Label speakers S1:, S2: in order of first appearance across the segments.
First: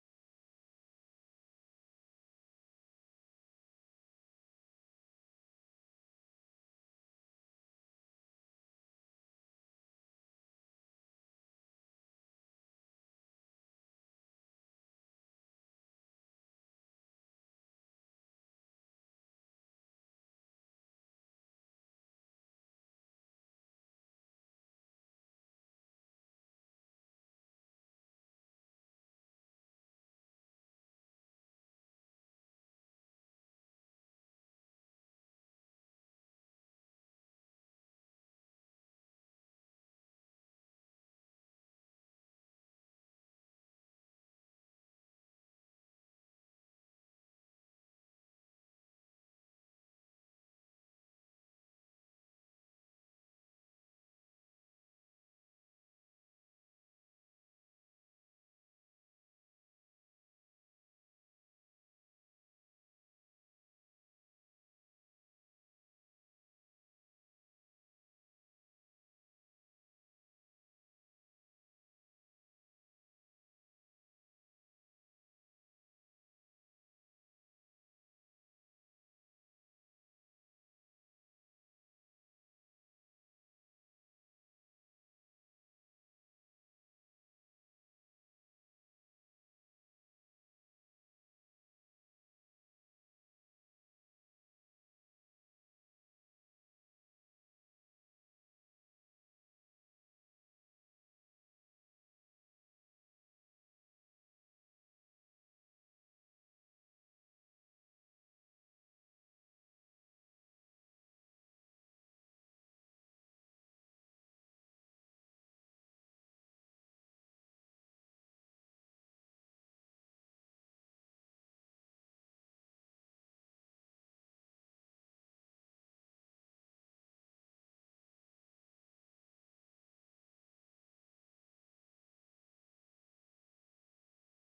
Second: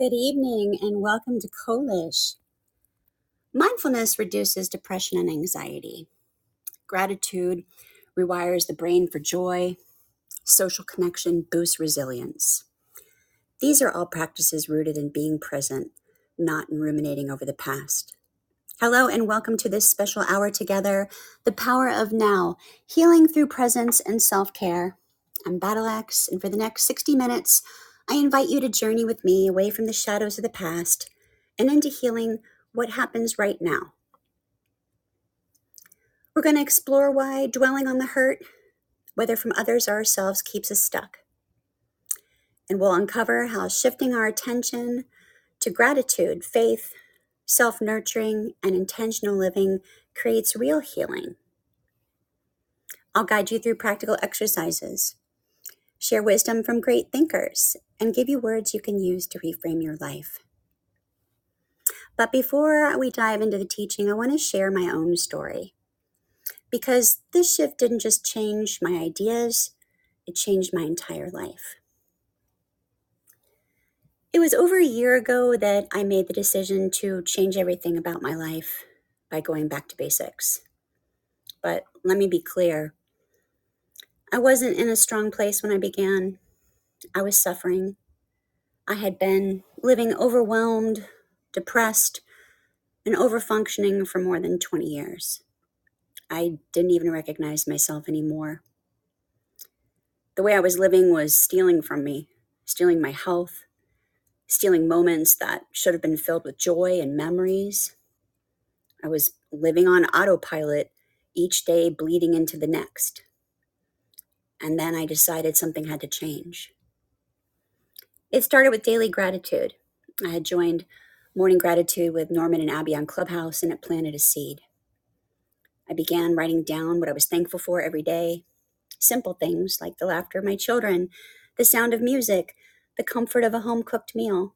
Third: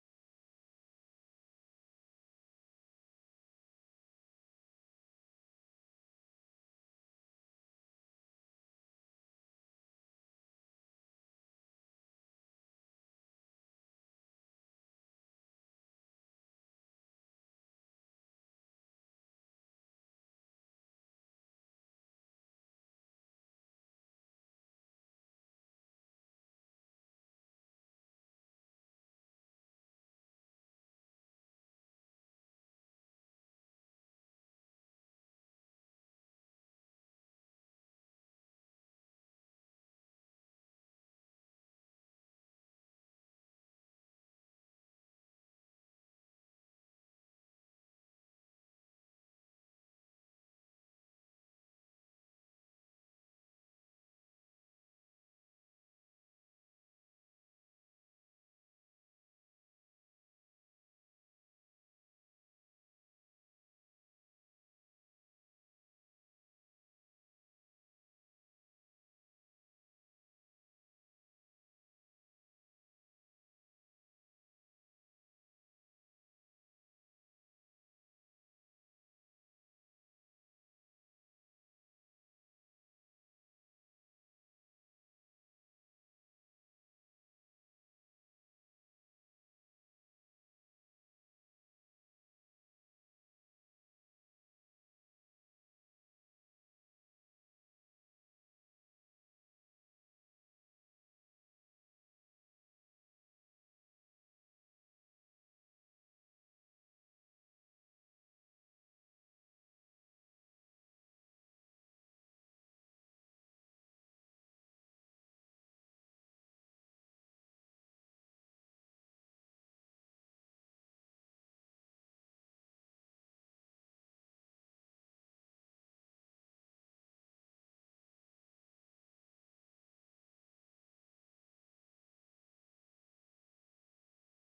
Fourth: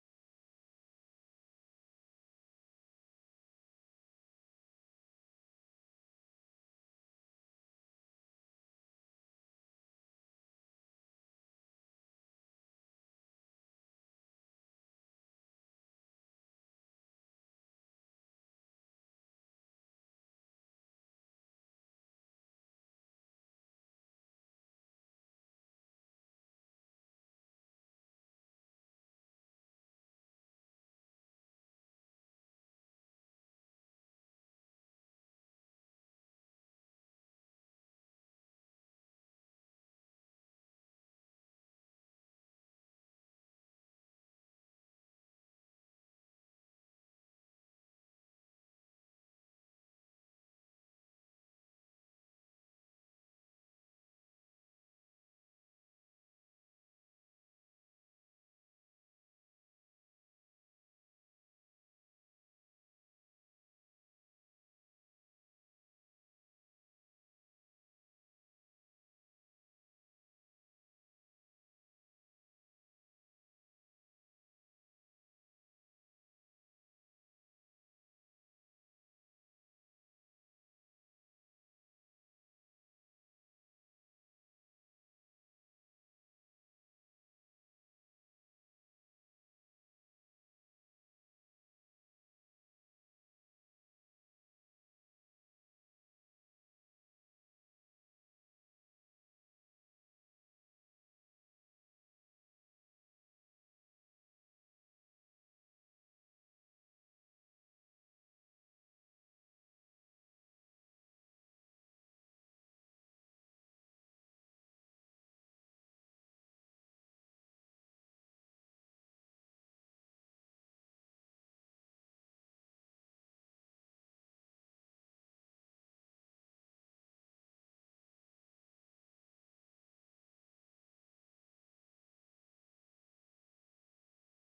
S1: Good evening and welcome to Kolish. Mindfulness reduces depression and anxiety. Gratitude rewires the brain for joy, social connection boosts resilience. These are all practices rooted in being present, not in ruminating over the past. Hello, and welcome to this special hour together The Power of Now, Healing Through Presence and Self Care. I'm Battle Axe, and for the next 60 minutes, I invite you to journey with me away from the shadows of the past and into healing what happens right now. We're going to explore why dwelling on the hurt whether from others or ourselves, keeps us stuck. And we'll uncover how shifting our attention to gratitude, faith, self nurturing, and intentional living creates real healing. I'll guide you through practical exercises, share wisdom from great thinkers, and give you words you can use to reframe your life. But before we dive into the teaching, I want to share my own story because this shift didn't just change my ideas, it changed my entire life. It was over a year ago that I made the decision to change everything about my life by going back to basics. But let me be clear I wasn't in a strong place when I began. I was suffering. I had been living overwhelmed, depressed, and overfunctioning for more than 20 years. I didn't even recognize myself anymore. The way I was living was stealing from me, stealing my health, stealing moments that should have been filled with joy and memories. I was living on autopilot each day, bleeding into the next. And then I decided something had to change. It started with daily gratitude. I had joined Morning Gratitude with Norman and Abby on Clubhouse, and it planted a seed. I began writing down what I was thankful for every day simple things like the laughter of my children, the sound of music, the comfort of a home cooked meal.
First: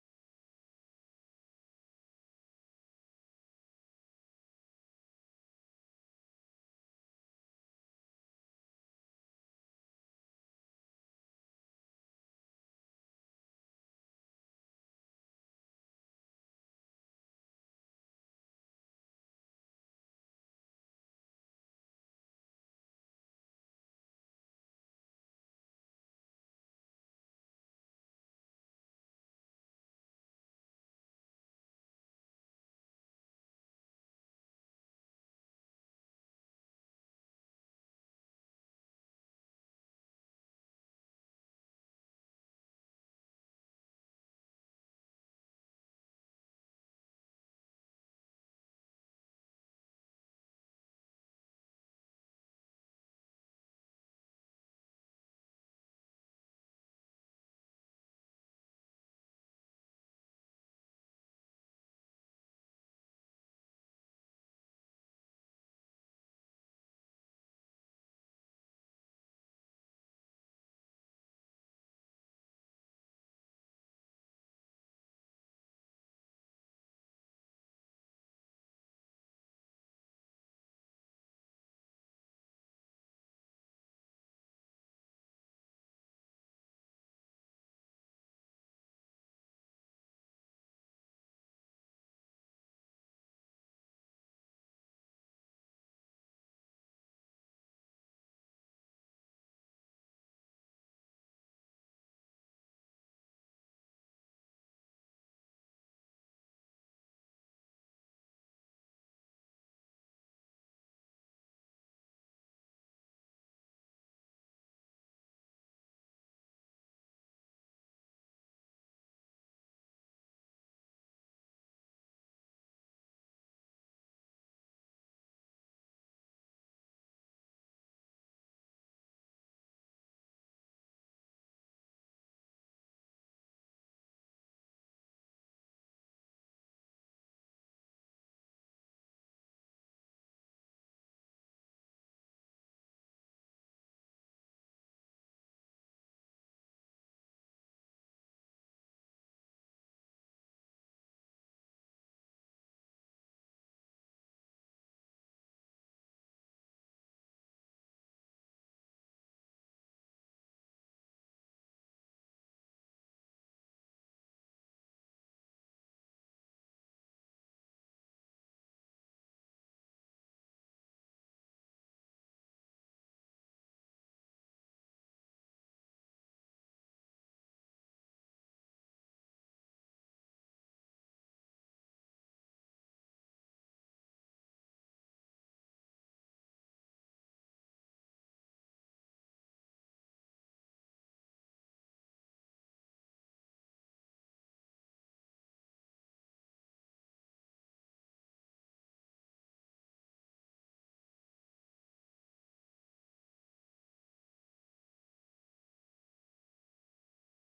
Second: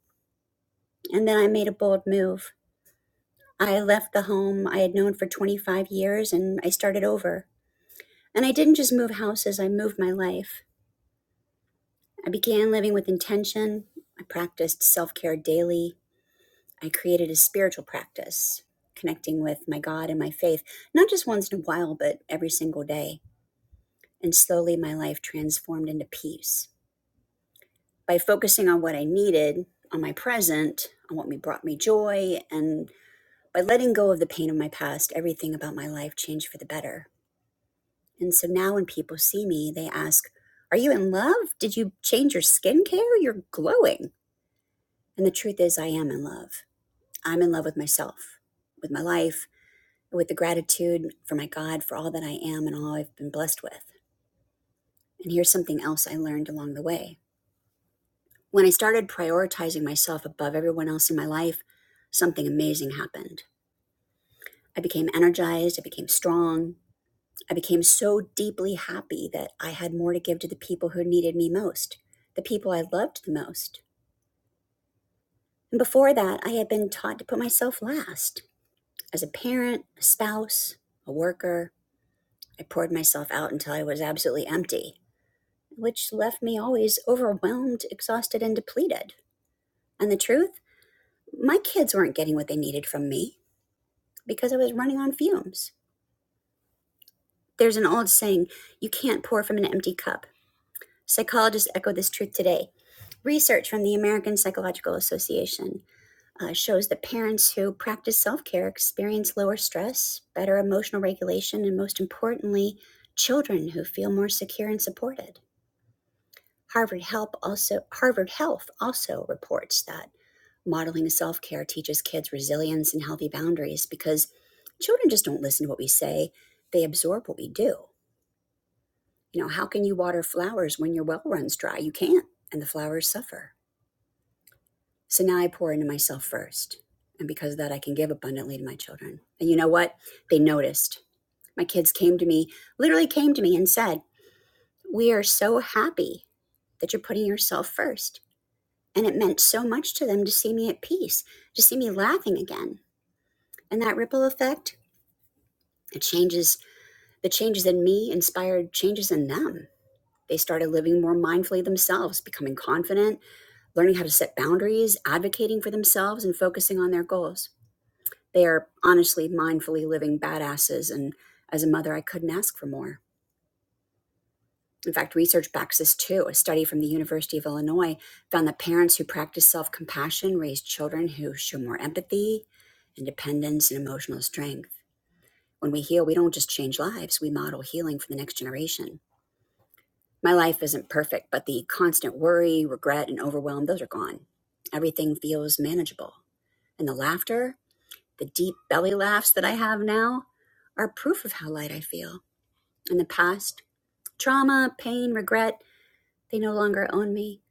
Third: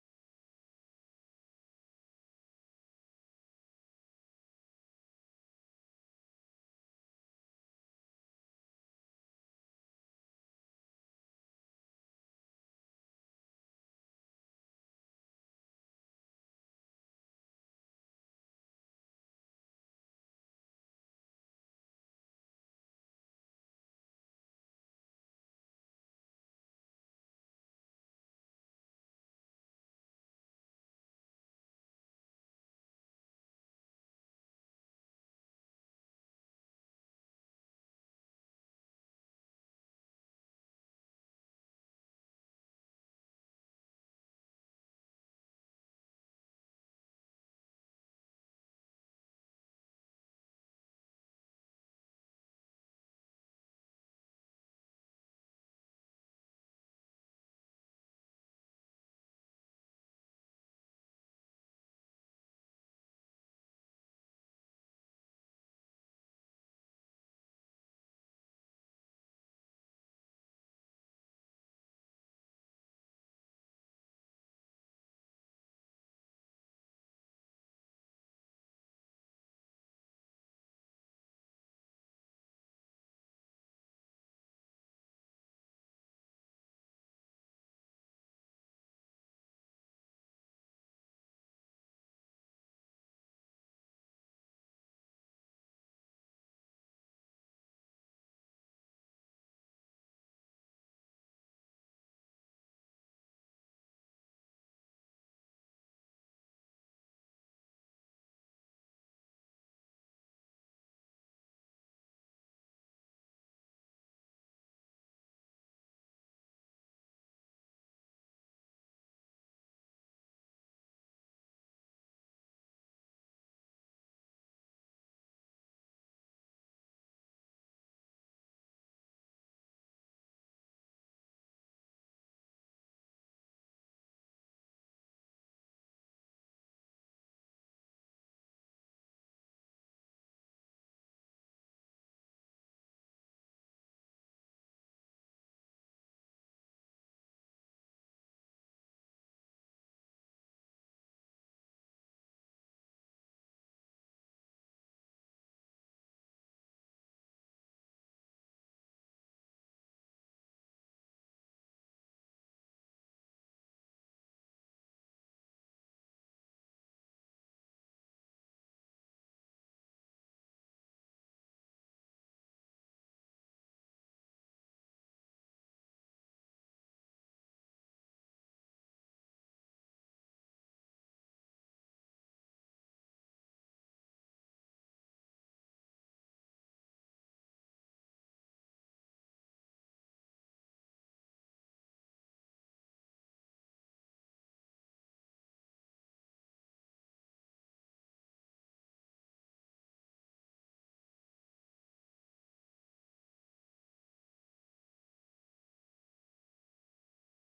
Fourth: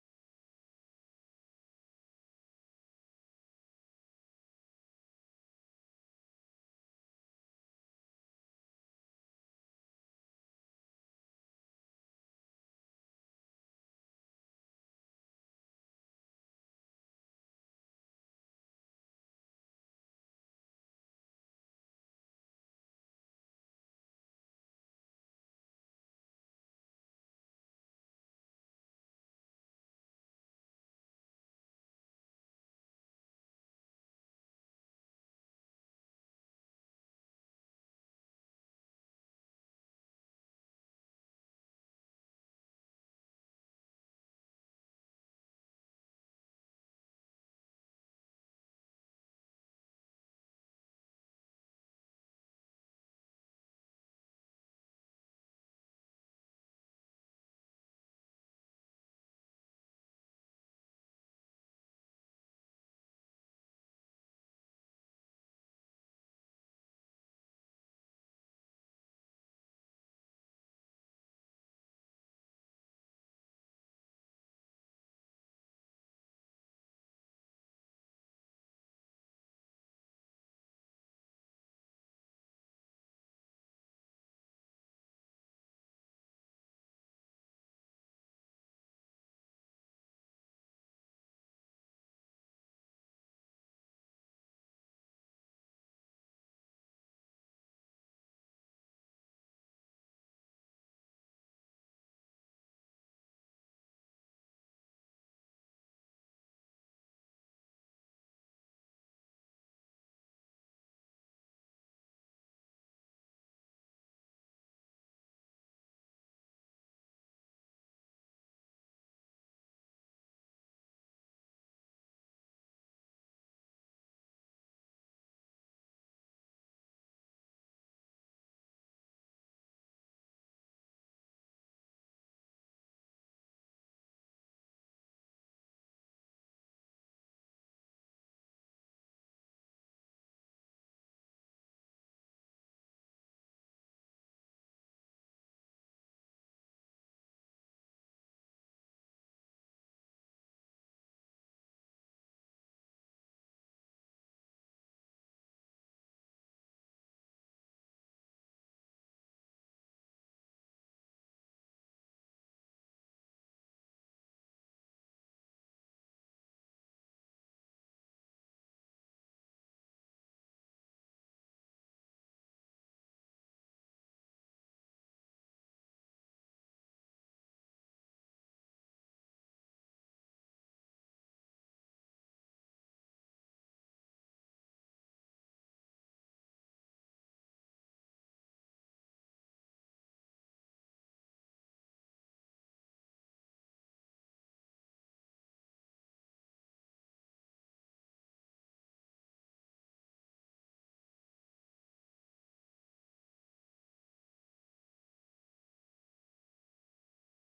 S1: And then I made a bold move. I left the home I had known for 25 years and I started over. And I didn't just move houses, I moved my life. I began living with intention. I practiced self care daily. I created a spiritual practice, connecting with my God and my faith, not just once in a while, but every single day. And slowly my life transformed into peace. By focusing on what I needed, on my present, on what me- brought me joy, and by letting go of the pain of my past, everything about my life changed for the better. And so now when people see me, they ask, Are you in love? Did you change your skincare? You're glowing. And the truth is, I am in love. I'm in love with myself, with my life, with the gratitude for my God, for all that I am and all I've been blessed with. And here's something else I learned along the way. When I started prioritizing myself above everyone else in my life, something amazing happened. I became energized, I became strong, I became so deeply happy that I had more to give to the people who needed me most, the people I loved the most. And before that, I had been taught to put myself last. As a parent, a spouse, a worker, I poured myself out until I was absolutely empty, which left me always overwhelmed, exhausted, and depleted. And the truth, my kids weren't getting what they needed from me because I was running on fumes. There's an old saying you can't pour from an empty cup. Psychologists echo this truth today. Research from the American Psychological Association uh, shows that parents who practice self care experience lower stress, better emotional regulation, and most importantly, children who feel more secure and supported. Harvard Help also Harvard Health also reports that modeling self care teaches kids resilience and healthy boundaries because children just don't listen to what we say; they absorb what we do. You know, how can you water flowers when your well runs dry? You can't, and the flowers suffer. So now I pour into myself first. And because of that, I can give abundantly to my children. And you know what? They noticed. My kids came to me, literally came to me and said, We are so happy that you're putting yourself first." And it meant so much to them to see me at peace, to see me laughing again. And that ripple effect, it changes the changes in me inspired changes in them. They started living more mindfully themselves, becoming confident, learning how to set boundaries, advocating for themselves, and focusing on their goals. They are honestly mindfully living badasses, and as a mother, I couldn't ask for more. In fact, research backs this too. A study from the University of Illinois found that parents who practice self compassion raise children who show more empathy, independence, and emotional strength. When we heal, we don't just change lives, we model healing for the next generation. My life isn't perfect, but the constant worry, regret, and overwhelm, those are gone. Everything feels manageable. And the laughter, The deep belly laughs that I have now are proof of how light I feel. In the past, trauma, pain, regret, they no longer own me.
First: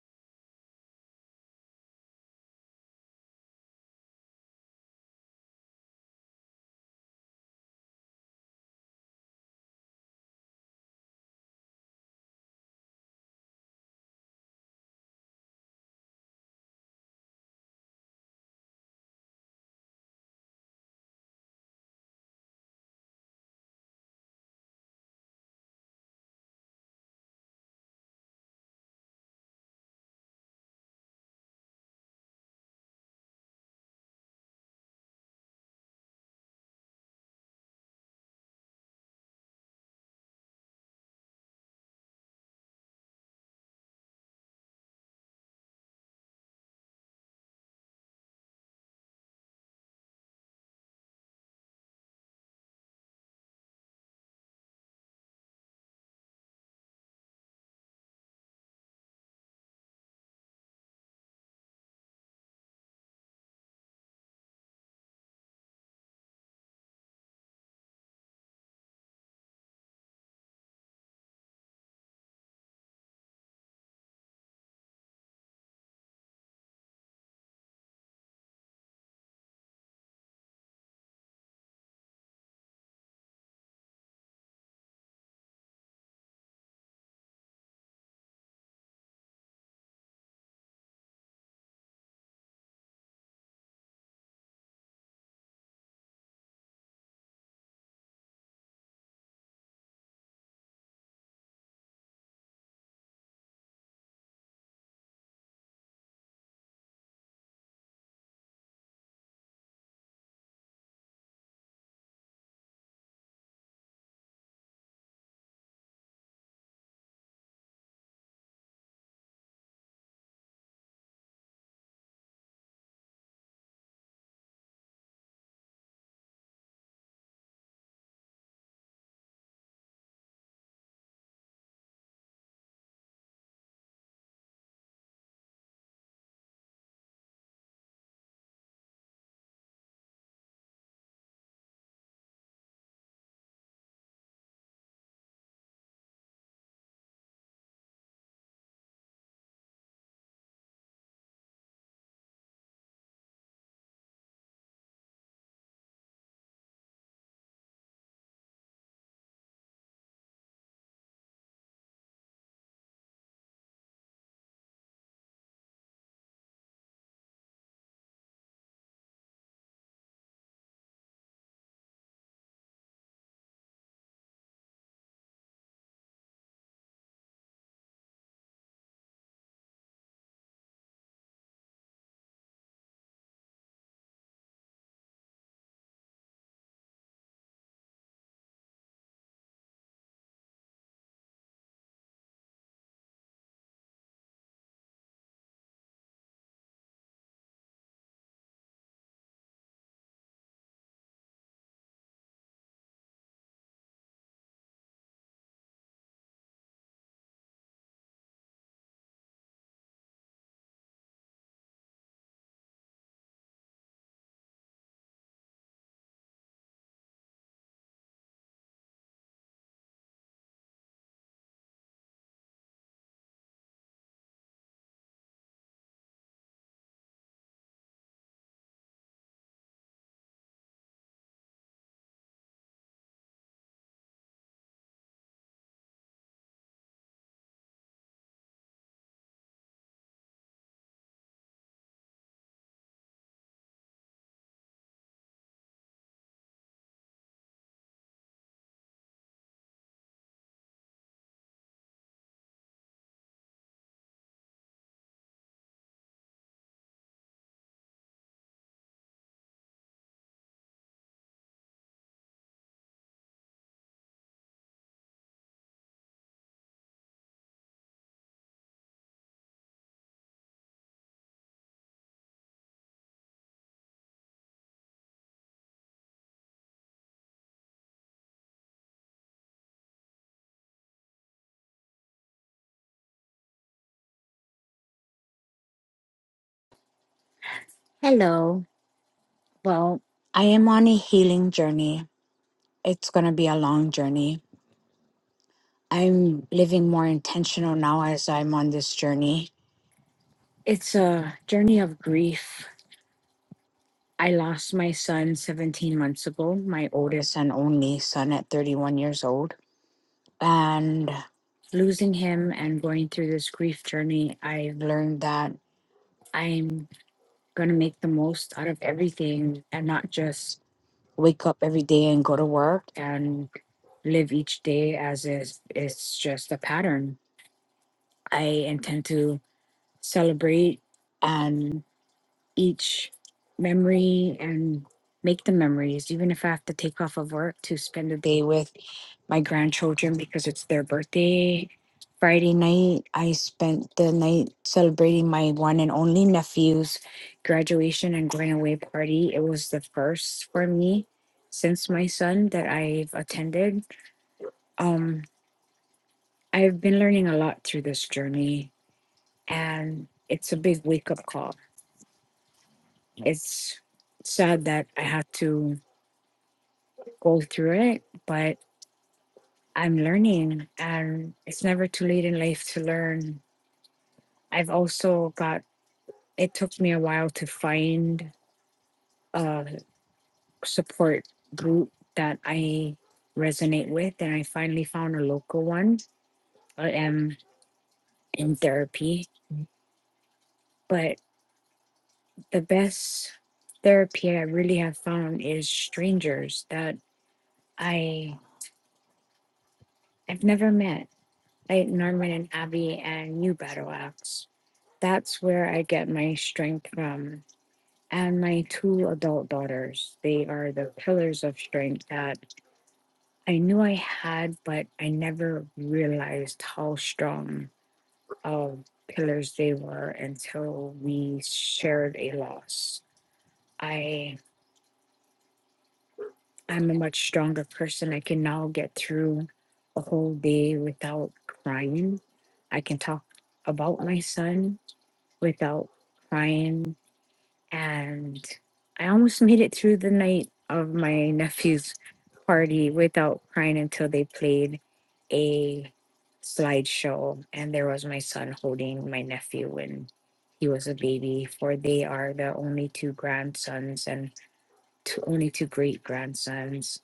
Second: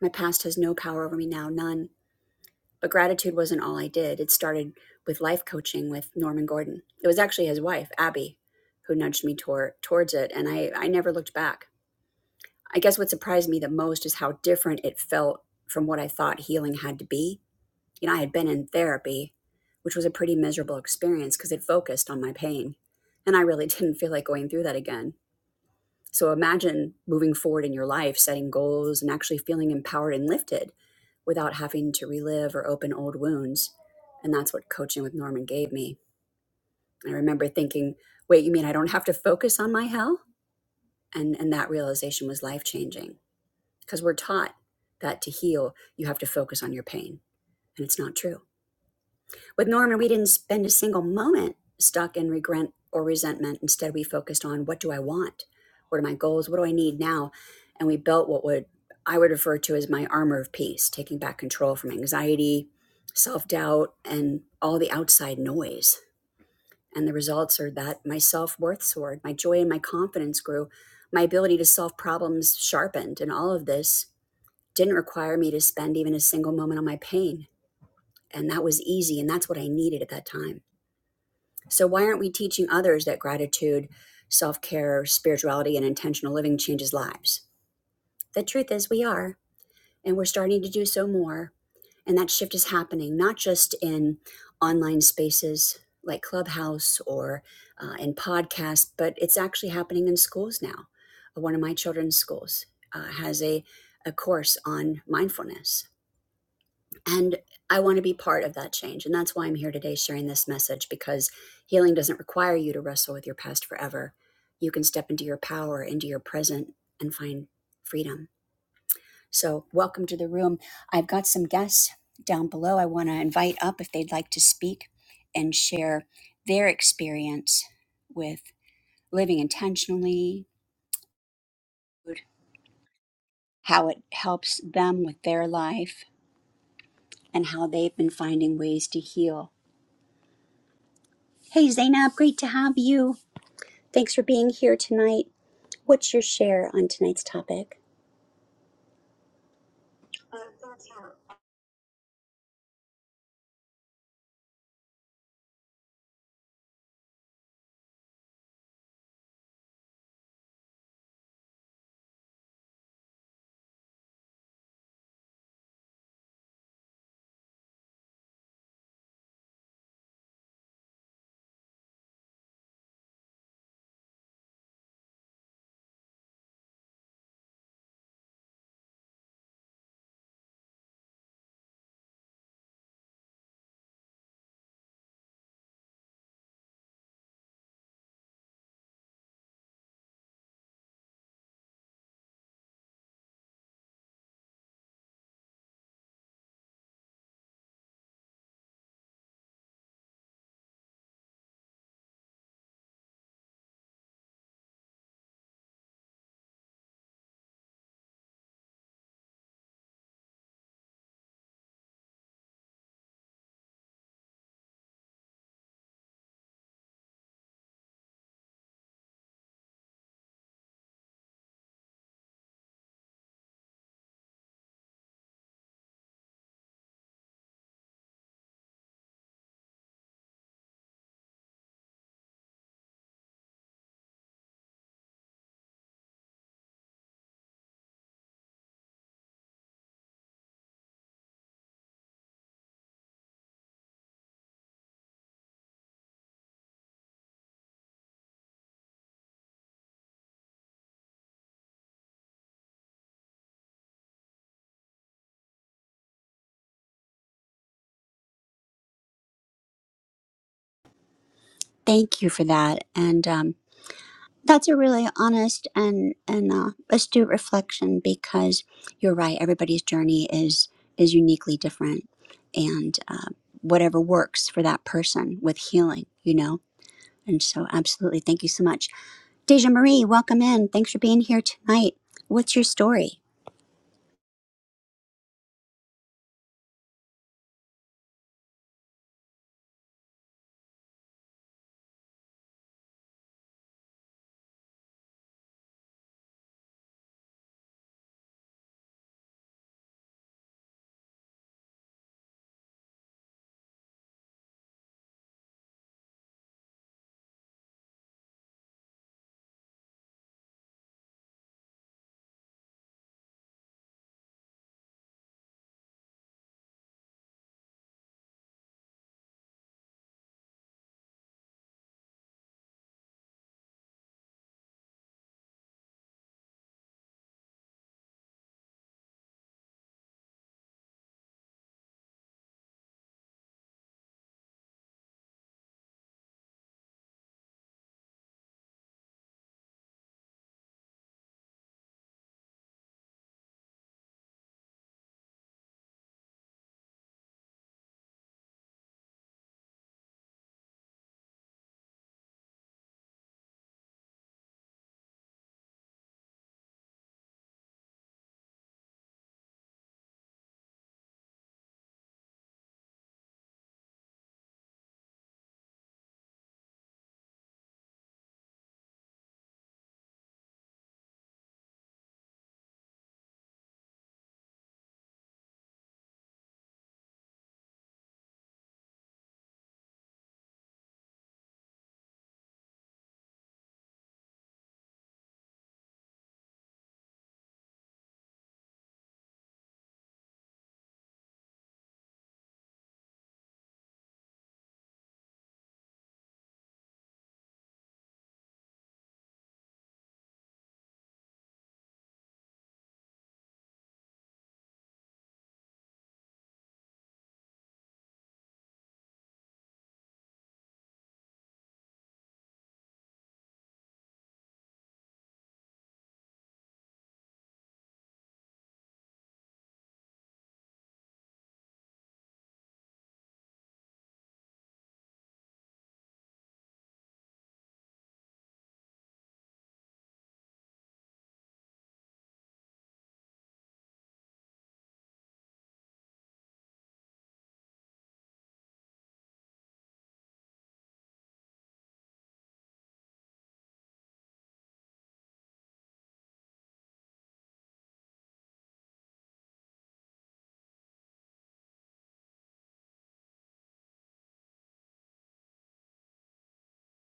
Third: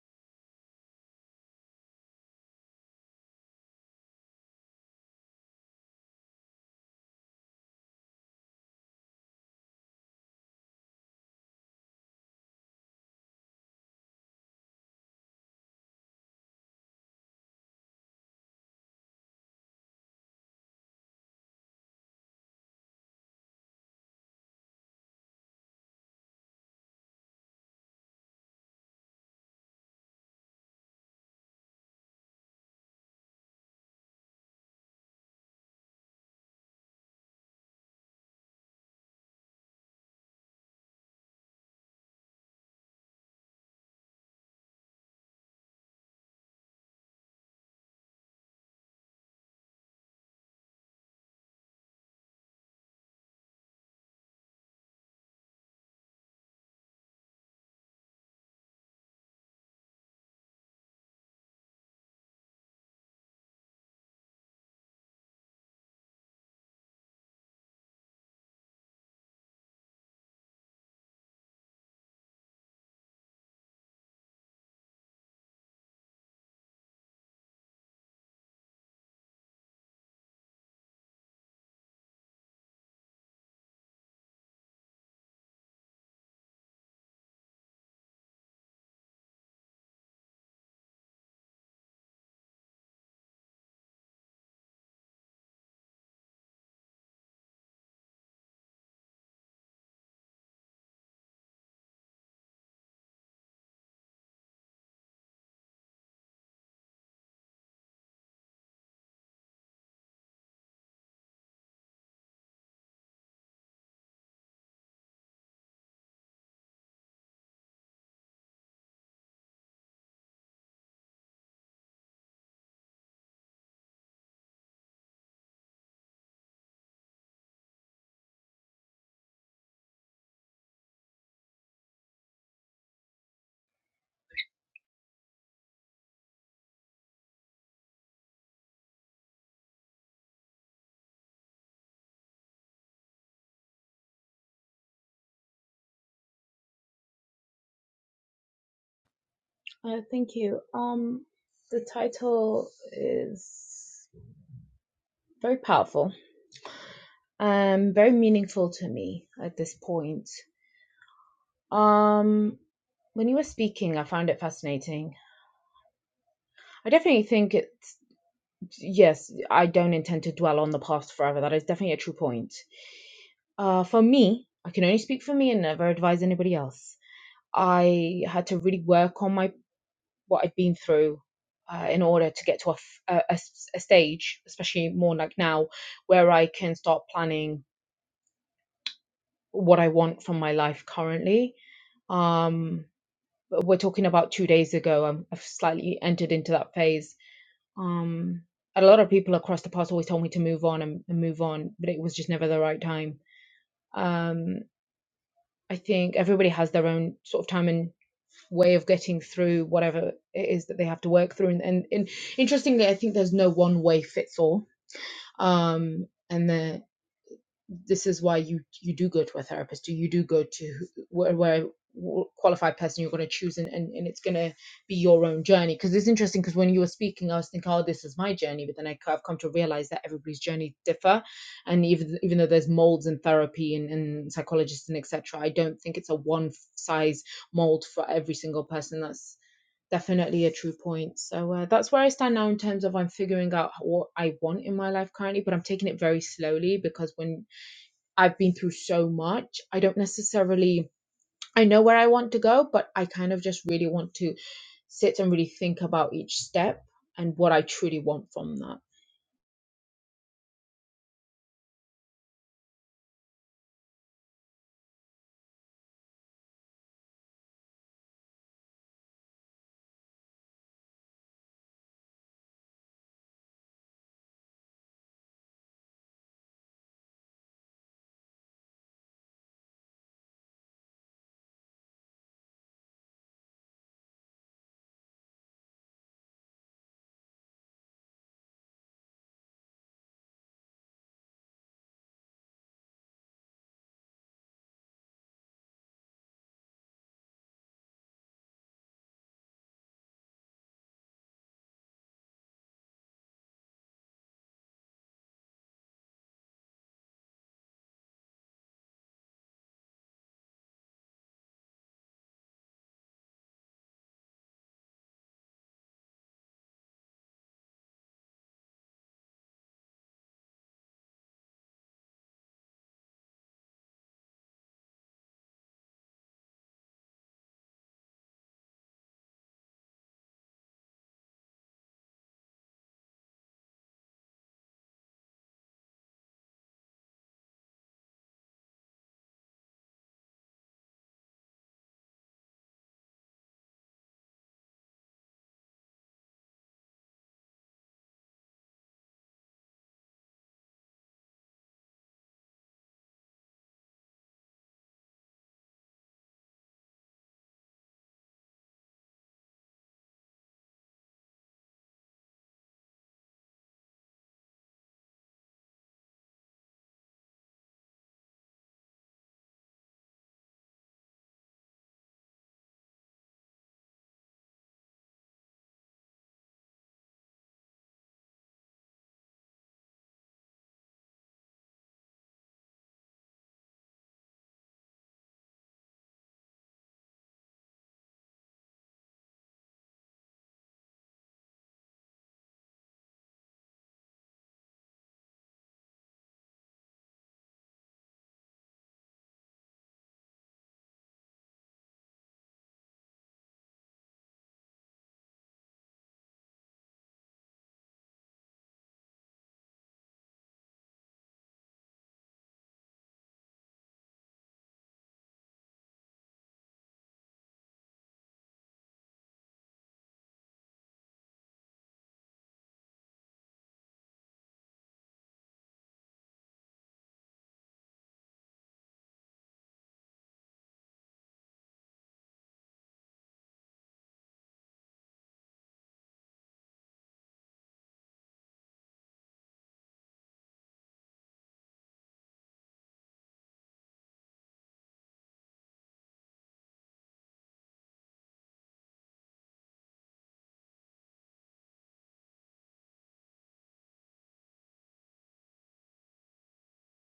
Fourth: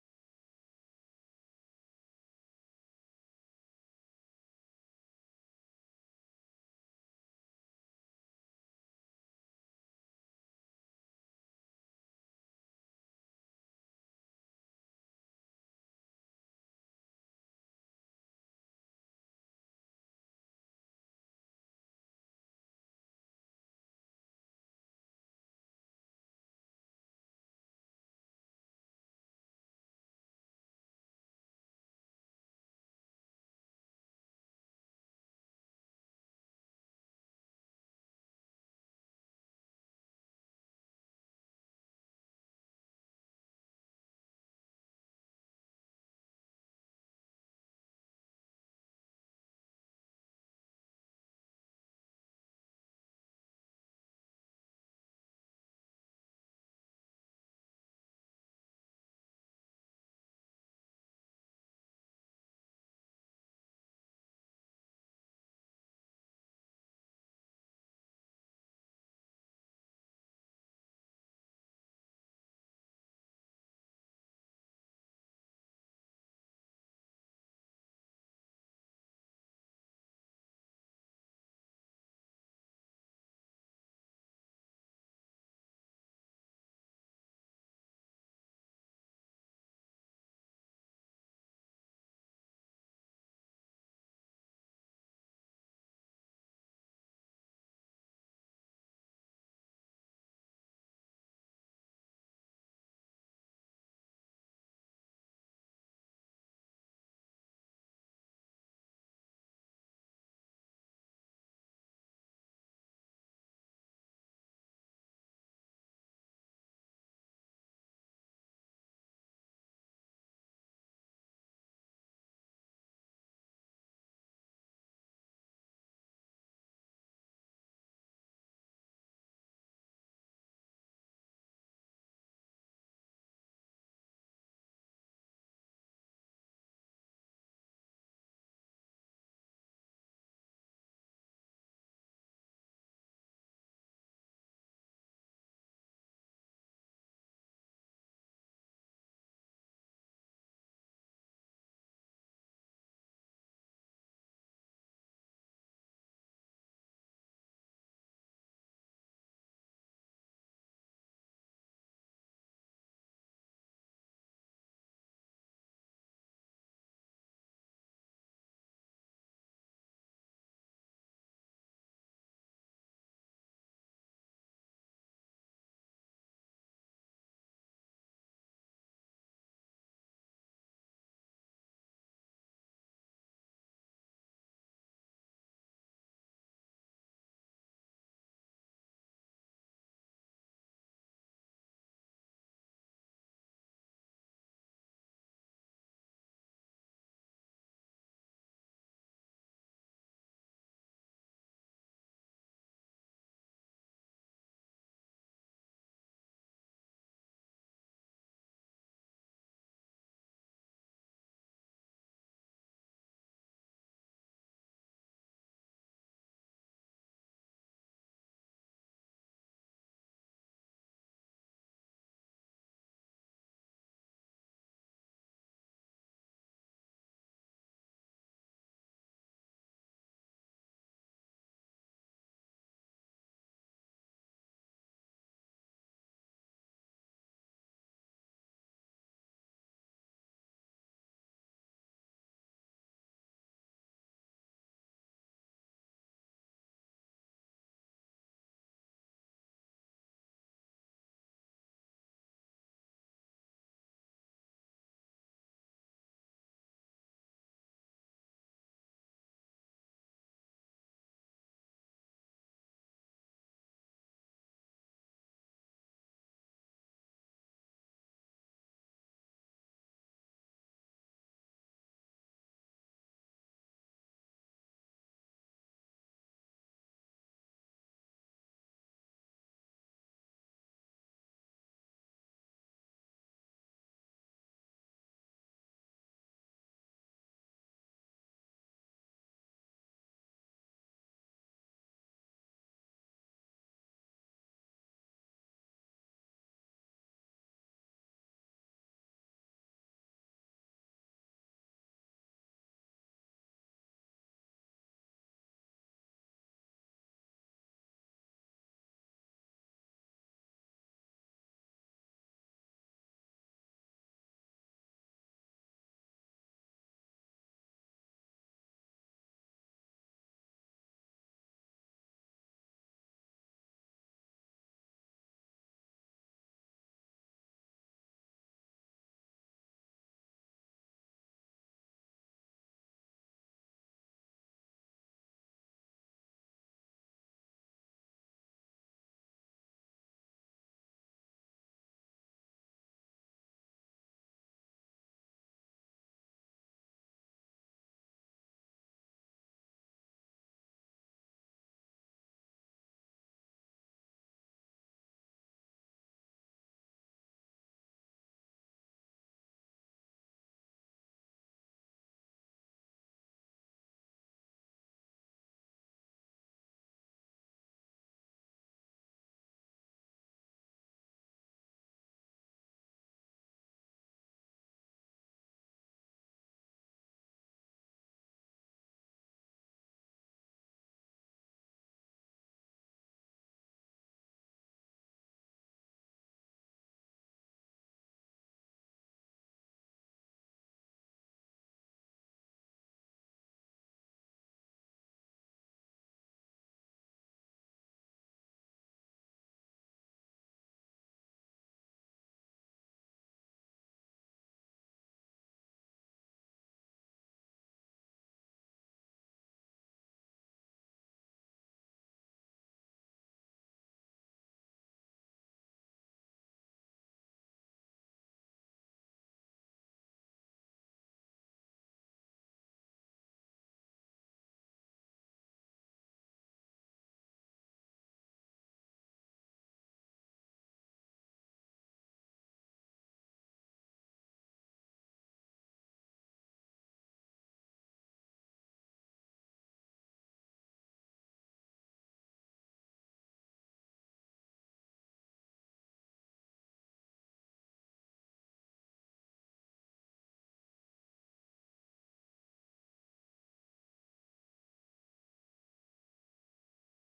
S1: My past has no power over me now, none. But gratitude wasn't all I did. It started with life coaching with Norman Gordon. It was actually his wife, Abby, who nudged me tor- towards it, and I, I never looked back. I guess what surprised me the most is how different it felt from what I thought healing had to be You know, I had been in therapy, which was a pretty miserable experience because it focused on my pain. And I really didn't feel like going through that again. So imagine moving forward in your life, setting goals and actually feeling empowered and lifted without having to relive or open old wounds. And that's what coaching with Norman gave me. I remember thinking, wait, you mean I don't have to focus on my hell? And, and that realization was life changing because we're taught that to heal, you have to focus on your pain. And it's not true. With Norman, we didn't spend a single moment stuck in regret or resentment. Instead, we focused on what do I want? What are my goals? What do I need now? And we built what would I would refer to as my armor of peace, taking back control from anxiety, self doubt, and all the outside noise. And the results are that my self worth soared, my joy and my confidence grew, my ability to solve problems sharpened. And all of this didn't require me to spend even a single moment on my pain. And that was easy. And that's what I needed at that time. So, why aren't we teaching others that gratitude, self care, spirituality, and intentional living changes lives? The truth is, we are, and we're starting to do so more. And that shift is happening, not just in online spaces like Clubhouse or uh, in podcasts, but it's actually happening in schools now. One of my children's schools uh, has a, a course on mindfulness and I want to be part of that change. And that's why I'm here today sharing this message because healing doesn't require you to wrestle with your past forever. You can step into your power, into your present, and find freedom. So, welcome to the room. I've got some guests down below I want to invite up if they'd like to speak and share their experience with living intentionally, how it helps them with their life, and how they've been finding ways to heal Hey, Zainab, great to have you. Thanks for being here tonight. What's your share on tonight's topic?
S2: Uh, thank you. Um, the title is very powerful and very meaningful to me at this point. Um, when you were speaking, I found it fascinating. I definitely think it, yes, I don't intend to dwell on the past forever. That is definitely a true point. Uh, for me, I can only speak for me and never advise anybody else. I had to really work on my. what I'd been through uh, in order to get to a a a stage, especially more like now, where I can start planning what I want from my life currently. Um, but we're talking about two days ago. I'm, I've slightly entered into that phase. Um, a lot of people across the past always told me to move on and, and move on, but it was just never the right time. Um, I think everybody has their own sort of time and way of getting through whatever it is that they have to work through. And, and, and interestingly, I think there's no one way fits all. Um, and the, this is why you you do go to a therapist, or you do go to where, where qualified person you're going to choose, and, and, and it's going to be your own journey. Because it's interesting, because when you were speaking, I was thinking, oh, this is my journey, but then I, have come to realize that everybody's journey differ, and even even though there's molds in therapy and, and psychologists and etc., I don't think it's a one size mold for every single person. That's definitely a true point. So uh, that's where I stand now in terms of I'm figuring out what I want in my life currently, but I'm taking it very slowly because when I've been through so much, I don't necessarily I know where I want to go, but I kind of just really want to sit and really think about each step and what I truly want from that.
S1: Thank you for that. And um, that's a really honest and, and uh, astute reflection because you're right. Everybody's journey is, is uniquely different. And uh, whatever works for that person with healing, you know? And so, absolutely. Thank you so much. Deja Marie, welcome in. Thanks for being here tonight. What's your story?
S3: Hello. Well, I am on a healing journey. It's going to be a long journey. I'm living more intentional now as I'm on this journey. It's a journey of grief. I lost my son 17 months ago, my oldest and only son at 31 years old. And losing him and going through this grief journey, I've learned that I'm going to make the most out of everything and not just wake up every day and go to work and live each day as is it's just a pattern. I intend to celebrate and each memory and make the memories, even if I have to take off of work to spend a day with my grandchildren because it's their birthday. Friday night, I spent the night celebrating my one and only nephew's graduation and going away party. It was the first for me since my son that I've attended. Um, I've been learning a lot through this journey, and it's a big wake up call. It's sad that I had to go through it, but I'm learning and it's never too late in life to learn. I've also got, it took me a while to find a support group that I resonate with, and I finally found a local one. I am in therapy, but the best therapy I really have found is strangers that I have never met, like Norman and Abby and you, Battle Axe that's where I get my strength from. And my two adult daughters, they are the pillars of strength that I knew I had, but I never realized how strong of pillars they were until we shared a loss. I I'm a much stronger person. I can now get through a whole day without crying. I can talk about my son without crying and I almost made it through the night of my nephew's party without crying until they played a slideshow, and there was my son holding my nephew when he was a baby. For they are the only two grandsons and two, only two great grandsons.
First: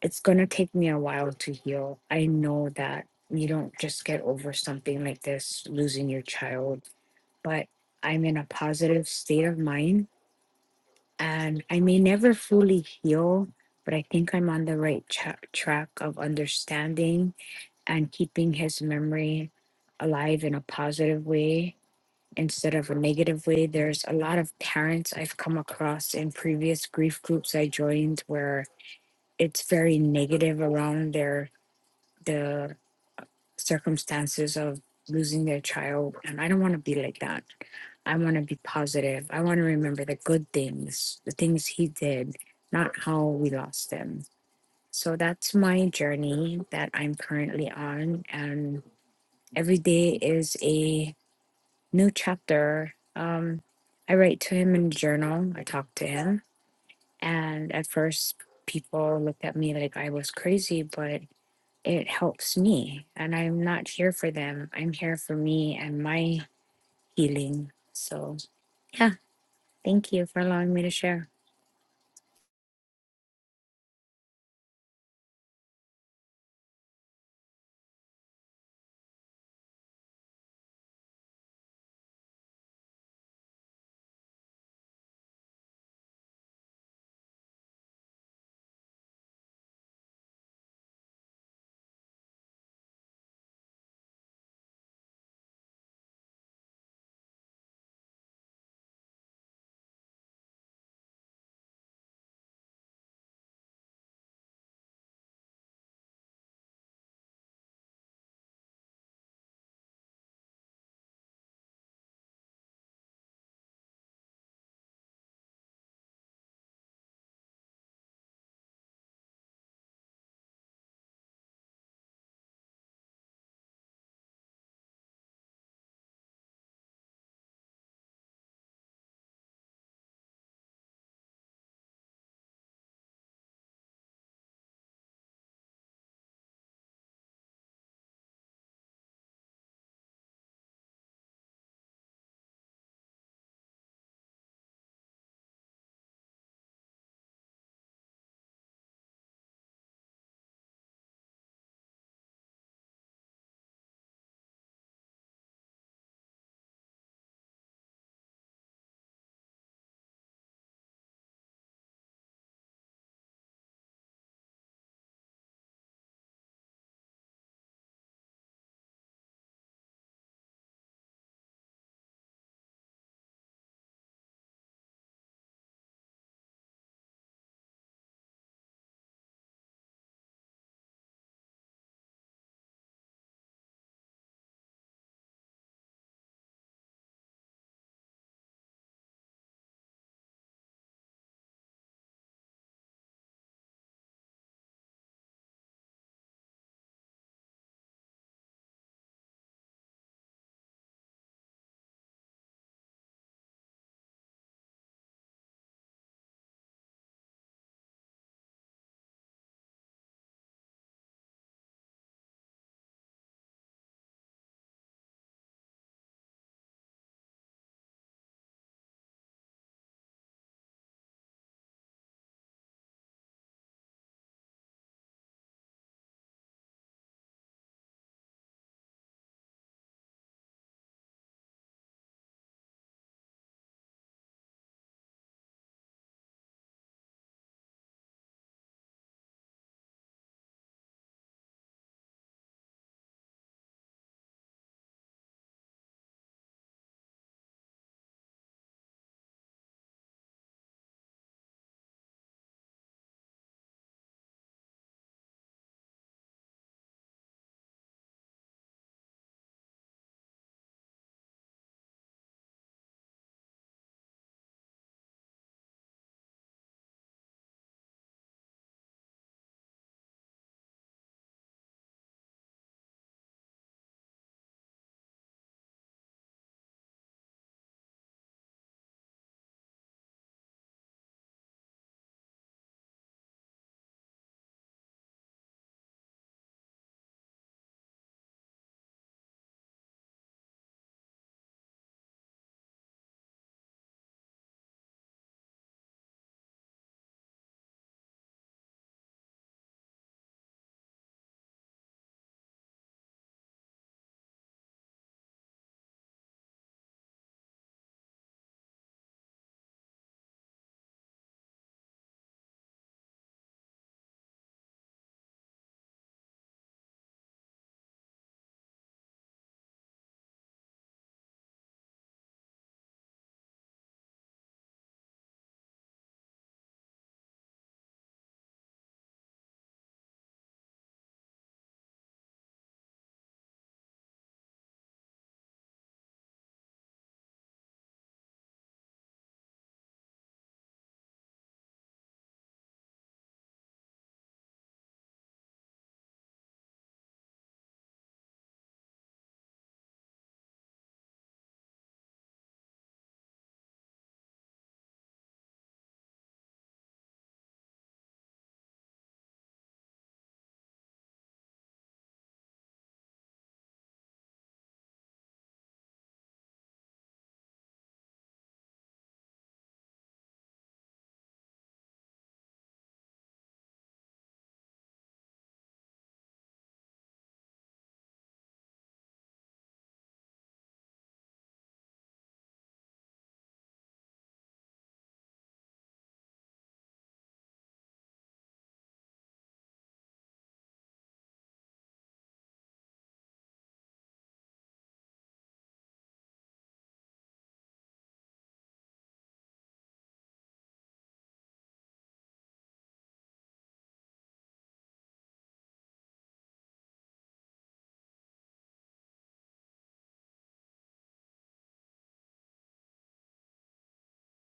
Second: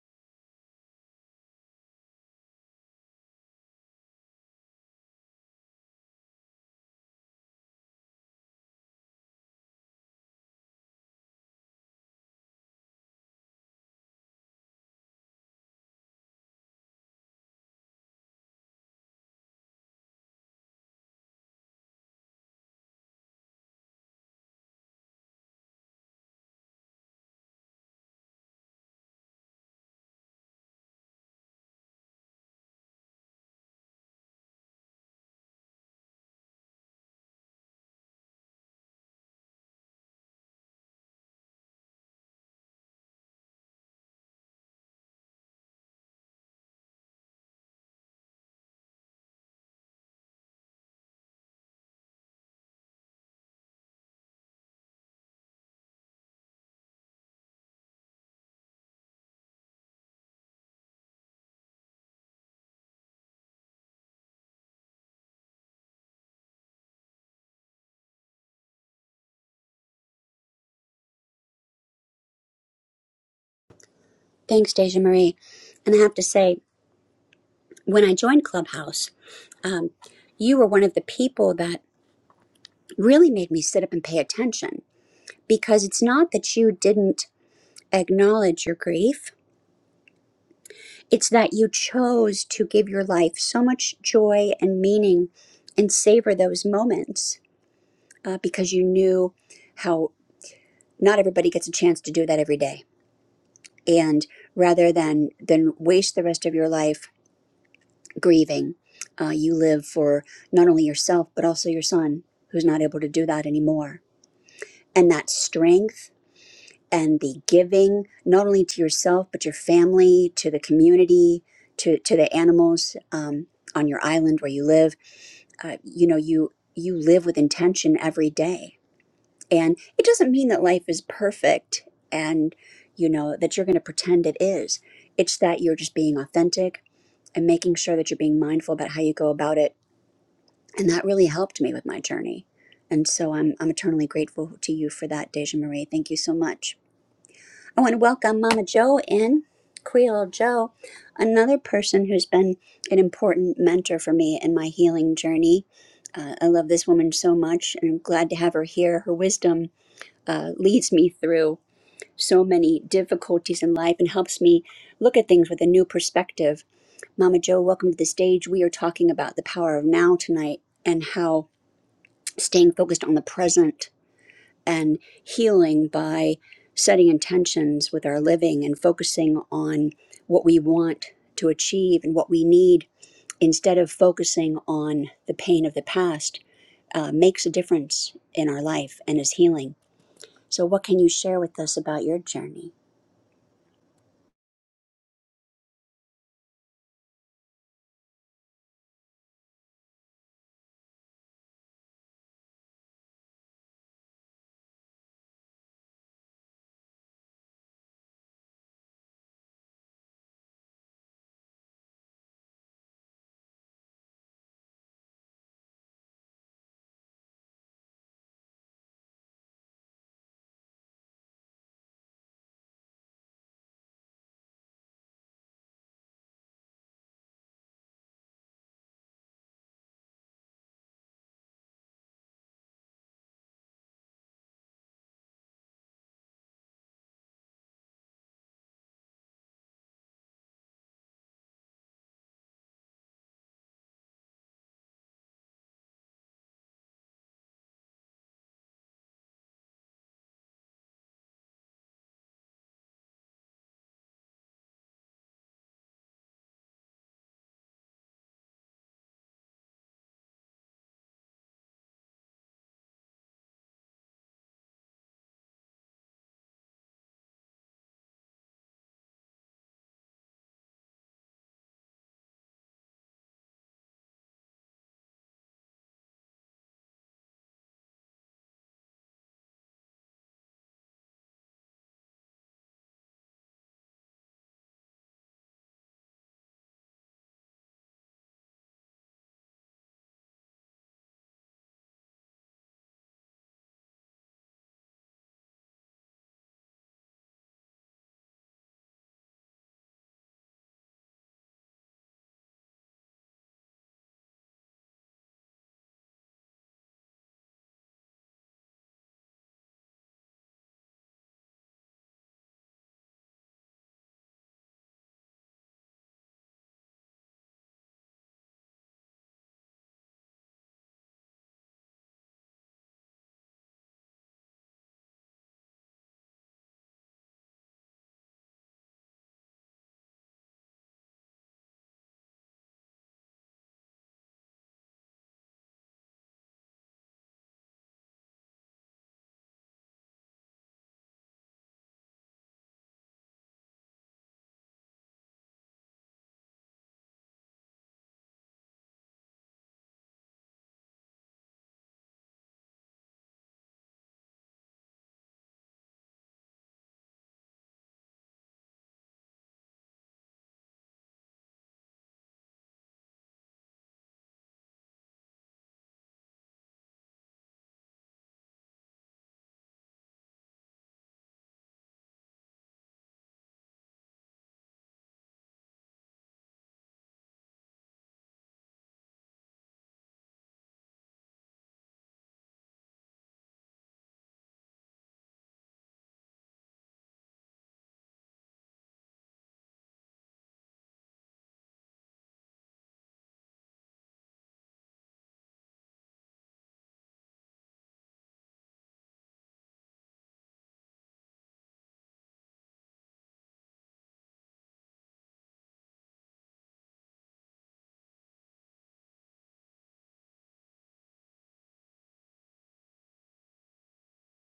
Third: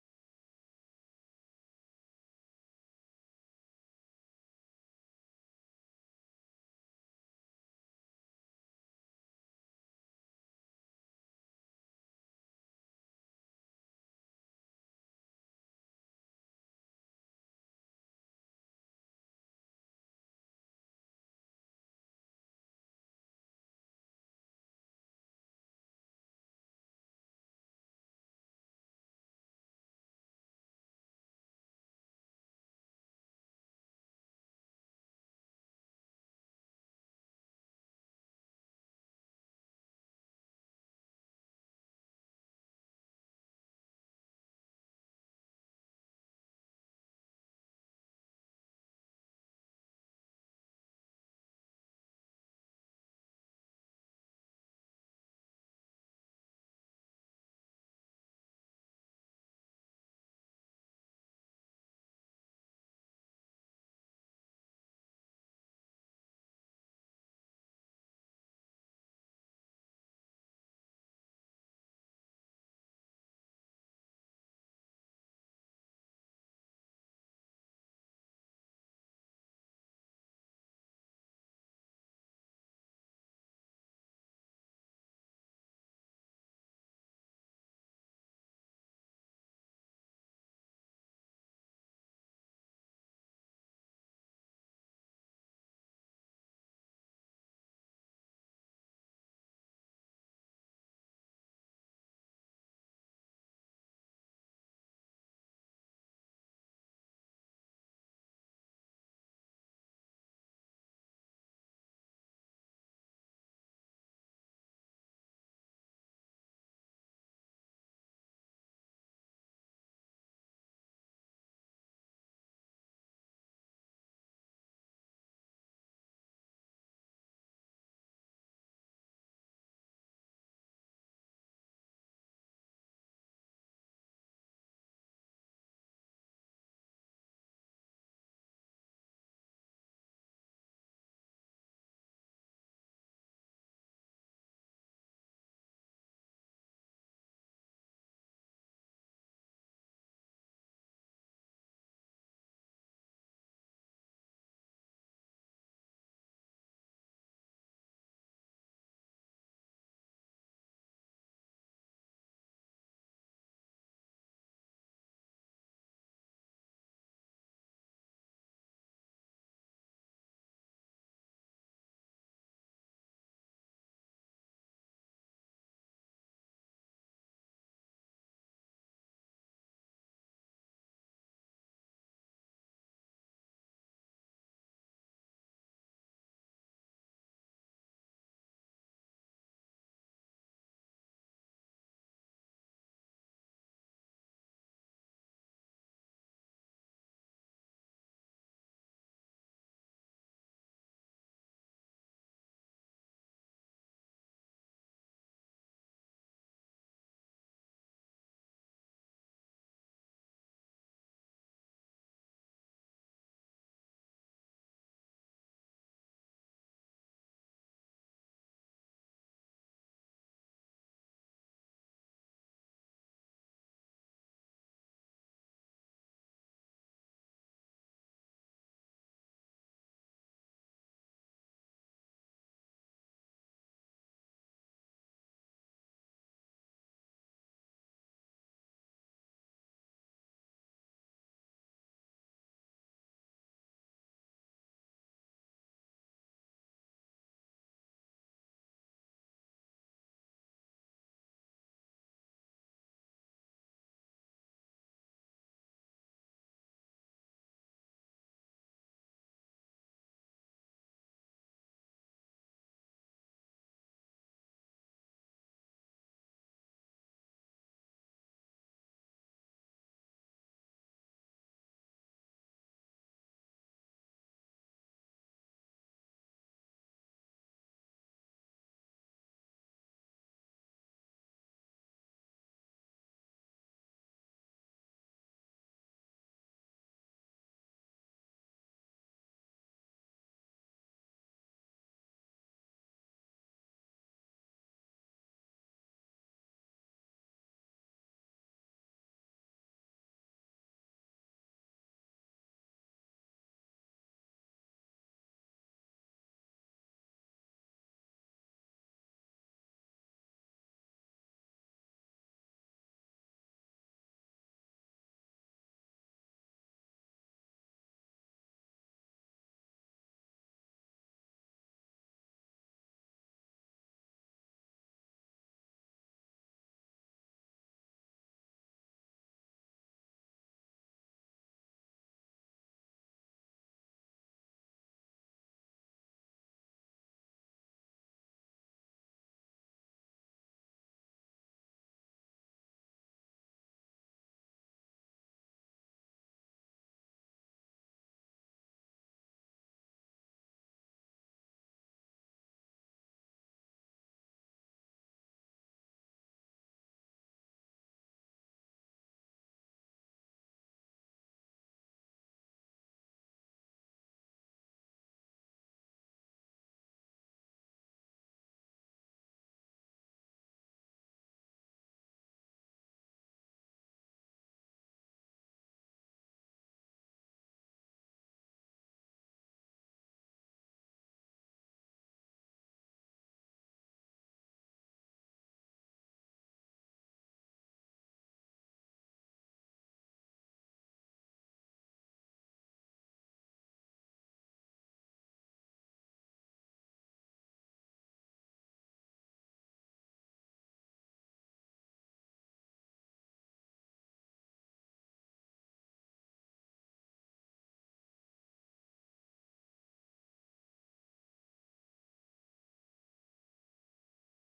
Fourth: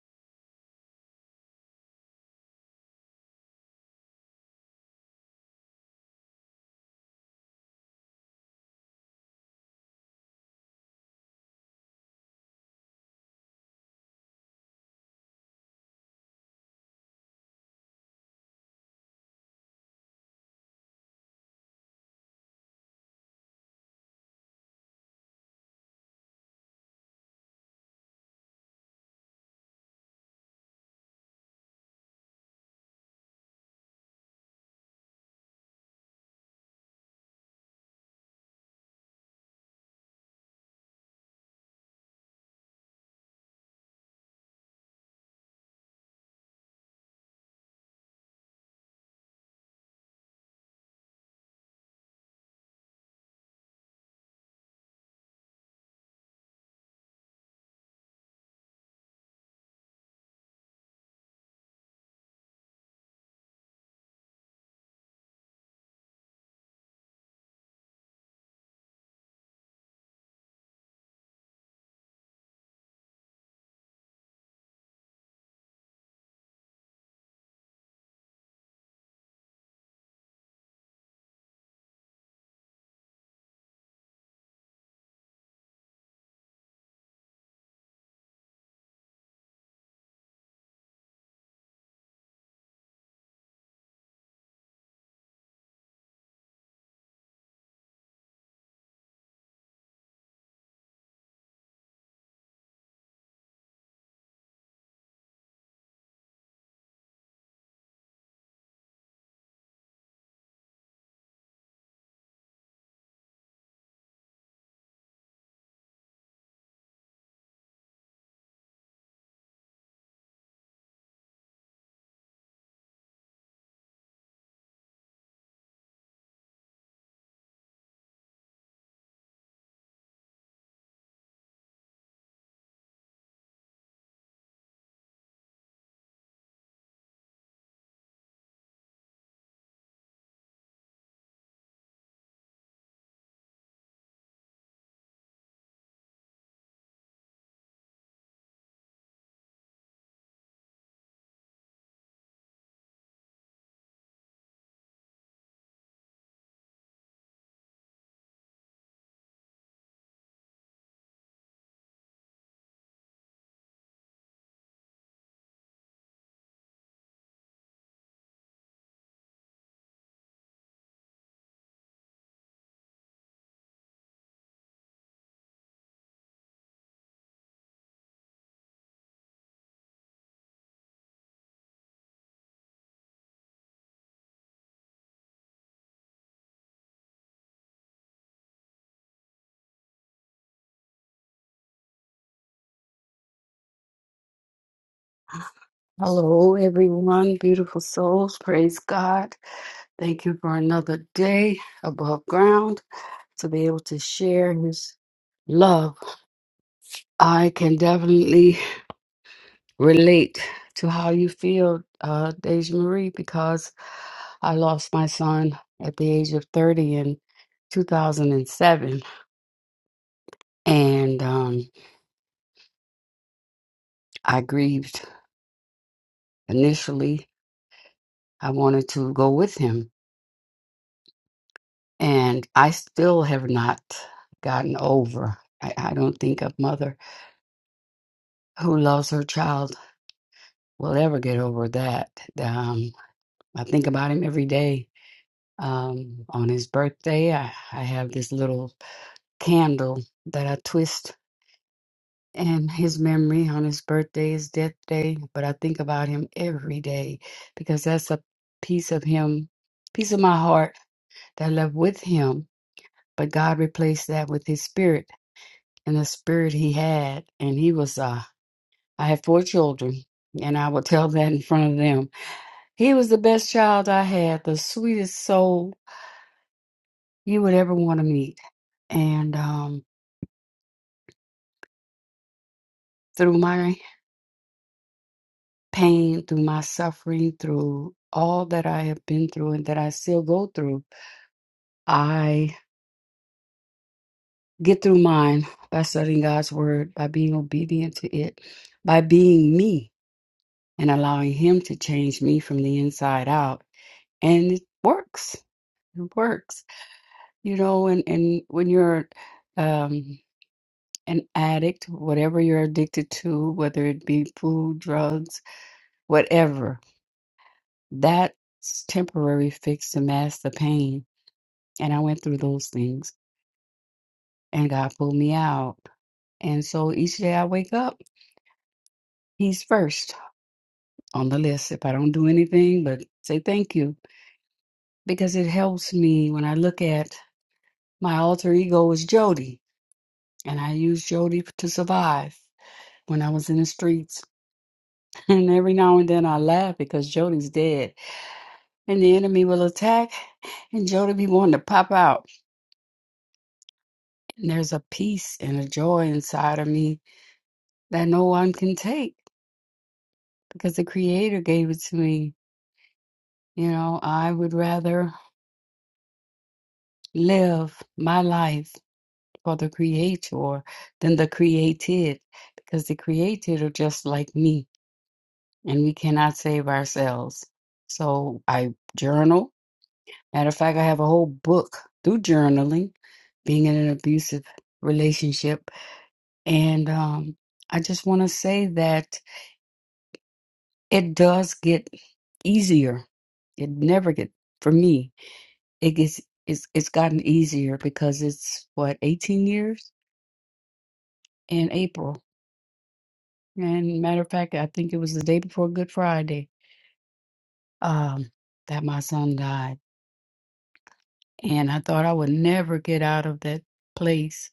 S3: It's gonna take me a while to heal. I know that you don't just get over something like this, losing your child, but I'm in a positive state of mind and I may never fully heal, but I think I'm on the right tra- track of understanding and keeping his memory alive in a positive way instead of a negative way. There's a lot of parents I've come across in previous grief groups I joined where it's very negative around their the circumstances of losing their child and I don't want to be like that. I want to be positive. I want to remember the good things, the things he did, not how we lost him. So that's my journey that I'm currently on. And every day is a new chapter. Um, I write to him in a journal, I talk to him. And at first, people looked at me like I was crazy, but it helps me. And I'm not here for them, I'm here for me and my healing. So yeah. Thank you for allowing me to share.
S1: Thanks, Deja Marie. And I have to say, when I joined Clubhouse, um, you were one of the people that really made me sit up and pay attention because it's not that you didn't acknowledge your grief, it's that you chose to give your life so much joy and meaning and savor those moments uh, because you knew how not everybody gets a chance to do that every day. And rather than, than waste the rest of your life grieving. Uh, you live for not only yourself, but also your son, who's not able to do that anymore. And that strength and the giving, not only to yourself, but your family, to the community, to, to the animals um, on your island where you live, uh, you know, you, you live with intention every day. And it doesn't mean that life is perfect and, you know, that you're going to pretend it is. It's that you're just being authentic and making sure that you're being mindful about how you go about it and that really helped me with my journey. And so I'm I'm eternally grateful to you for that, Deja Marie. Thank you so much. I want to welcome Mama Joe in, Creole Joe, another person who's been an important mentor for me in my healing journey. Uh, I love this woman so much, and I'm glad to have her here. Her wisdom uh, leads me through so many difficulties in life and helps me look at things with a new perspective. Mama Joe, welcome to the stage. We are talking about the power of now tonight and how staying focused on the present and healing by setting intentions with our living and focusing on what we want to achieve and what we need instead of focusing on the pain of the past uh, makes a difference in our life and is healing. So, what can you share with us about your journey?
S4: Hello, everyone, beautiful souls. Praise God. Thank you for another day above ground to be able to share His love. I can definitely relate to how you feel, uh, Deja Marie, because I lost my son at the age of 30 in 2007, and seven, and um, I grieved initially. I wanted to go with him And I still have not gotten over. I, I don't think a mother who loves her child will ever get over that. Um, I think about him every day. Um, on his birthday, I, I have this little candle that I twist in his memory on his birthday, his death day. But I think about him every day because that's a piece of him, piece of my heart that I left with him. But God replaced that with his spirit and the spirit he had. And he was, uh, I had four children, and I would tell that in front of them. He was the best child I had, the sweetest soul you would ever want to meet. And um, through my pain, through my suffering, through all that I have been through and that I still go through, I get through mine by studying God's word, by being obedient to it, by being me and allowing Him to change me from the inside out. And it works It works, you know, and, and when you're um, an addict, whatever you're addicted to, whether it be food, drugs, whatever, that's temporary fix to mask the pain. And I went through those things and God pulled me out. And so each day I wake up, He's first on the list. If I don't do anything but say thank you, because it helps me when I look at my alter ego is Jody, and I use Jody to survive. when I was in the streets. And every now and then I laugh because Jody's dead and the enemy will attack and Jody be wanting to pop out. And there's a peace and a joy inside of me that no one can take because the Creator gave it to me. You know, I would rather live my life for the Creator than the created because the created are just like me and we cannot save ourselves. So I journal Matter of fact, I have a whole book through journaling, being in an abusive relationship. And um, I just want to say that it does get easier. It never get for me. It gets it's it's gotten easier because it's what 18 years in April. And matter of fact, I think it was the day before Good Friday um, that my son died, and I thought I would never get out of that place,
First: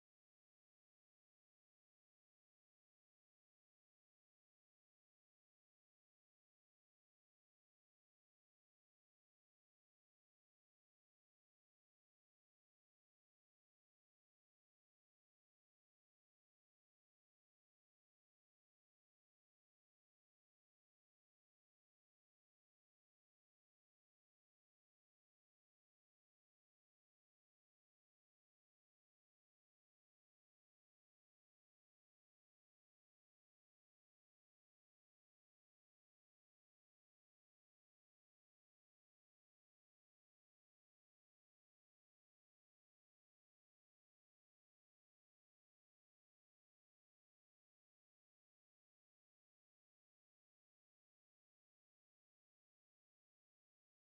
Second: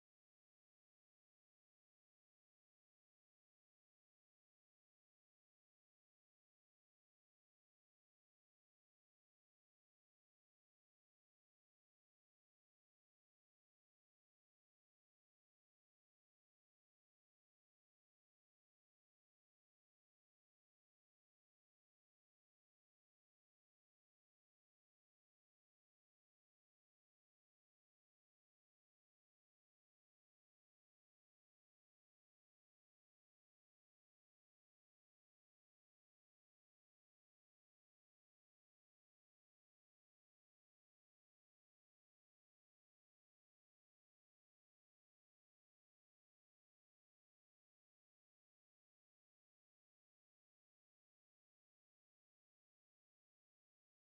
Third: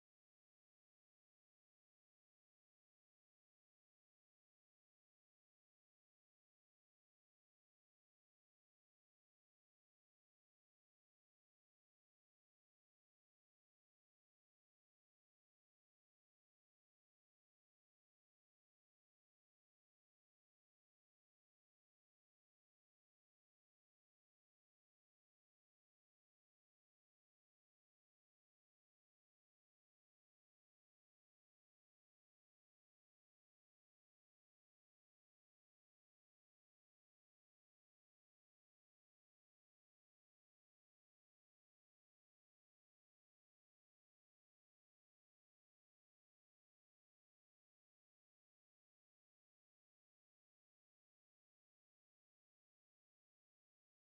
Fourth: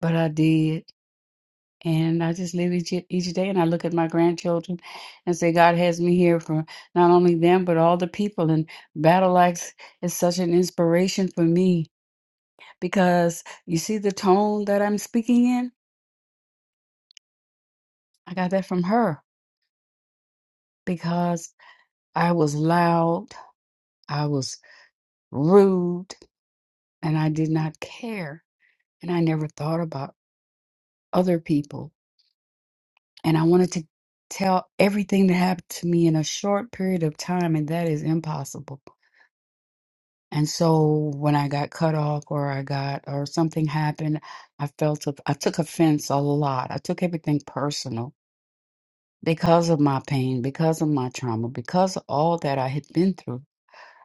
S4: but I did And I just live each each day, and I look at my grandchildren and say, God has me here for not only them but all the people. And Battle Axe is such an inspiration for me because you see the tone that I'm speaking in. I got that from her because I was loud, I was rude, and I did not care, and I never thought about other people. And I wanted to tell everything that happened to me in a short period of time, and that is impossible. And so when I got cut off or I got or something happened, I felt of- I took offense a lot. I took everything personal because of my pain, because of my trauma, because of all that I had been through.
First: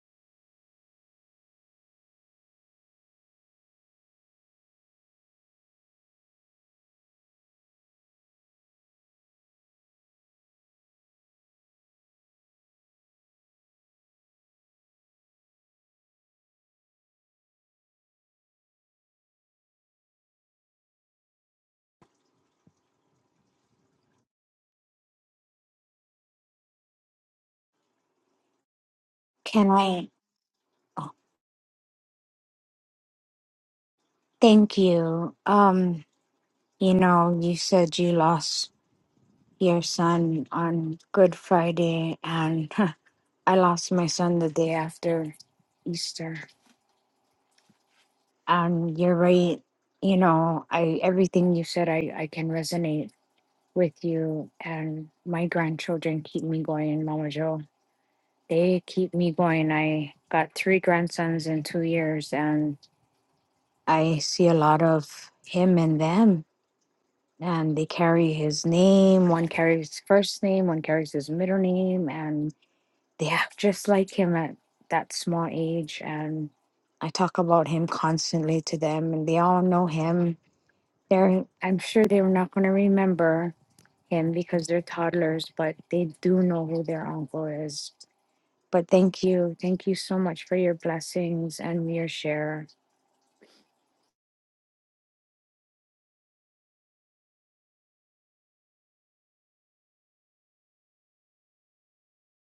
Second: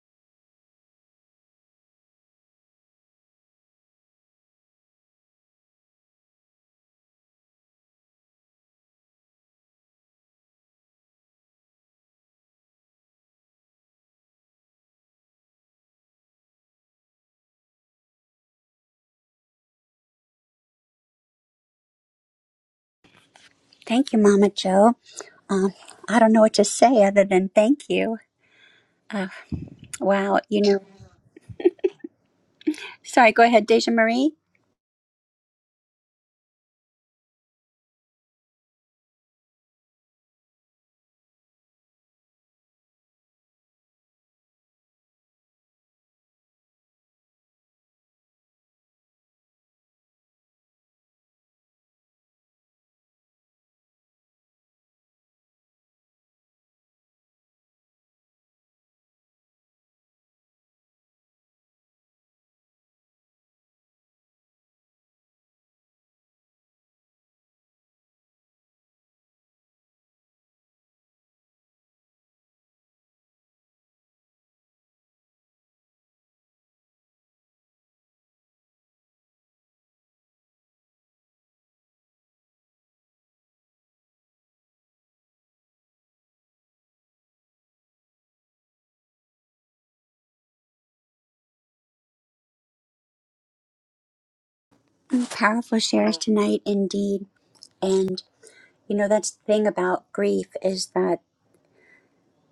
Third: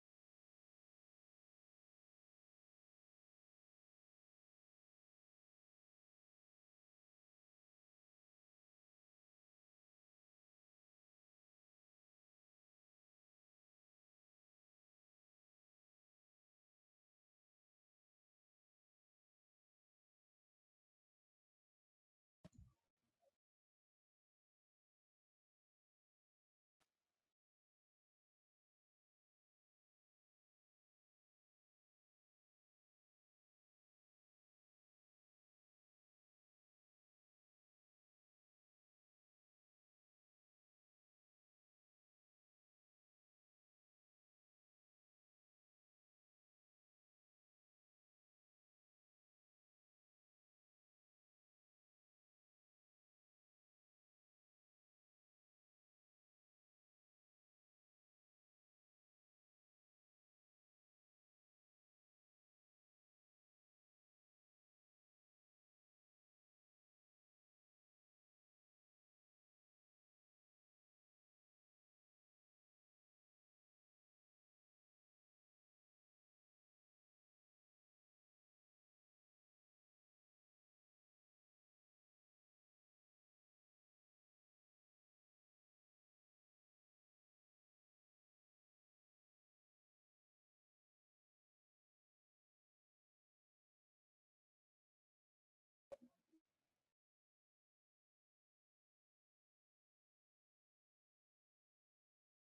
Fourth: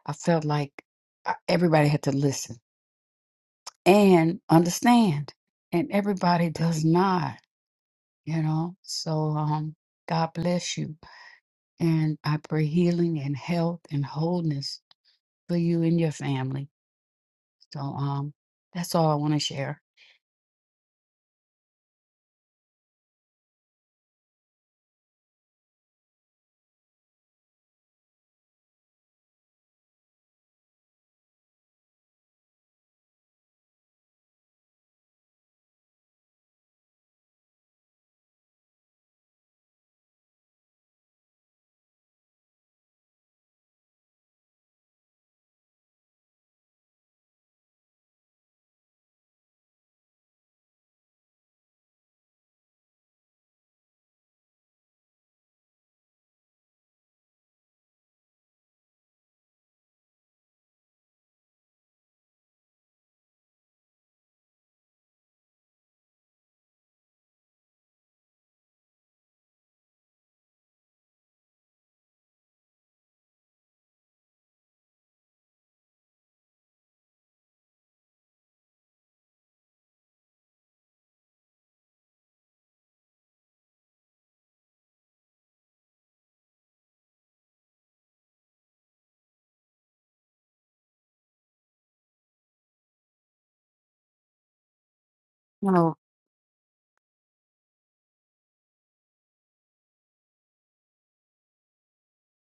S4: I felt like I- everybody had to listen and understand, and everybody does not, you know. So um God bless you and I pray healing and health and wholeness for you and your family. So um that's all I want to share.
S1: Thank you, Mama Joe. Um, I don't know what to say other than thank you. Uh,
S3: Can I?
S1: wow, you know.
S3: Oh,
S1: Sorry, go ahead, Deja Marie.
S3: thank you. Um, you know, you said you lost your son on Good Friday, and I lost my son the day after Easter. And you're right. You know, I everything you said, I I can resonate with you. And my grandchildren keep me going, Mama Joe. They keep me going. I got three grandsons in two years, and. I see a lot of him and them, and they carry his name. One carries his first name, one carries his middle name, and they act just like him at that small age. And I talk about him constantly to them, and they all know him. They're, I'm sure they're not going to remember him because they're toddlers, but they do know who their uncle is. But thank you. Thank you so much for your blessings and your share.
S1: Powerful shares tonight, indeed. And You know, that's the thing about grief is that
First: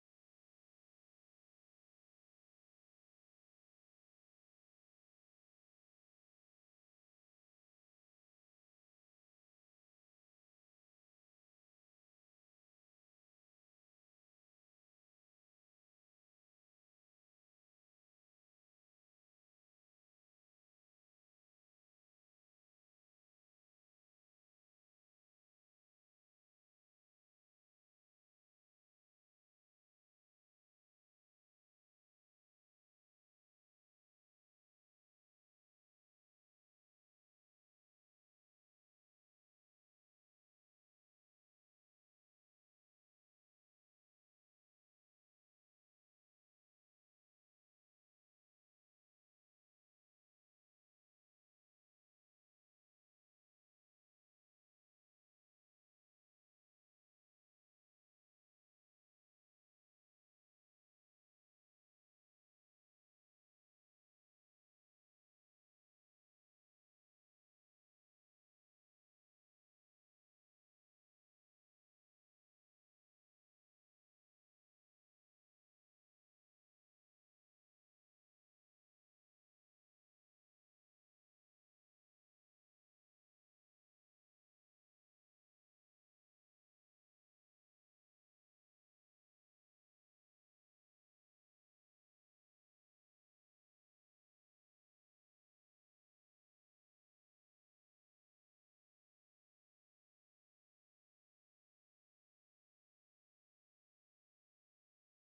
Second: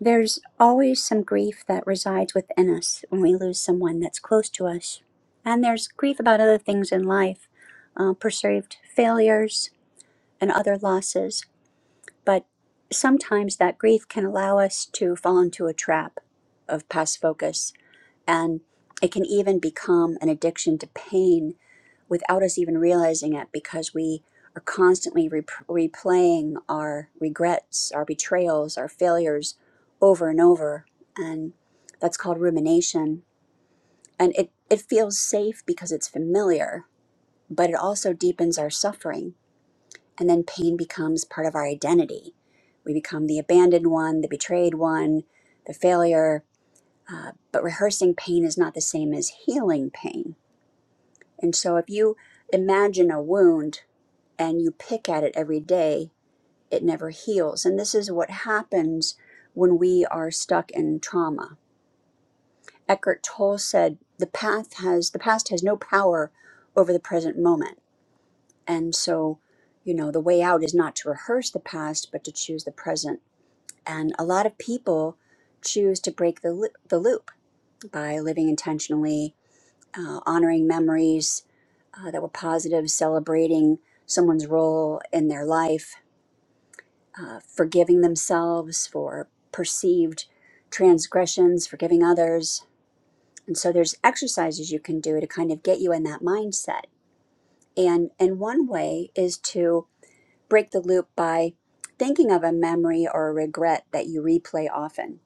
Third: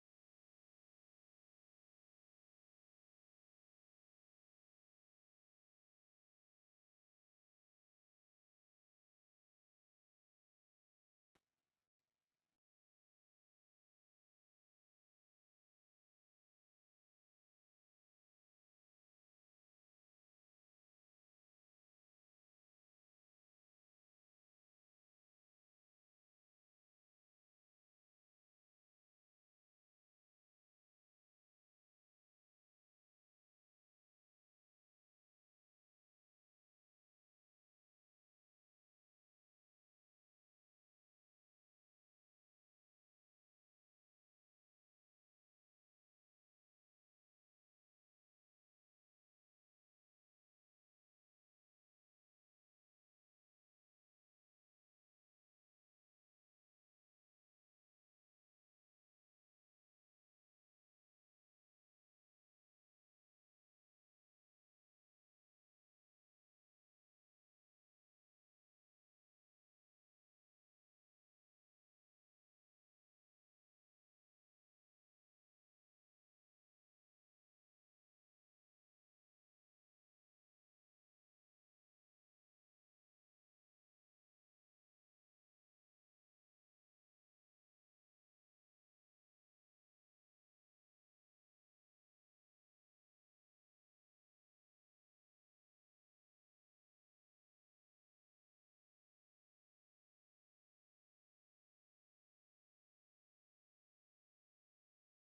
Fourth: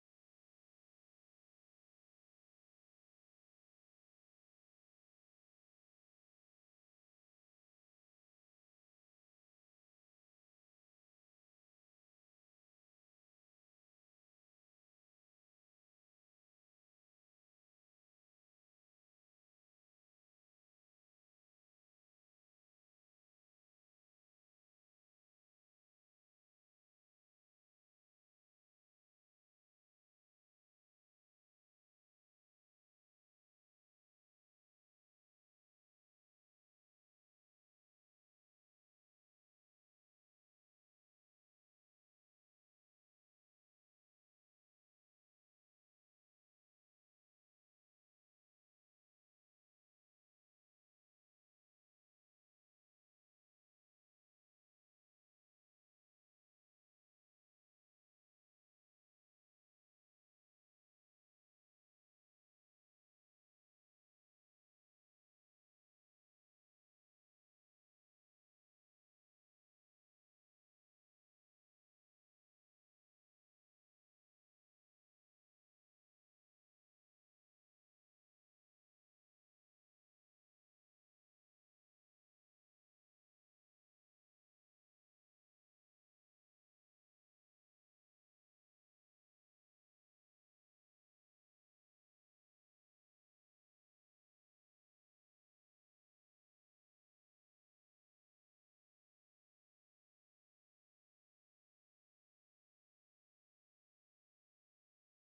S1: there's always some grief that resides within us when we lose someone that's close to us. And there's grief about other things in life, uh, perceived failures and other losses. But sometimes that grief can allow us to fall into a trap of past focus. And it can even become an addiction to pain without us even realizing it because we are constantly rep- replaying our regrets, our betrayals, our failures over and over. And that's called rumination. And it, it feels safe because it's familiar, but it also deepens our suffering. And then pain becomes part of our identity. We become the abandoned one, the betrayed one, the failure. Uh, but rehearsing pain is not the same as healing pain. And so if you imagine a wound and you pick at it every day, it never heals. And this is what happens when we are stuck in trauma. Eckhart Tolle said, "The path has the past has no power over the present moment." And so, you know, the way out is not to rehearse the past, but to choose the present. And a lot of people choose to break the loop, the loop by living intentionally, uh, honoring memories uh, that were positive, celebrating someone's role in their life, uh, forgiving themselves for perceived transgressions, forgiving others. And so there's exercises you can do to kind of get you in that mindset. And and one way is to break the loop by thinking of a memory or a regret that you replay often,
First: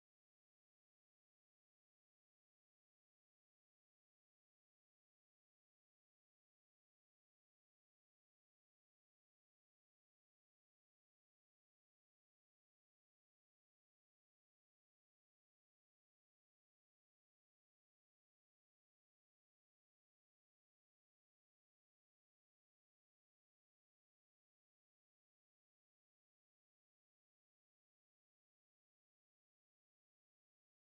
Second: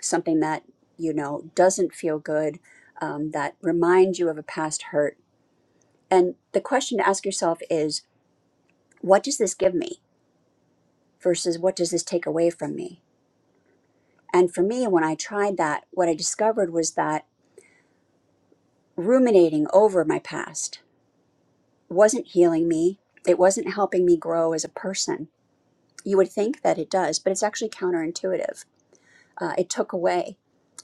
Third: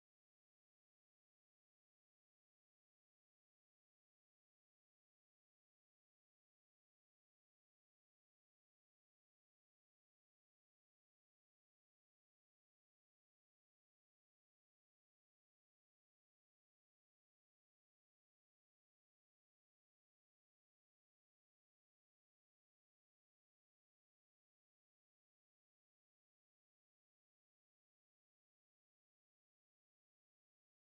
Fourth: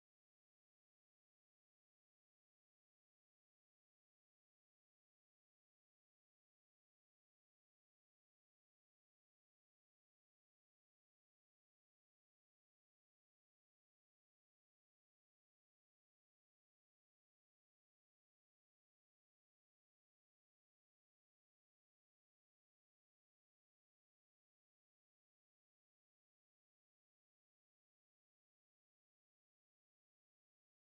S1: something that you know doesn't feel good, um, that reminds you of a past hurt. And the question to ask yourself is, what does this give me versus what does this take away from me? And for me, when I tried that, what I discovered was that ruminating over my past wasn't healing me. It wasn't helping me grow as a person. You would think that it does, but it's actually counterintuitive. Uh, it took away,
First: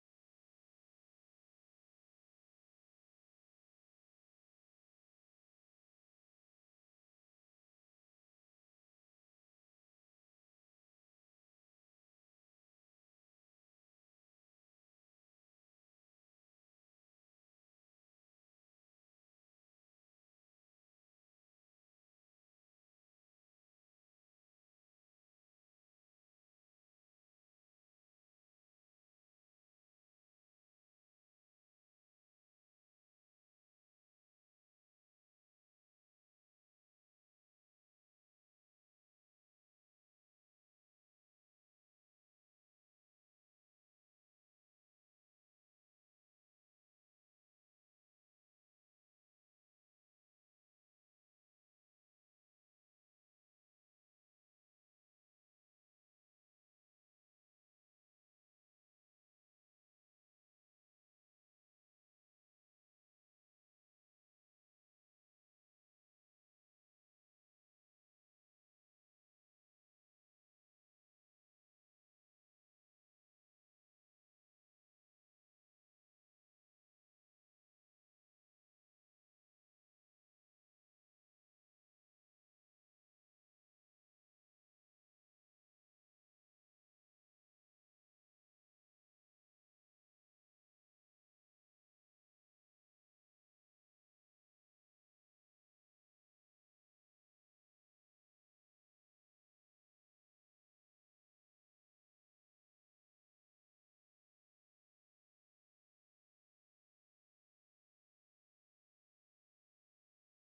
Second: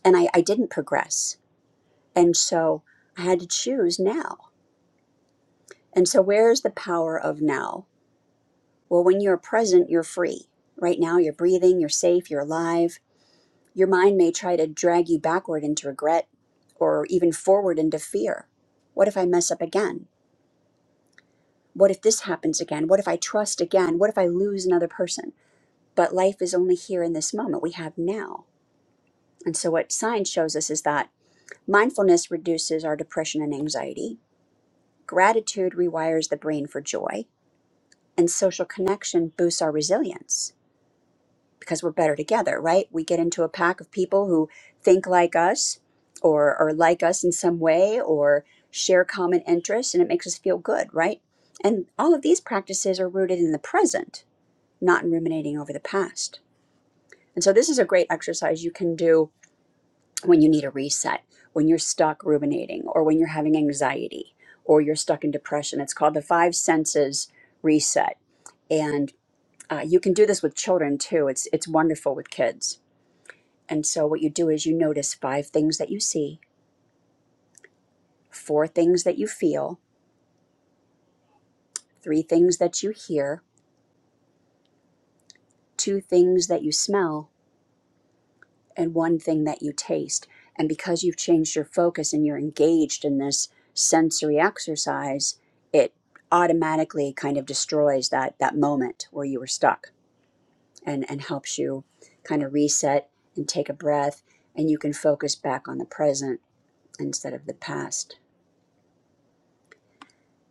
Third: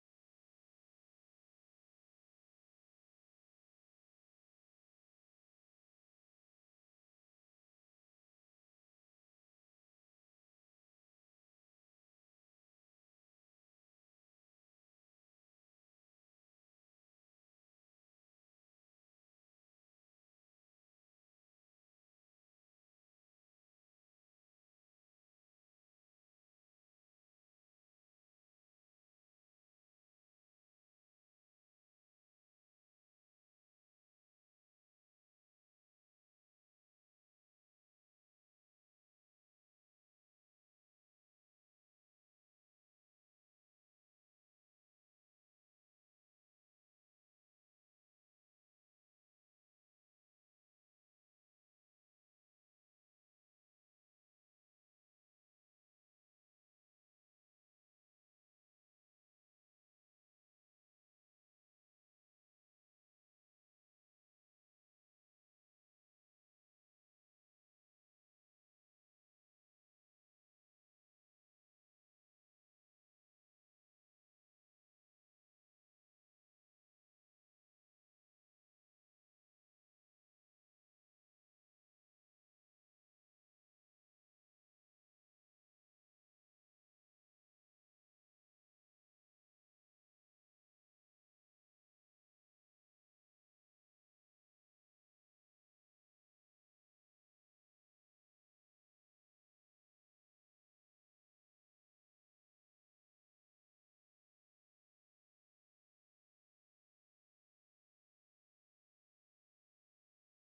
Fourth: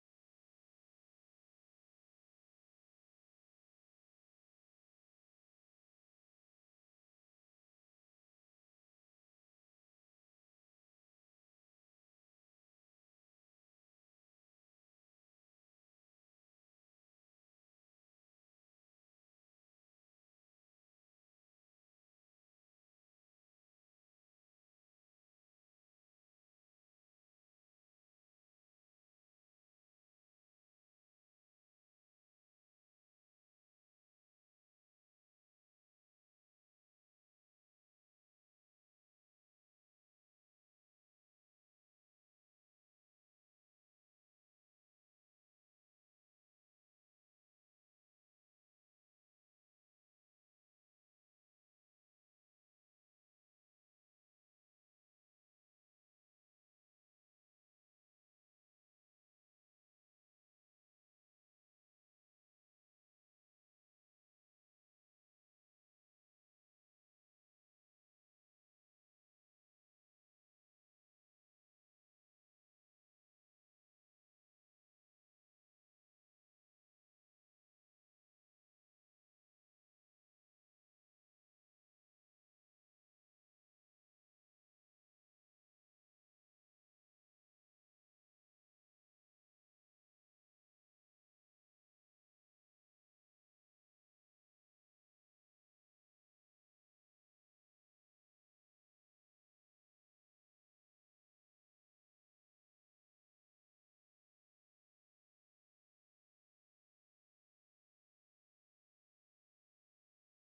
S1: and I, I didn't progress. And so I had to choose now. And so, where's the power of now? Well, when you're present, you're free. Right now, you're breathing, you're safe, you're alive Your mind may try to drag you backward into regret or even forward into fear. What if I mess up again? What if this happens again? What if I trust again? What if I lose another person? But life is only here in this moment we have now. And so, what science shows us is that mindfulness reduces our depression and anxiety, gratitude rewires the brain for joy, and social connection boosts our resilience. because we're better together, right? We get into a pack of people who think like us or or like us in some way or share common interests and it makes us feel good, right? And all of these practices are rooted in the present, not in ruminating over the past. And so this is a great exercise you can do when you need a reset, when you're stuck ruminating or when you're having anxiety or you're stuck in depression. It's called the five senses reset. And uh, you can do this with children too. It's it's wonderful with kids. And so what you do is you notice five things that you see, four things that you feel, three things that you hear, two things that you smell, and one thing that you taste. And because you've changed your focus and you're engaged in this sensory exercise, it automatically kind of destroys that that moment where you were stuck and and helps you kind of reset and take a breath and you can focus back on the present instead of the past.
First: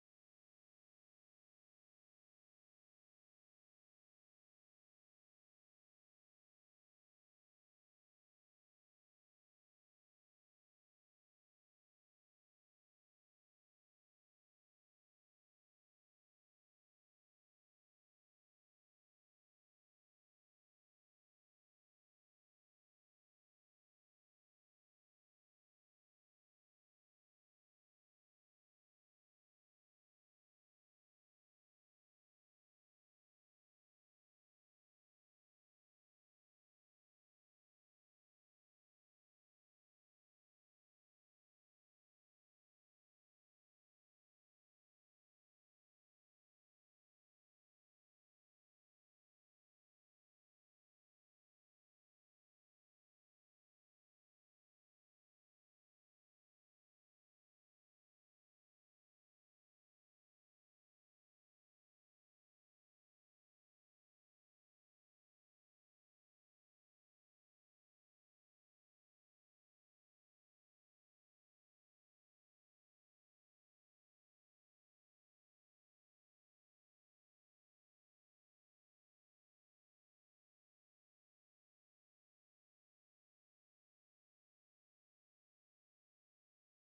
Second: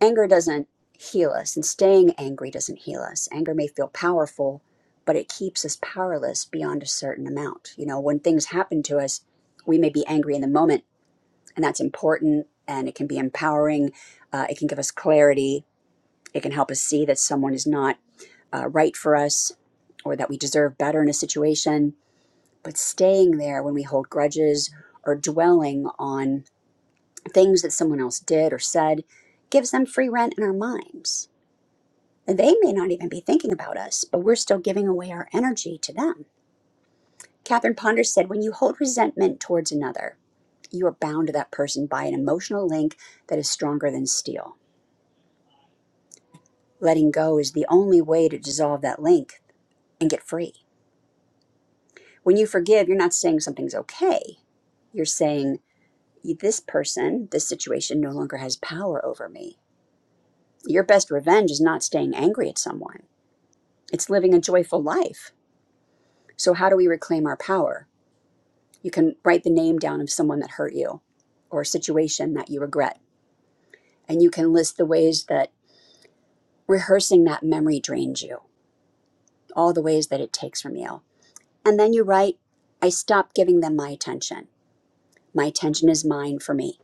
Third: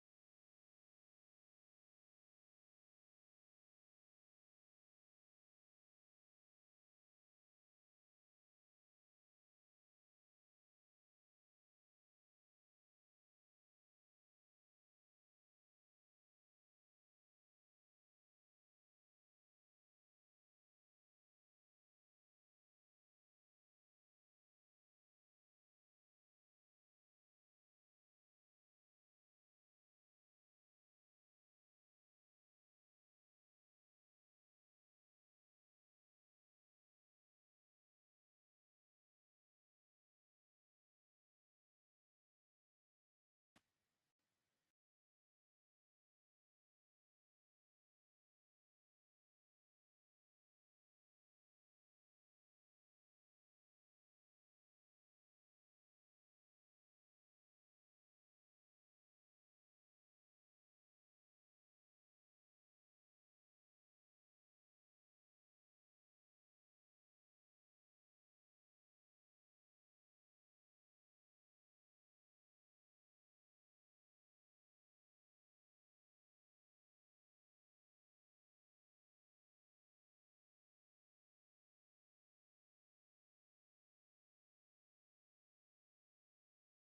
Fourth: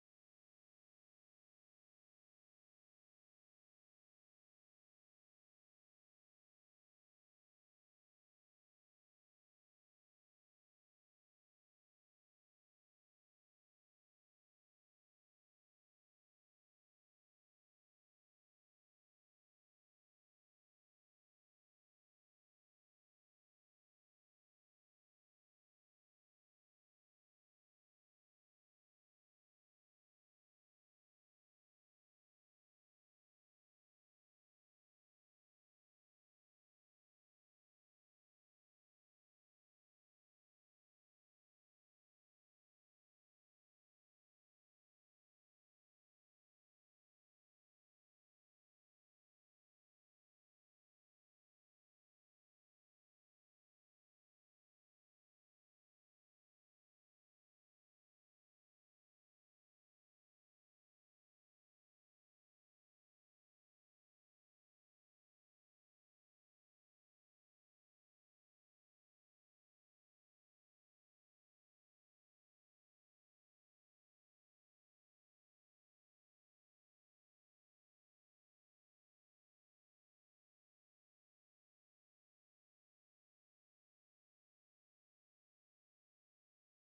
S1: anger doesn't heal us and staying angry doesn't heal us anger may feel powerful but it keeps us powerless beyond a certain amount you know when things happen to us we may be angry in the moment and that's important and it can be empowering uh, it can give us clarity it can help us see that someone is not uh, right for us or that we deserve better in a situation but staying there when we hold grudges or dwelling on things that someone else did or said gives them free rent in our minds they may not even be thinking about us, but we're still giving away our energy to them. Catherine Ponder said, When you hold resentment towards another, you are bound to that person by an emotional link that is stronger than steel. Letting go is the only way to dissolve that link and get free. When you forgive, you're not saying something's okay. You're saying, This person, this situation no longer has power over me. Your best revenge is not staying angry at someone, it's living a joyful life. So, how do we reclaim our power? You can write the name down of someone that hurt you or a situation that you regret. And you can list the ways that rehearsing that memory drains you, all the ways that it takes from you. And then you write, I stopped giving them my attention. My attention is mine for me.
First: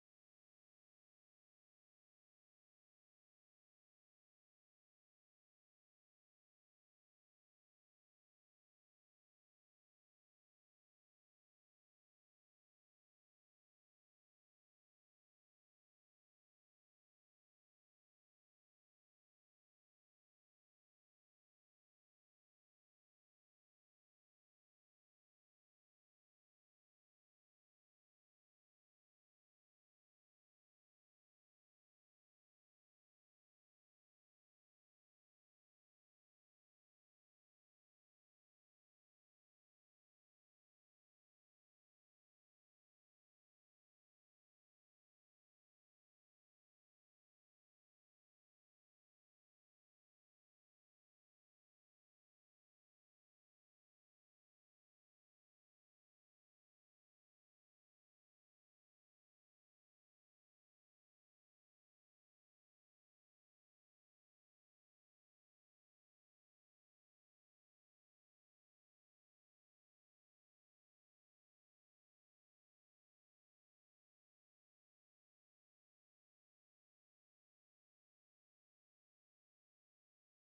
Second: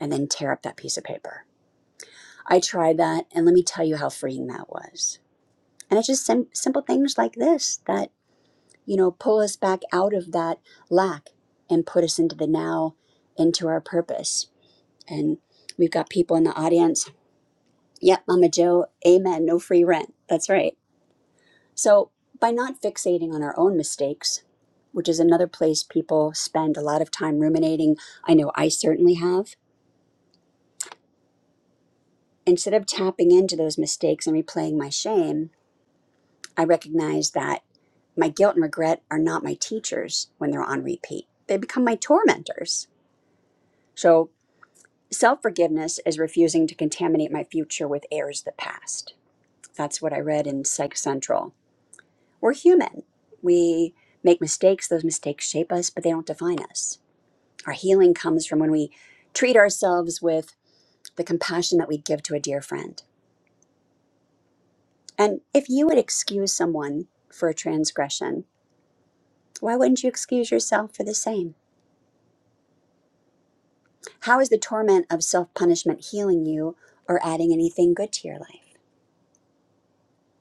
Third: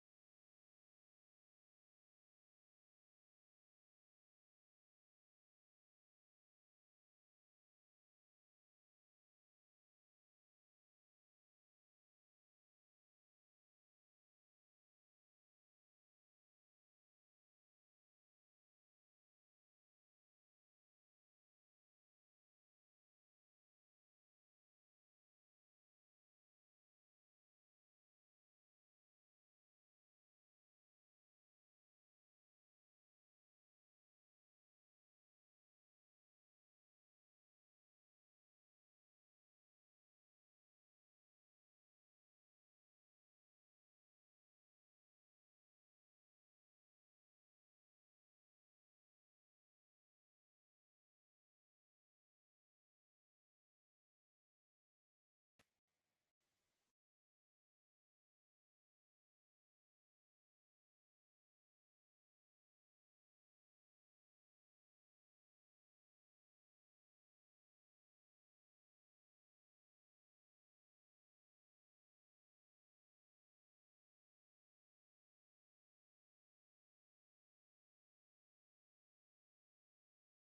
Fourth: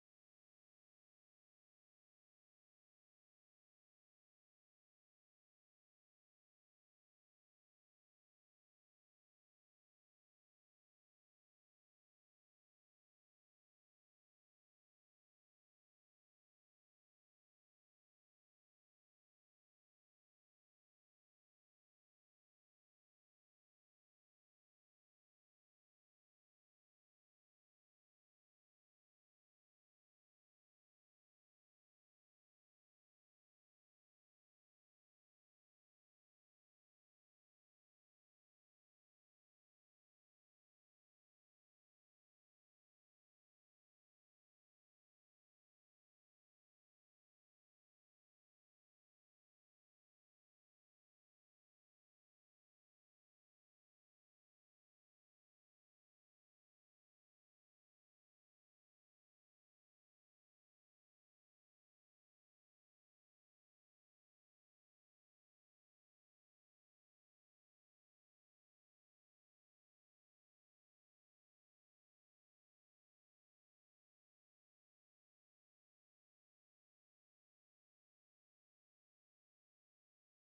S1: And then tear up that piece of paper. I tried that, and let me tell you how freeing that was. And it's just sim- simple things like this that, you know, pull us back out of that lack and put us into the now, into our purpose And we've got people in the audience. Yep, Mama Joe, amen, no free rent. That's right. So, by not fixating on our own mistakes, which is another place people spend a lot of time ruminating, I know I certainly have, instead of tapping into those mistakes and replaying my shame, I recognize that my guilt and regret are not my teachers when they're on repeat. They become my tormentors. So, self forgiveness is refusing to contaminate my future with errors of the past. That's what I read in Psych Central. We're human. We make mistakes. Those mistakes shape us, but they don't define us. Our healing comes from when we treat ourselves with the compassion that we'd give to a dear friend. And if you would excuse someone for a transgression, why wouldn't you excuse yourself for the same? How is the torment of self punishment healing you or adding anything good to your life?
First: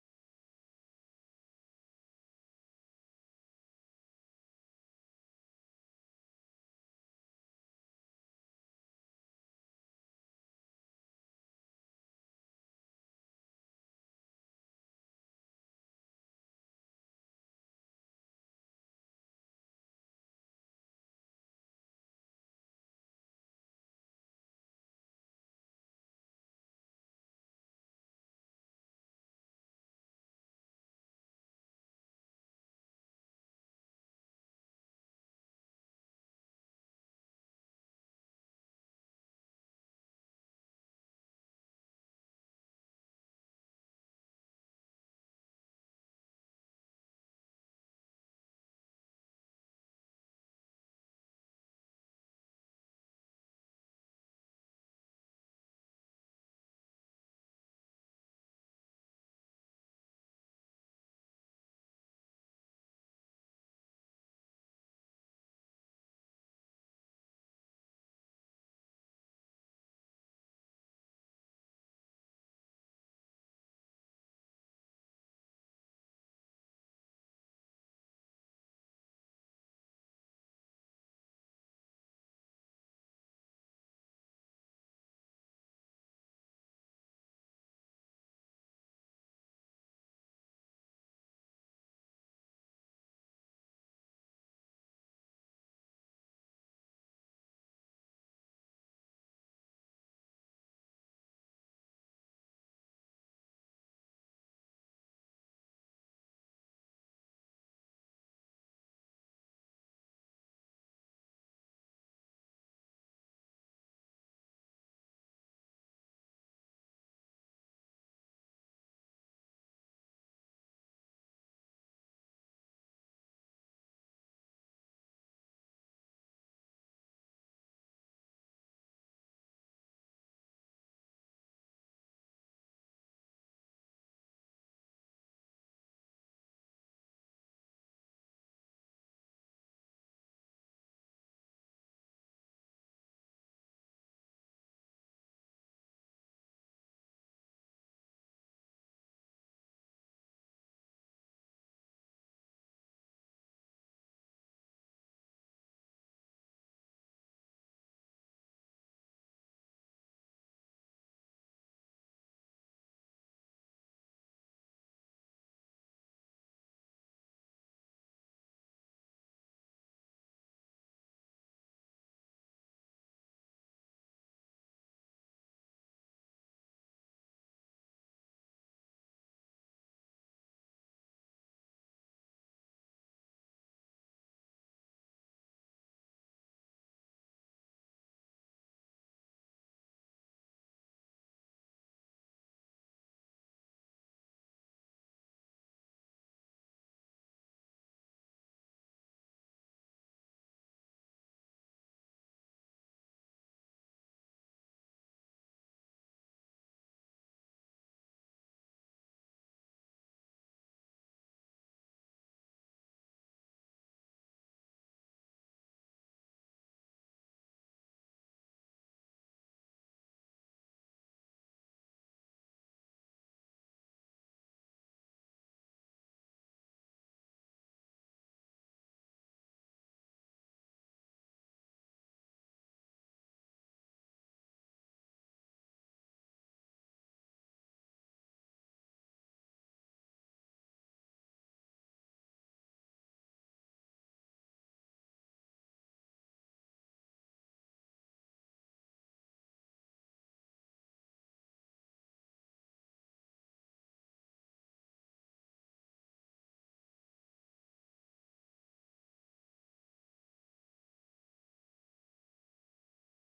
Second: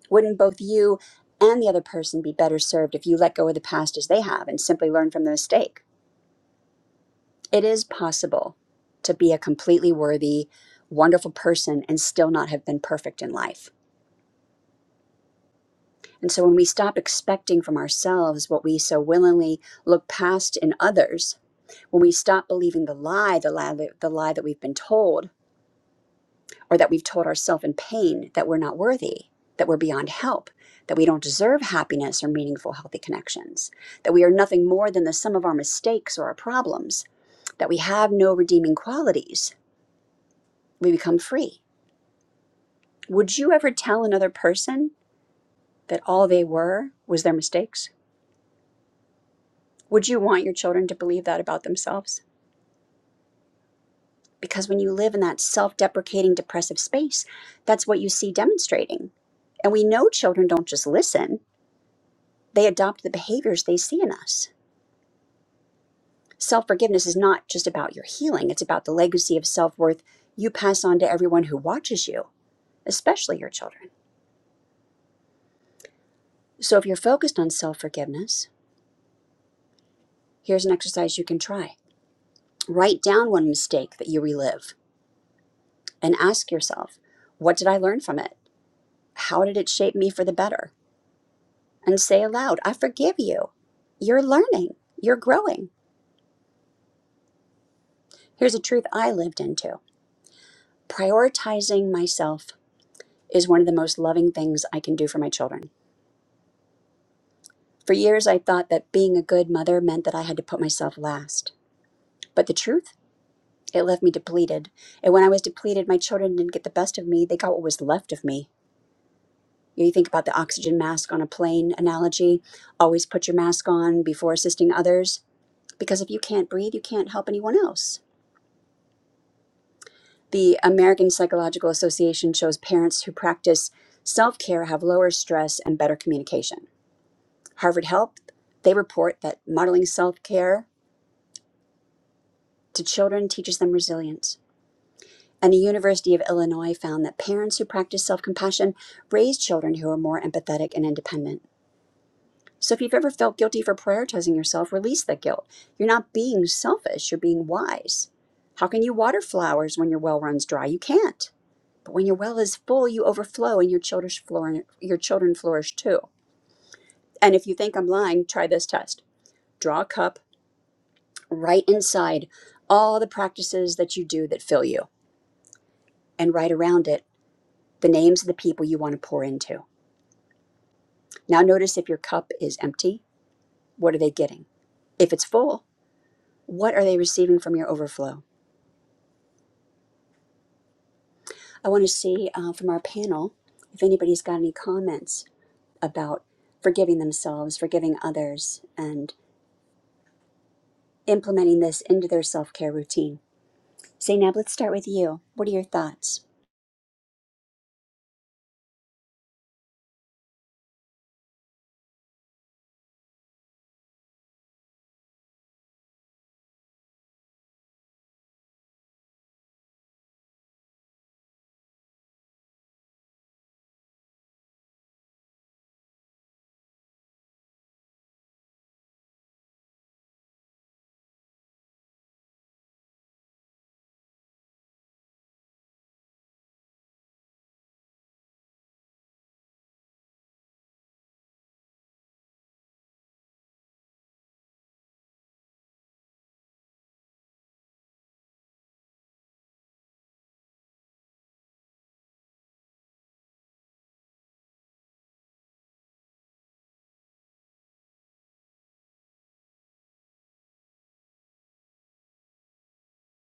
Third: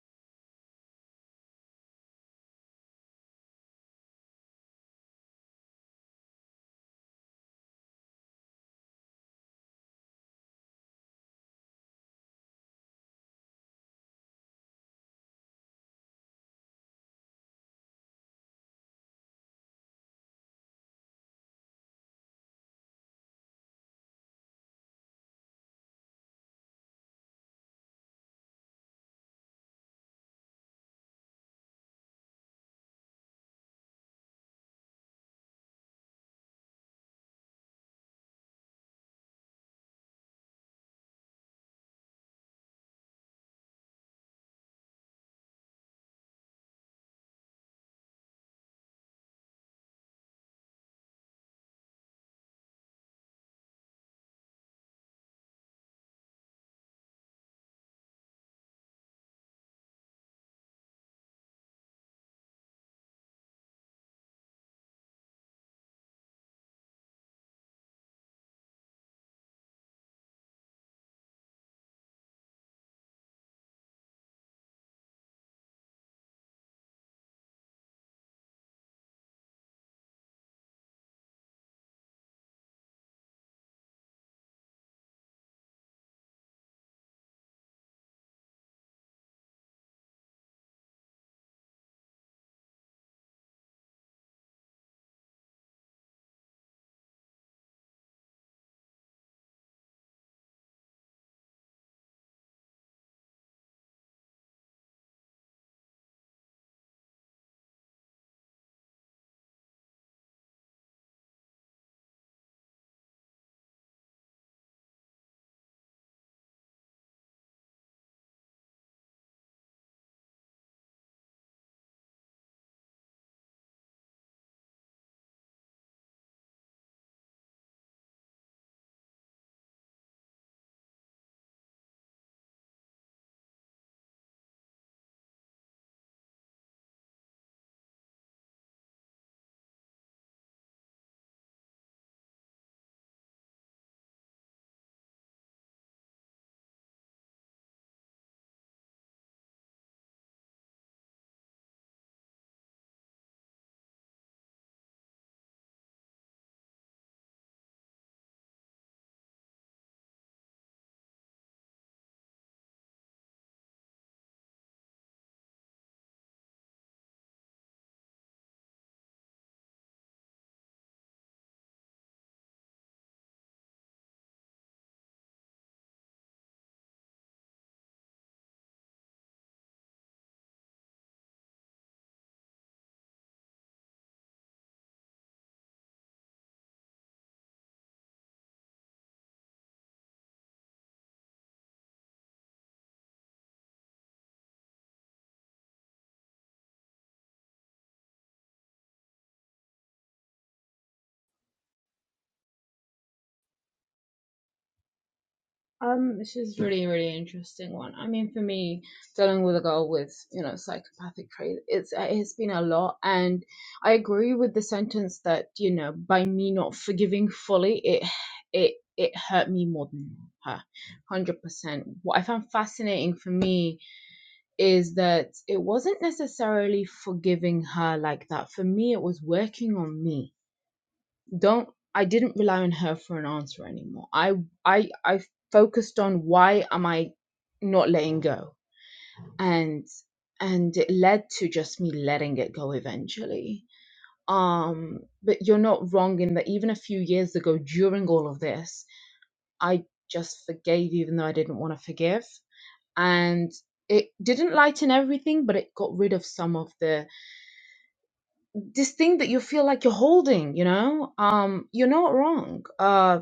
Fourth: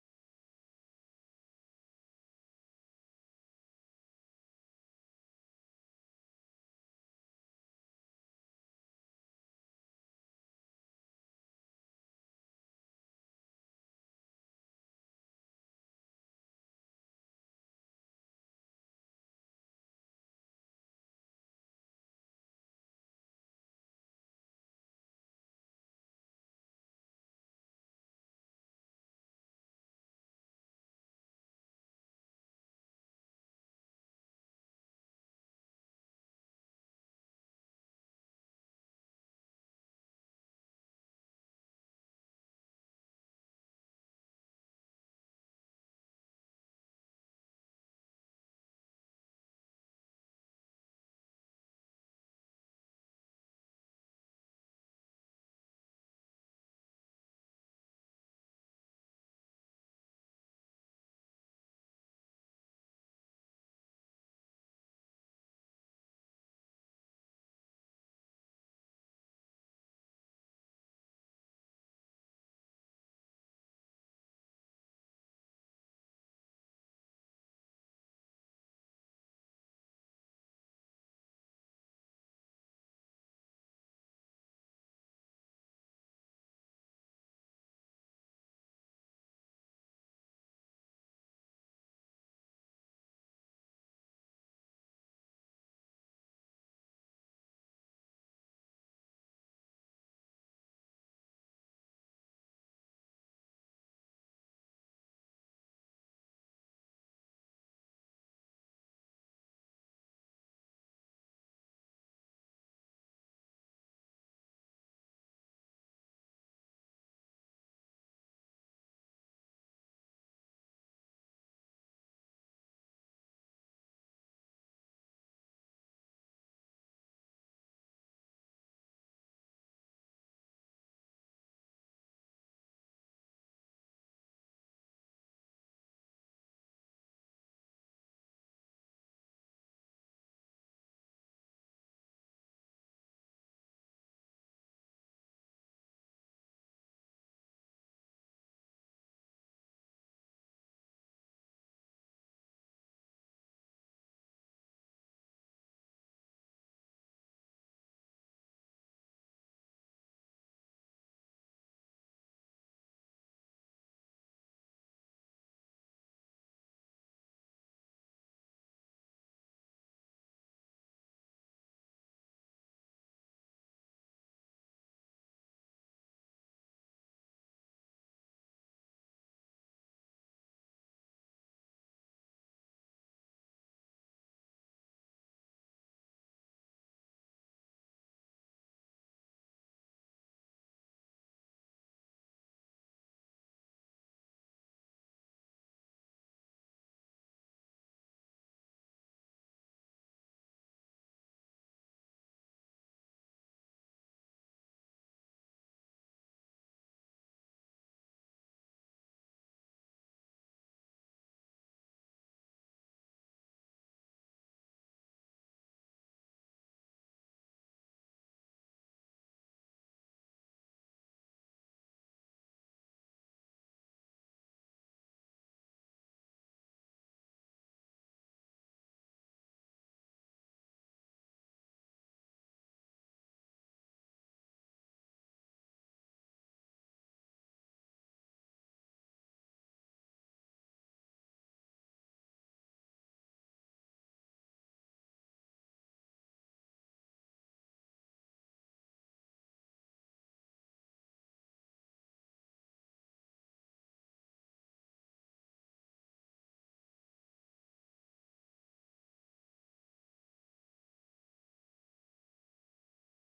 S1: Wouldn't both you and the other person be better served if you let go of the past as they have and simply learn from the mistake? It is possible to be a completely worthy, wonderful person and still not have been perfect in life. And so when we stop expecting from ourselves what we so willingly look past in others, when we stop believing the lie, the lie, the lie that we've been told, or that we've told ourselves in pain that we're not worthy, that we're beyond help, that we don't deserve happiness or meaningful, healthy connections, that we are nothing more than the sum of our mistakes or our problems, that we have no redeeming qualities, we become free Would you ever tell another person that all they were was their mistakes? Would you want your children to believe that about themselves? Because when you live in that self deprecating, depressive space, that's what you see demonstrating. And we know children don't just listen, they adopt the behaviors they see in us. Self forgiveness is not just about your healing, it's about the legacy of self worth you pass on to everyone who watches you, especially your children. So if you're focused on self forgiveness, here's an exercise you can try. Write down one mistake that you relive and ask yourself, what did I learn from it? How did it shape me for the better? And say aloud, I forgive you. You're learning, you're growing. Here's a truth I lived into prioritizing myself is one of the most loving things I can do for my children. For years, I thought that being a good mother meant that I had to put myself last. But the truth, it left me depleted. And when I was depleted, my children didn't get the best of me, they got what was left of me. You, think about the oxygen mask on a plane analogy. Always put your mask on before assisting others because if you can't breathe, you can't help anyone else. The American Psychological Association shows parents who practice self care have lower stress and better communication. Harvard Health, they report that modeling self care to children teaches them resilience. And the University of Illinois found that parents who practice self compassion raise children who are more empathetic and independent. So if you've ever felt guilty for prioritizing yourself, release that guilt. You're not being selfish, you're being wise. How can you water flowers when your well runs dry? You can't. But when your well is full, you overflow and your children flourish, your children flourish too. And if you think I'm lying, try this test. Draw a cup write inside all the practices that you do that fill you and write around it the names of the people you want to pour into. Now notice if your cup is empty, what are they getting? If it's full, what are they receiving from your overflow? I want to see uh, from our panel if anybody's got any comments about forgiving themselves, forgiving others, and implementing this into their self care routine. Zainab, let's start with you. What are your
S2: Um,
S1: thoughts?
S2: this is really, really interesting one. I mean, for me, dealing with a girl with, you know, psychopathic traits, it's it's been a lot, and I agree with the sentence that, you know, by me not forgiving fully, it it it hurt me more than her, hundred percent. What I found fascinating for me is that it wasn't necessarily forgiving her like that. For me, it was working on me don't i didn't rely on her for an answer anymore i i i focused on why am i not letting go and and it led to just me letting it go eventually um but you're not wrong in that even a few years ago during all of this i just forgave even though i didn't want to forgive and it didn't lighten everything but it got rid of some of the this thing that you feel like you're holding you know um you're not wrong uh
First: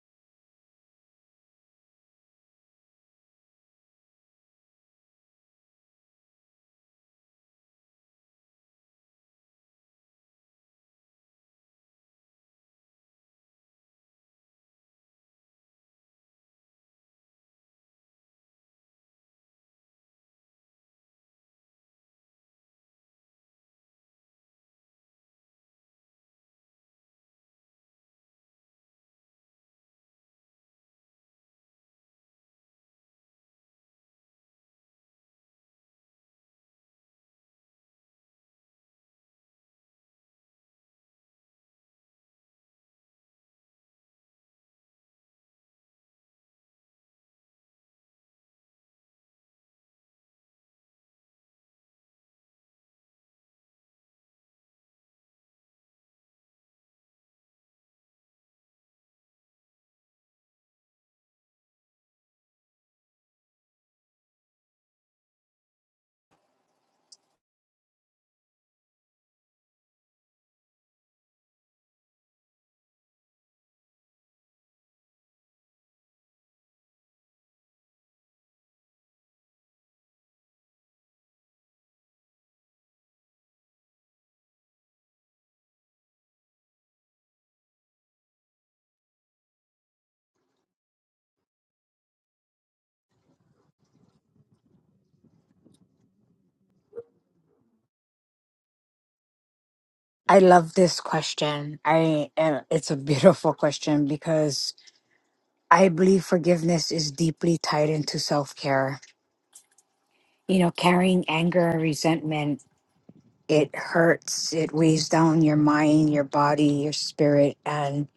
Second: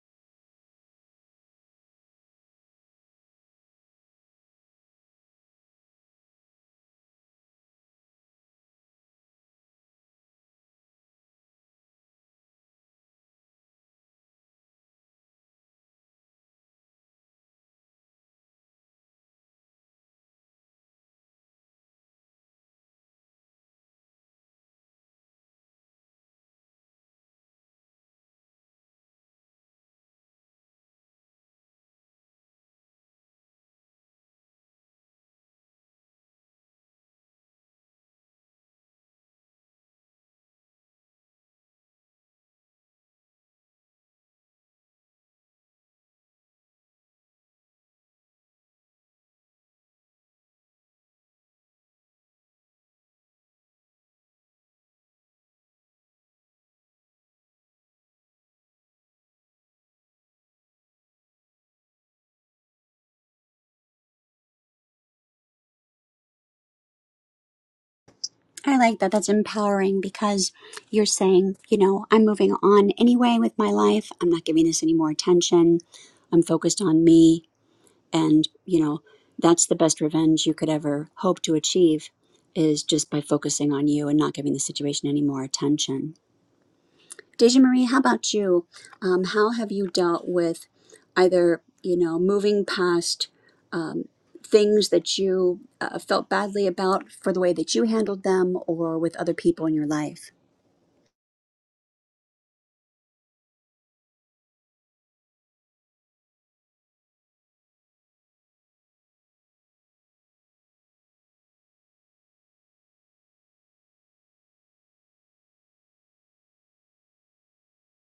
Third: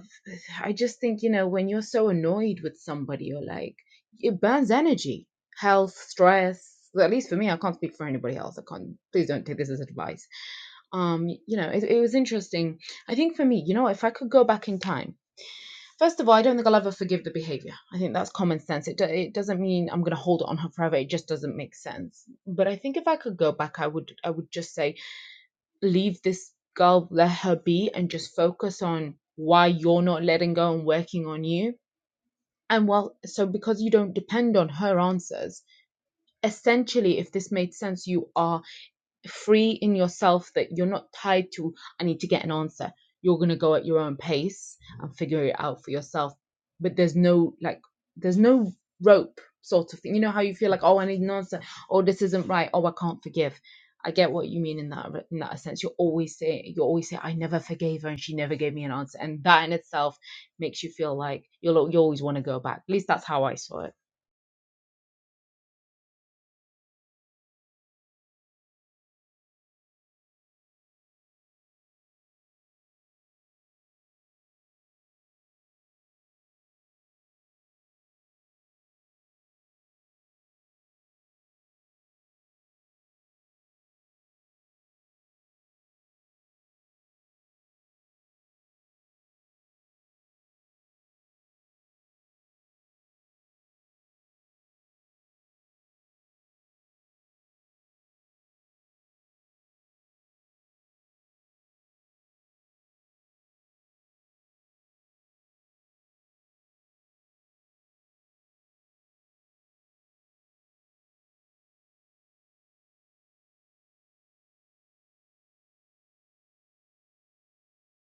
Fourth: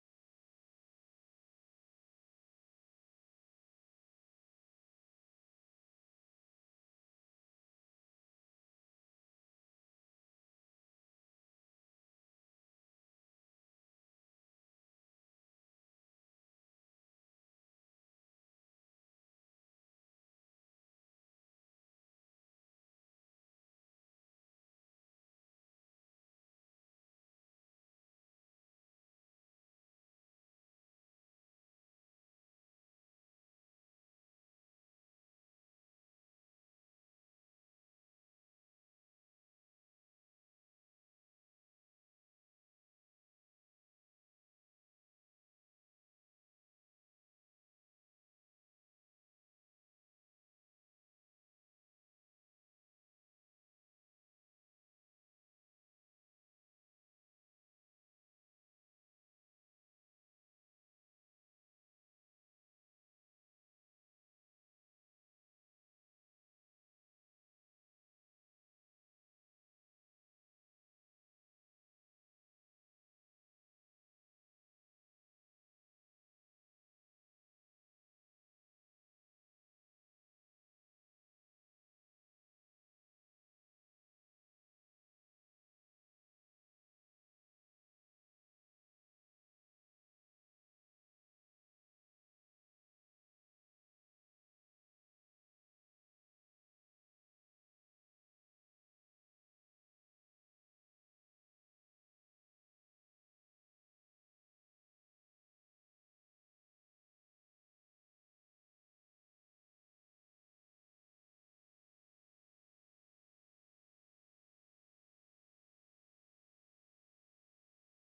S2: i just think you know when you're so annoyed with somebody you're like it burns energy health stress well, at least for me i can't speak for anybody else i can't please don't take this as advice um you know it, it was interesting i think for me you know if i could go back in time first of all i don't think i'll ever forgive the behavior i think that's common sense it, do- it doesn't mean i'm going to hold it on her forever it just doesn't make sense but i think if i could go back i would i would just say leave this girl, let her be, and just focus on why you're not letting go and working on you. And well, so because you don't depend on her answers, essentially, if this made sense, you are free in yourself that you're not tied to i need to get an answer you're going to go at your own pace and figure it out for yourself but there's no like there's no rope sort of thing you know how you feel like oh i need an answer oh this isn't right oh i can't forgive i get what you mean in that in that sense you always say you always say i never forgave her and she never gave me an answer and that in itself makes you feel like you'll you always want to go back at least that's how i saw it
S1: I like that. That's empowering because you're saying, you know, I'm moving on anyway with my life. I'm not giving this any more attention. I'm focused on me. And, you know, that's the best revenge you could ever hope to achieve is just by focusing on you and not giving the situation any more attention. Deja Marie, how about you? Um, how have you dealt with either you know moving past um, things that you uh, felt badly about for the way that you handled them, or with other people in your life?
S3: I love this question. I and it's a beautiful question because I believe forgiveness is deeply tied into self-care. You know, carrying anger and resentment, it hurts, it weighs down your mind, your body, your spirit and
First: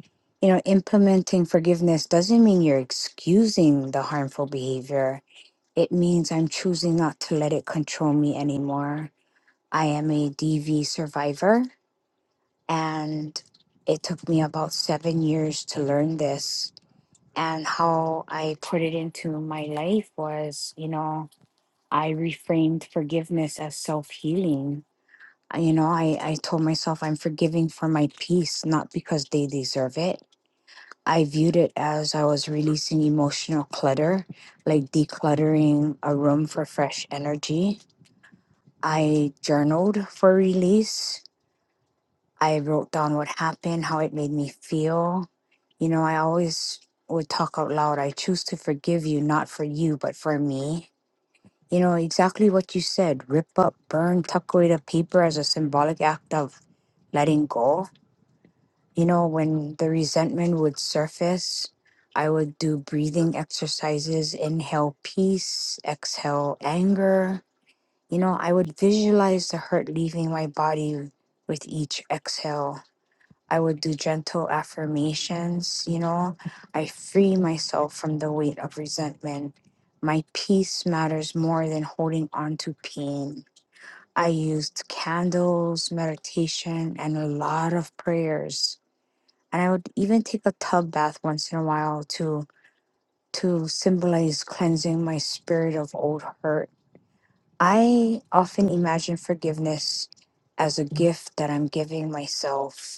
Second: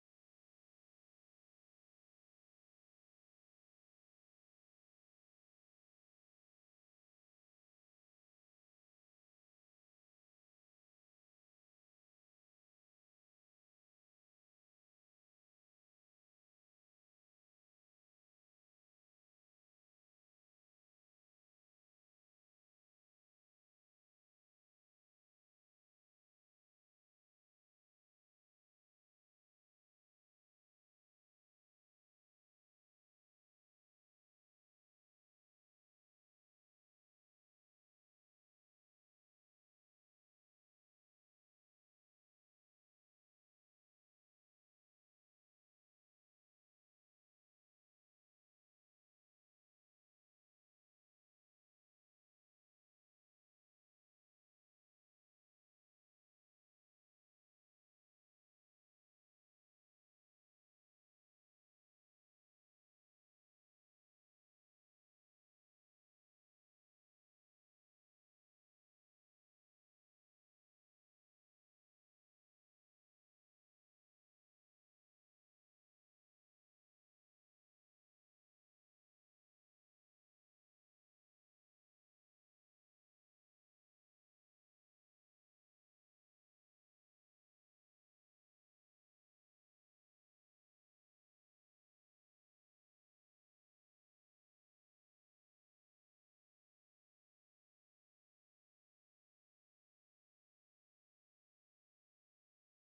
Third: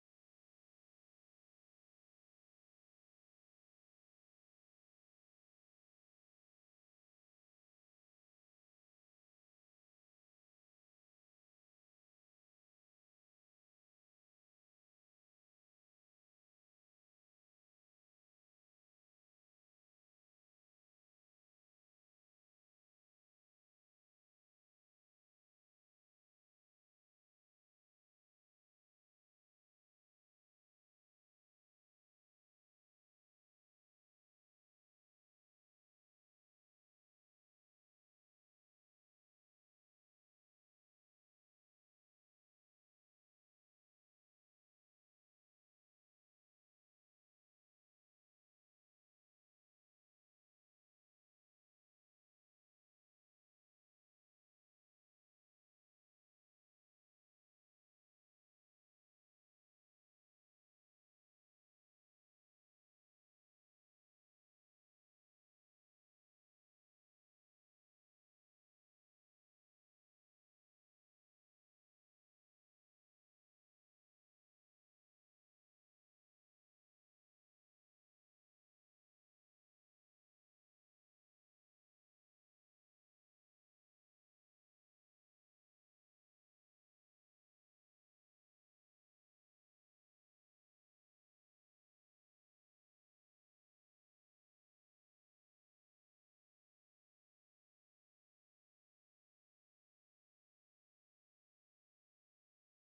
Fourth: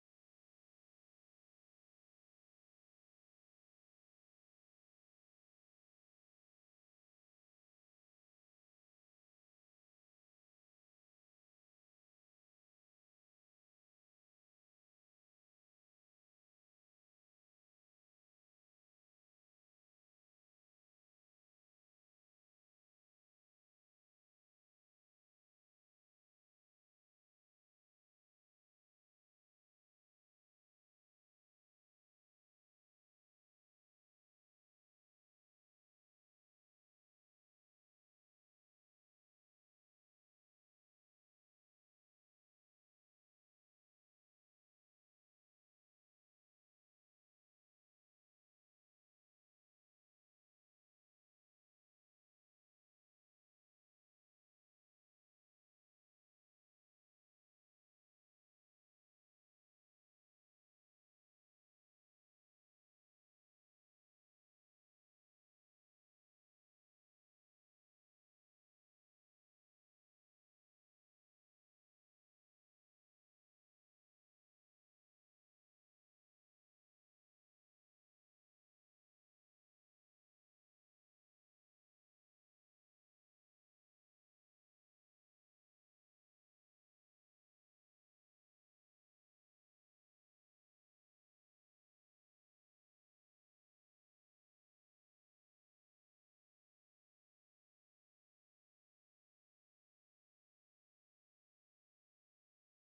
S3: you know, implementing forgiveness doesn't mean you're excusing the harmful behavior. It means I'm choosing not to let it control me anymore. I am a DV survivor And it took me about seven years to learn this. And how I put it into my life was, you know, I reframed forgiveness as self healing. You know, I, I told myself I'm forgiving for my peace, not because they deserve it. I viewed it as I was releasing emotional clutter, like decluttering a room for fresh energy. I journaled for release I wrote down what happened, how it made me feel. You know, I always would talk out loud. I choose to forgive you, not for you, but for me. You know, exactly what you said rip up, burn, tuck away the paper as a symbolic act of letting go. You know, when the resentment would surface, I would do breathing exercises, inhale peace, exhale anger. You know, I would visualize the hurt leaving my body with each exhale I would do gentle affirmations, you know. I free myself from the weight of resentment. My peace matters more than holding on to pain. I used candles, meditation, and a lot of prayers. And I would even take a tub bath once in a while to to symbolize cleansing my spirit of old hurt. I often imagine forgiveness as a gift that I'm giving myself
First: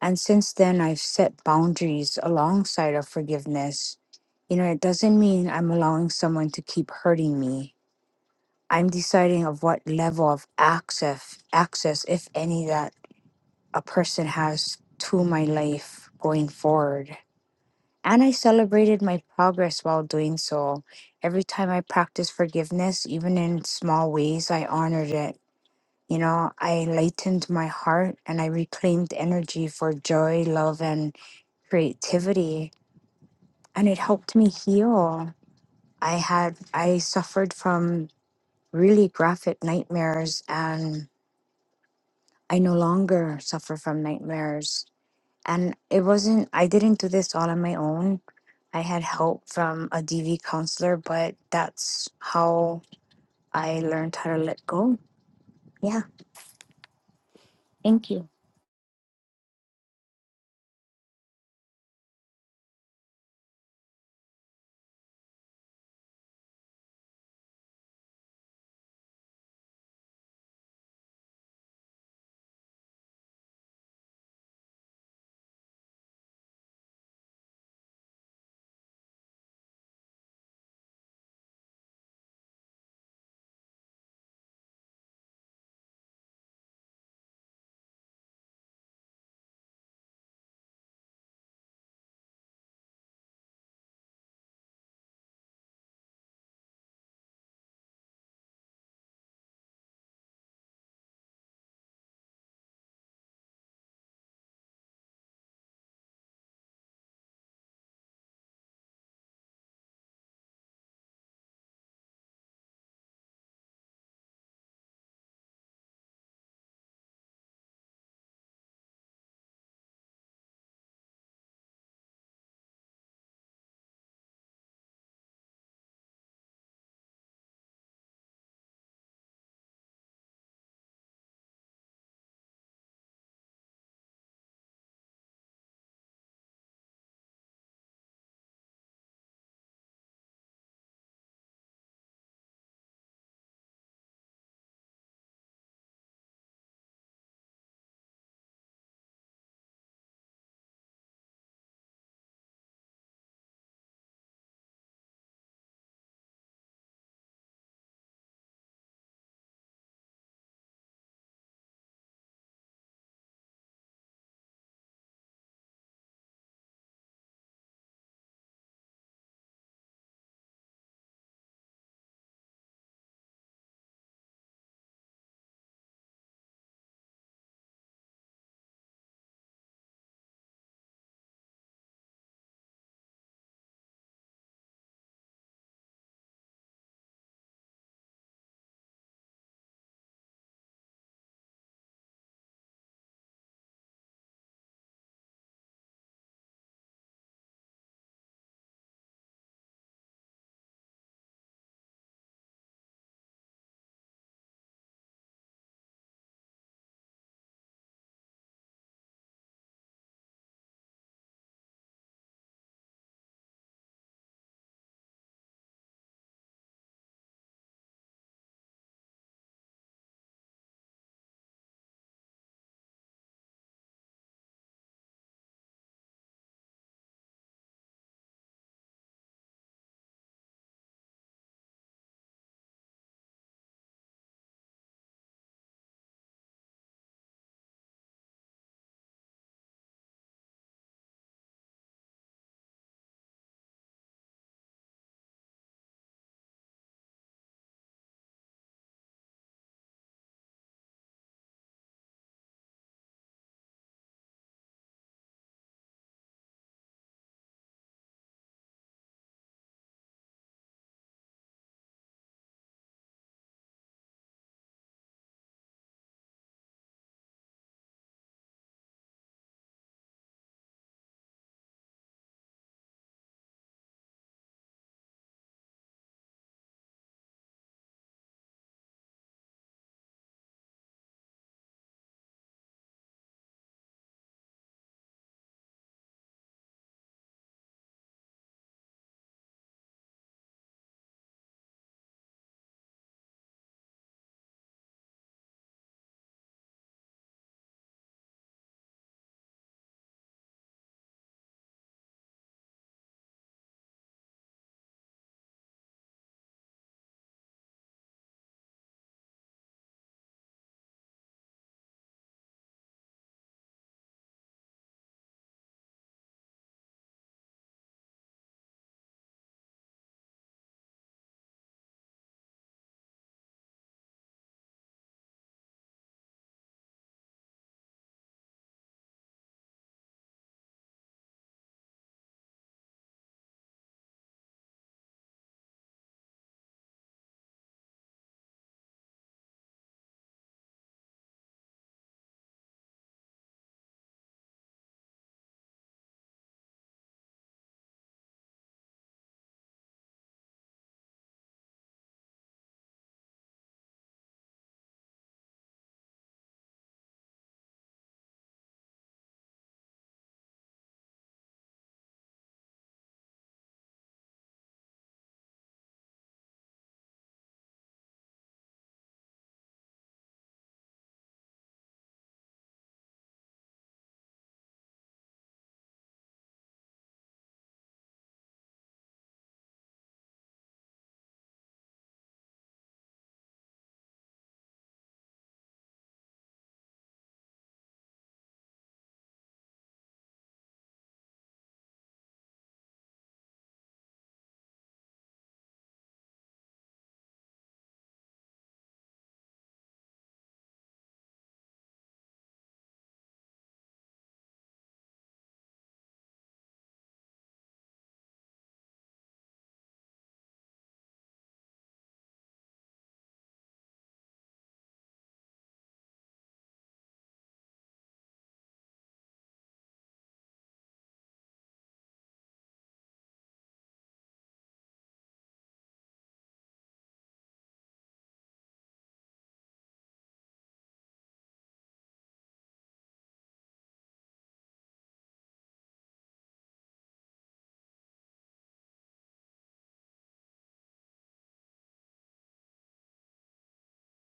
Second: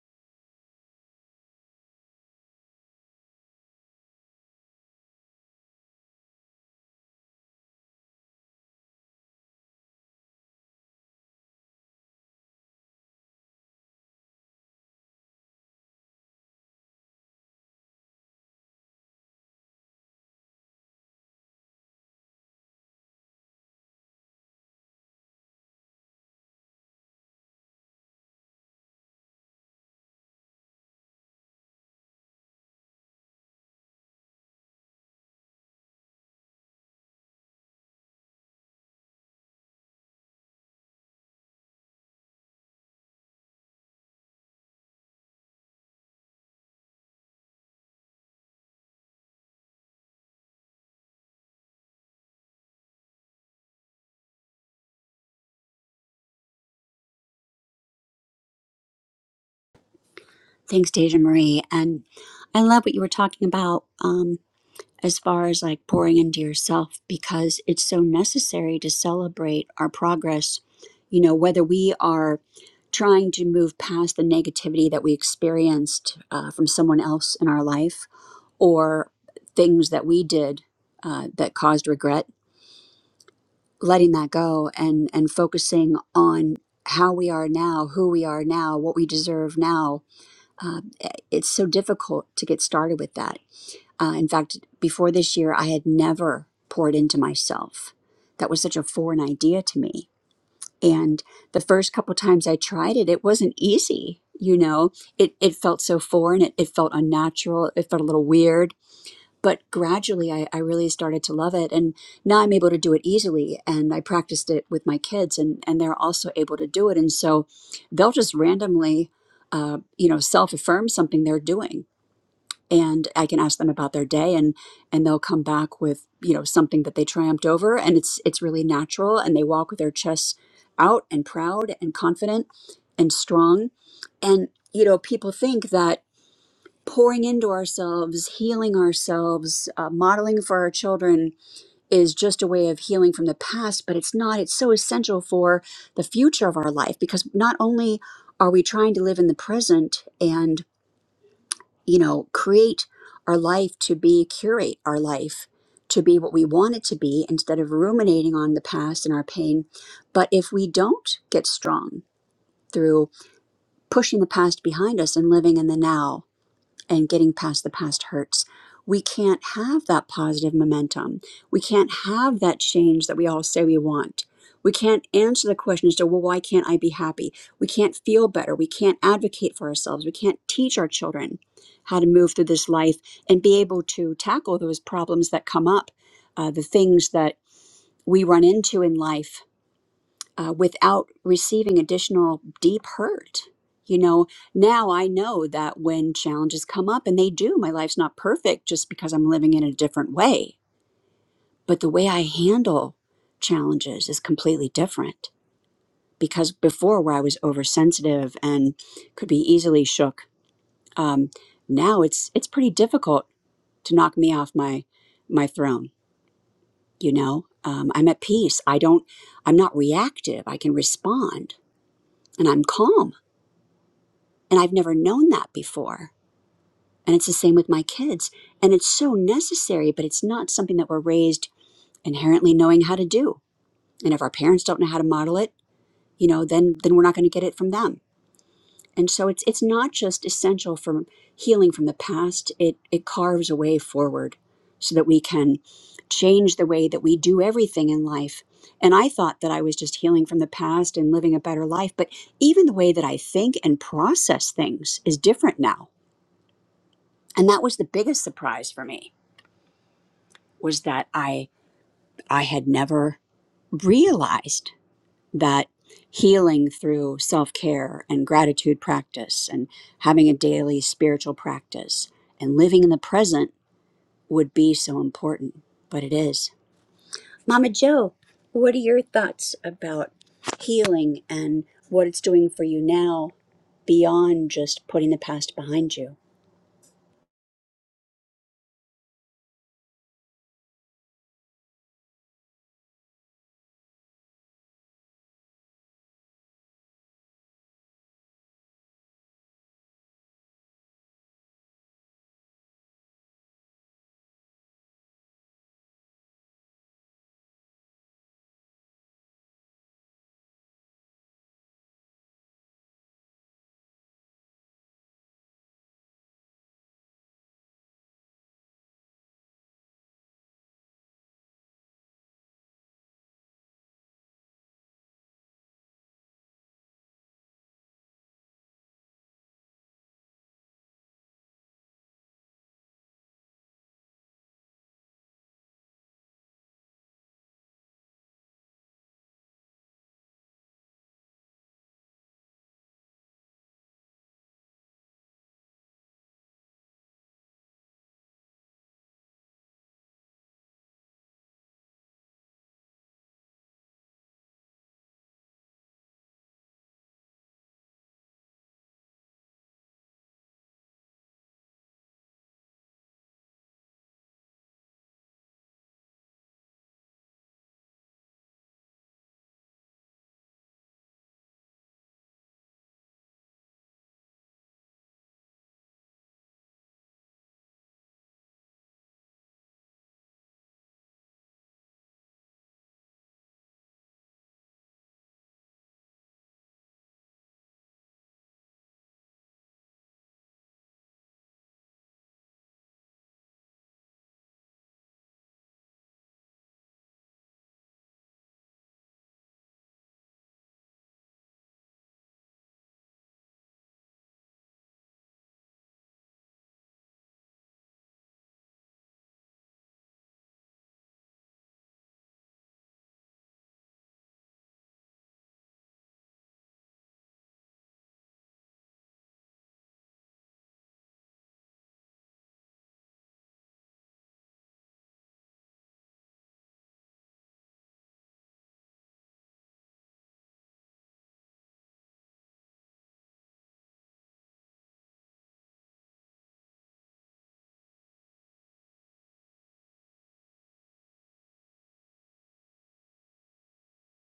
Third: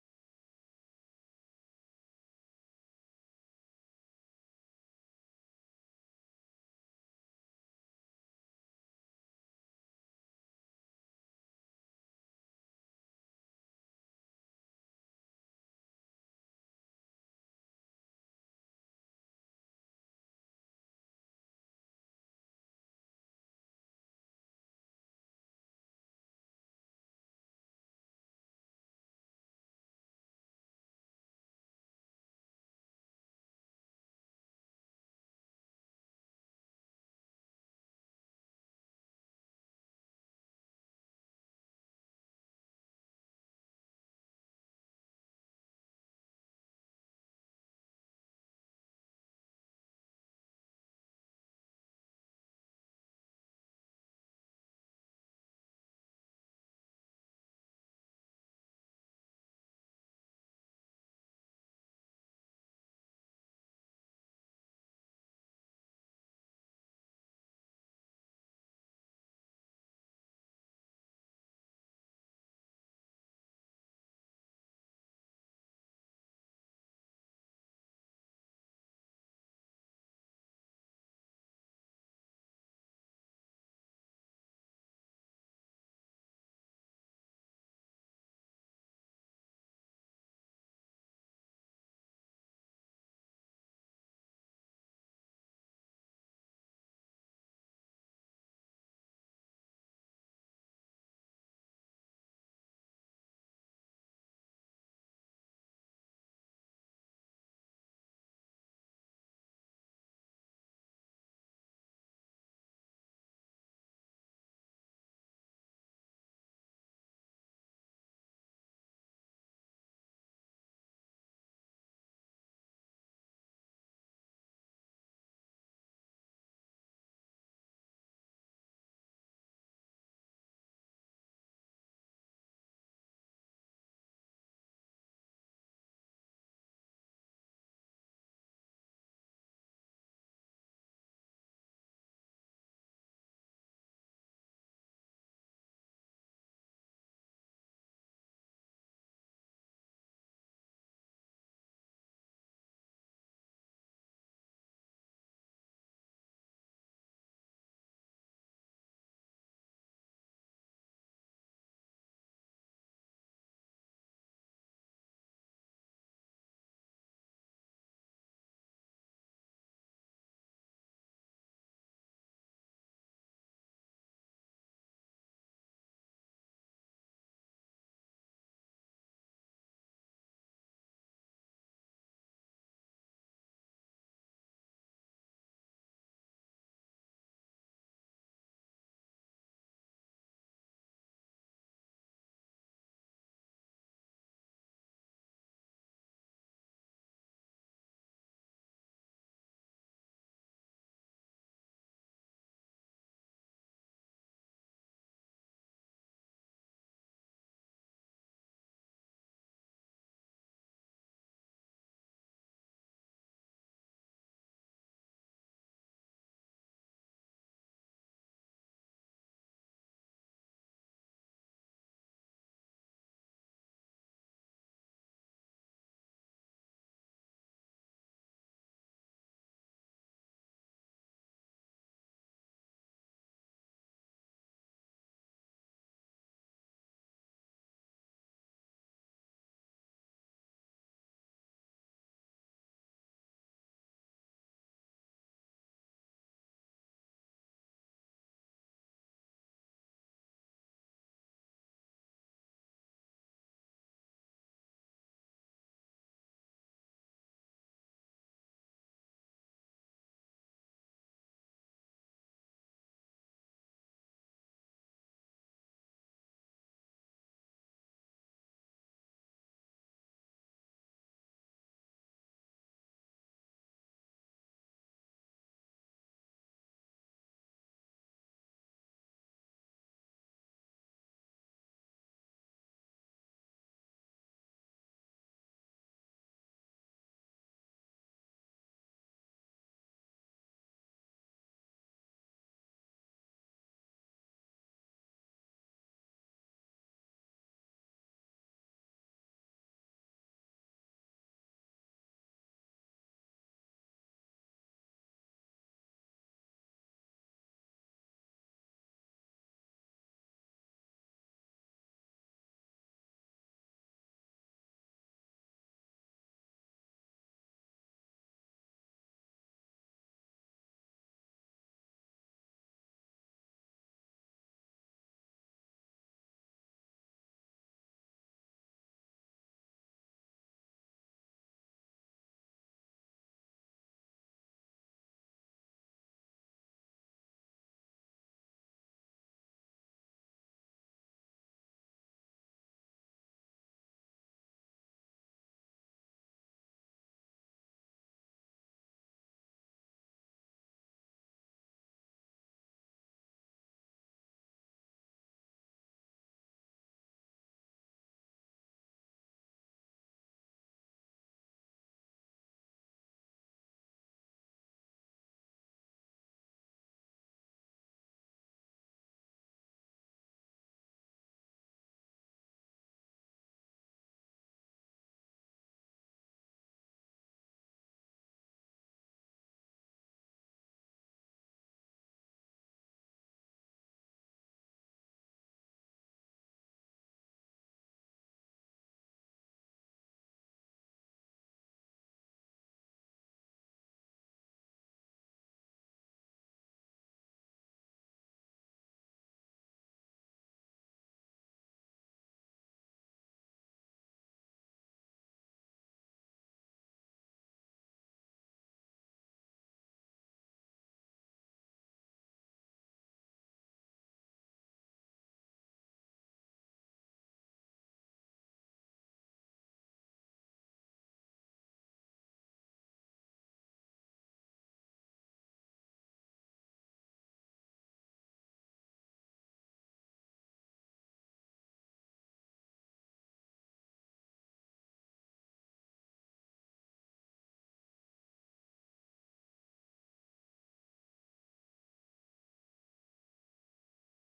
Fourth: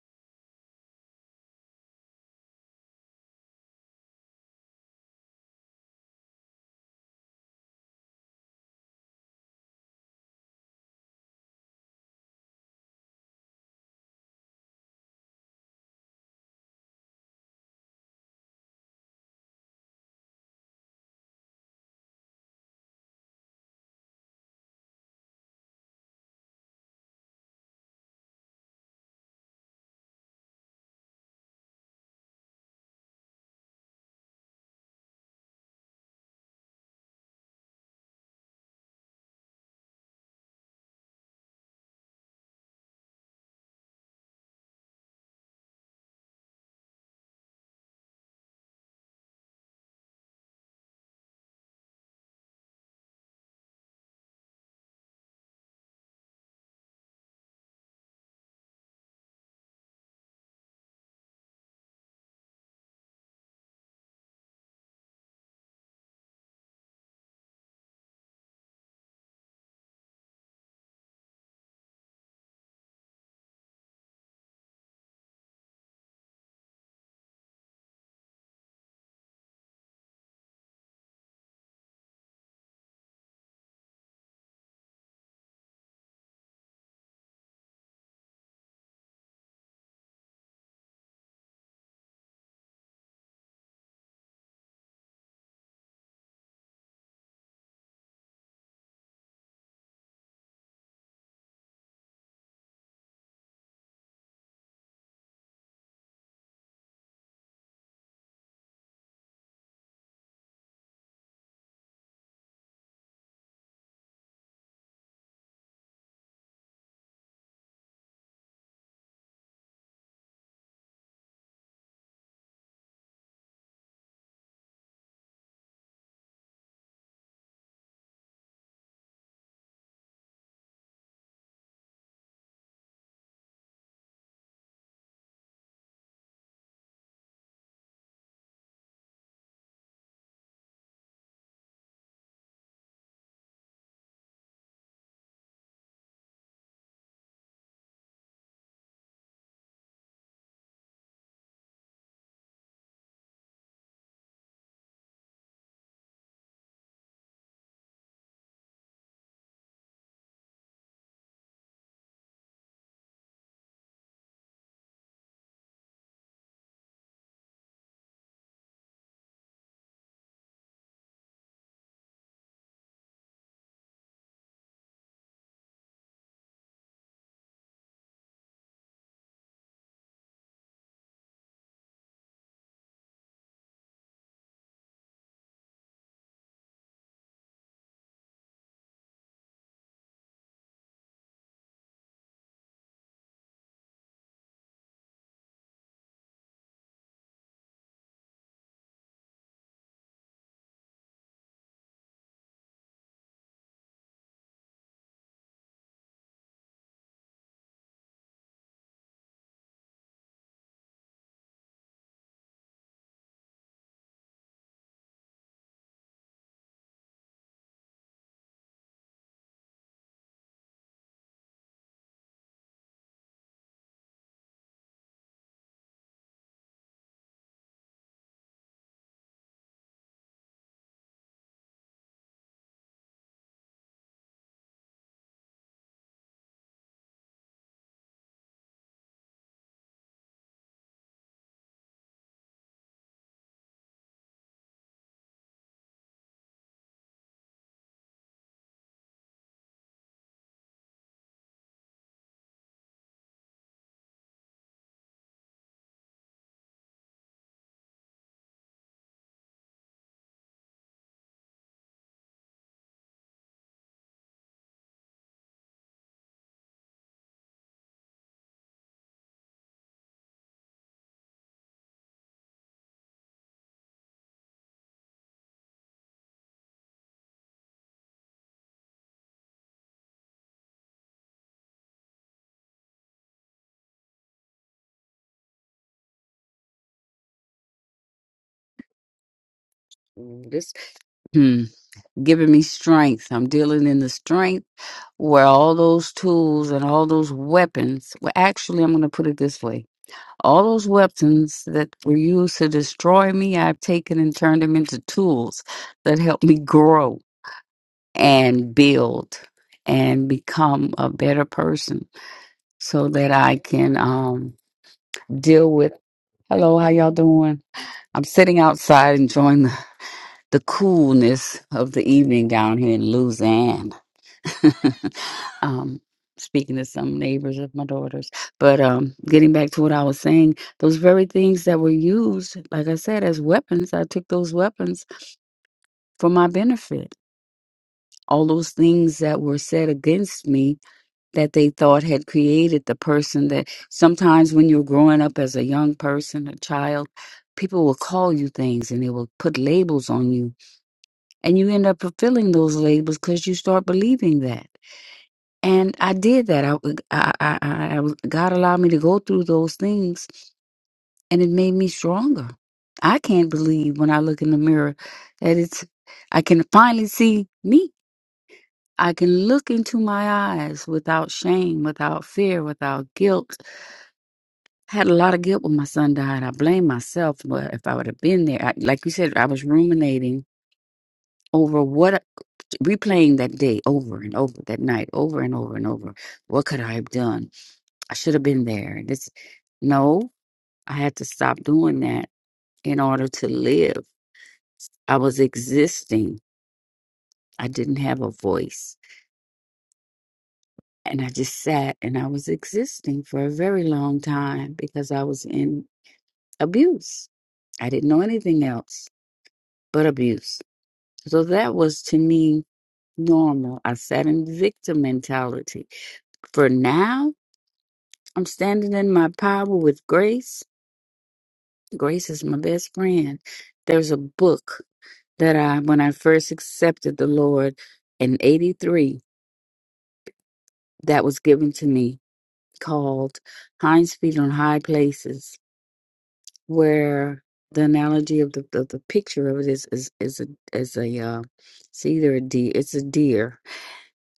S3: and since then, I've set boundaries alongside of forgiveness. You know, it doesn't mean I'm allowing someone to keep hurting me. I'm deciding of what level of access, access, if any, that a person has to my life going forward. And I celebrated my progress while doing so. Every time I practiced forgiveness, even in small ways, I honored it you know, I lightened my heart and I reclaimed energy for joy, love, and creativity. And it helped me heal. I had, I suffered from really graphic nightmares and I no longer suffer from nightmares. And it wasn't, I didn't do this all on my own. I had help from a DV counselor, but that's how I learned how to let go. Yeah. Thank you.
S1: Thanks, Deja Marie, and I love what you were talking about um, as far as like pouring into yourself because it's so necessary to celebrate our progress. You know whether we are trying to move past the negativity that we experienced uh, from someone else in our life or things that we did uh, that caused regret, letting that go and and focusing on how we are now, who we are now, what we deserve now. Uh, it's so difficult to get started with that. Uh, in fact, before this year, I had never poured into myself. That was such a foreign idea to me. And the first couple times I tried it, it wasn't easy. You know, it, it felt so foreign. It, it felt unnatural. It felt a little weird but gradually I, I really started to love it and now i'm able to do it easily and i practiced it with my kids and, and they're also able to do it and so they'll just randomly uh, you know self-affirm something they're doing and i can ask them about their day and and they'll come back with you know something that they triumphed over and it's it's really natural and they walk with their chests out and proud and confident and strong and you know people think that pouring into ourselves, healing ourselves, uh, modeling for our children is just a way of healing from the past, but it's not. It's so essential for the future of our life because not only are we trying to live in the present and, you know, create our life to be, curate our life to be what we want it to be instead of ruminating on the past and our pain, but if we don't get strong through pushing the past behind us and living in the now, and getting past the past hurts. We can't have that positive momentum. We can't have that change that we all say we want. We can't answer the question as to, well, why can't I be happy? We can't feel better. We can't advocate for ourselves. We can't teach our children how to move through this life and be able to tackle those problems that come up, uh, the things that we run into in life uh, without receiving additional deep hurt. You know, now I know that when challenges come up, and they do, my life's not perfect just because I'm living in a different way. But the way I handle challenges is completely different because before, where I was oversensitive and could be easily shook, um, now it's it's pretty difficult to knock me off my my throne. You know, um, I'm at peace. I don't. I'm not reactive. I can respond, and I'm calm And I've never known that before. And it's the same with my kids. And it's so necessary, but it's not something that we're raised inherently knowing how to do. And if our parents don't know how to model it, you know, then then we're not going to get it from them. And so it's it's not just essential for healing from the past. It it carves a way forward so that we can change the way that we do everything in life. And I thought that I was just healing from the past and living a better life, but even the way that I think and process things is different now and that was the biggest surprise for me was that i i had never realized that healing through self-care and gratitude practice and having a daily spiritual practice and living in the present would be so important but it is mama joe what are your thoughts about healing and what it's doing for you now beyond just putting the past behind you
S4: Mm, This hmm, giving me strength. I'm dealing in the strength where all those tools and all those weapons. Well, actually, I'm going to put it this way: all those weapons that were used to destroy me, I've taken and turned them into tools that help me grow and build and become a better person, so that I can um, deal with. Hello, how y'all doing? I'm sitting outside enjoying the, the coolness of the evening down here in Luzanne. um, speaking to some neighbors of my daughters. But um, getting back to what I was saying, those very things that were used, like I said, as weapons, I took those weapons for my benefit. All those things that were said against me that they thought had created the person that sometimes when you're growing up as a young person, a child, people will call you things and they will put labels on you. And you end up fulfilling those labels because you start believing that. And I did that. I, I, I, I, I was- God allowed me to go through those things, and it made me stronger. I can't believe when I look in the mirror that it's, I can finally see me. I can look into my eyes without shame, without fear, without guilt. I had a lot of guilt when my son died. I blame myself. But if I would have been there, I, like you said, I was ruminating over what, replaying that day over and over, that night over and over and over. What could I have done? I should have been there. This, no, I had to stop doing that in order to live. I was existing. I didn't have a voice. And I just sat and I was existing for a very long time because I was in abuse. I didn't know anything else but abuse. So that was to me normal. I sat in victim mentality. For now, I'm standing in my power with grace. Grace is my best friend. There's a book that I, when I first accepted the Lord in 83, that was given to me called Hinds Feet on High Places, where the analogy of the, the, the picture of it is, is, is a, is a uh, it's either a deer, it's a deer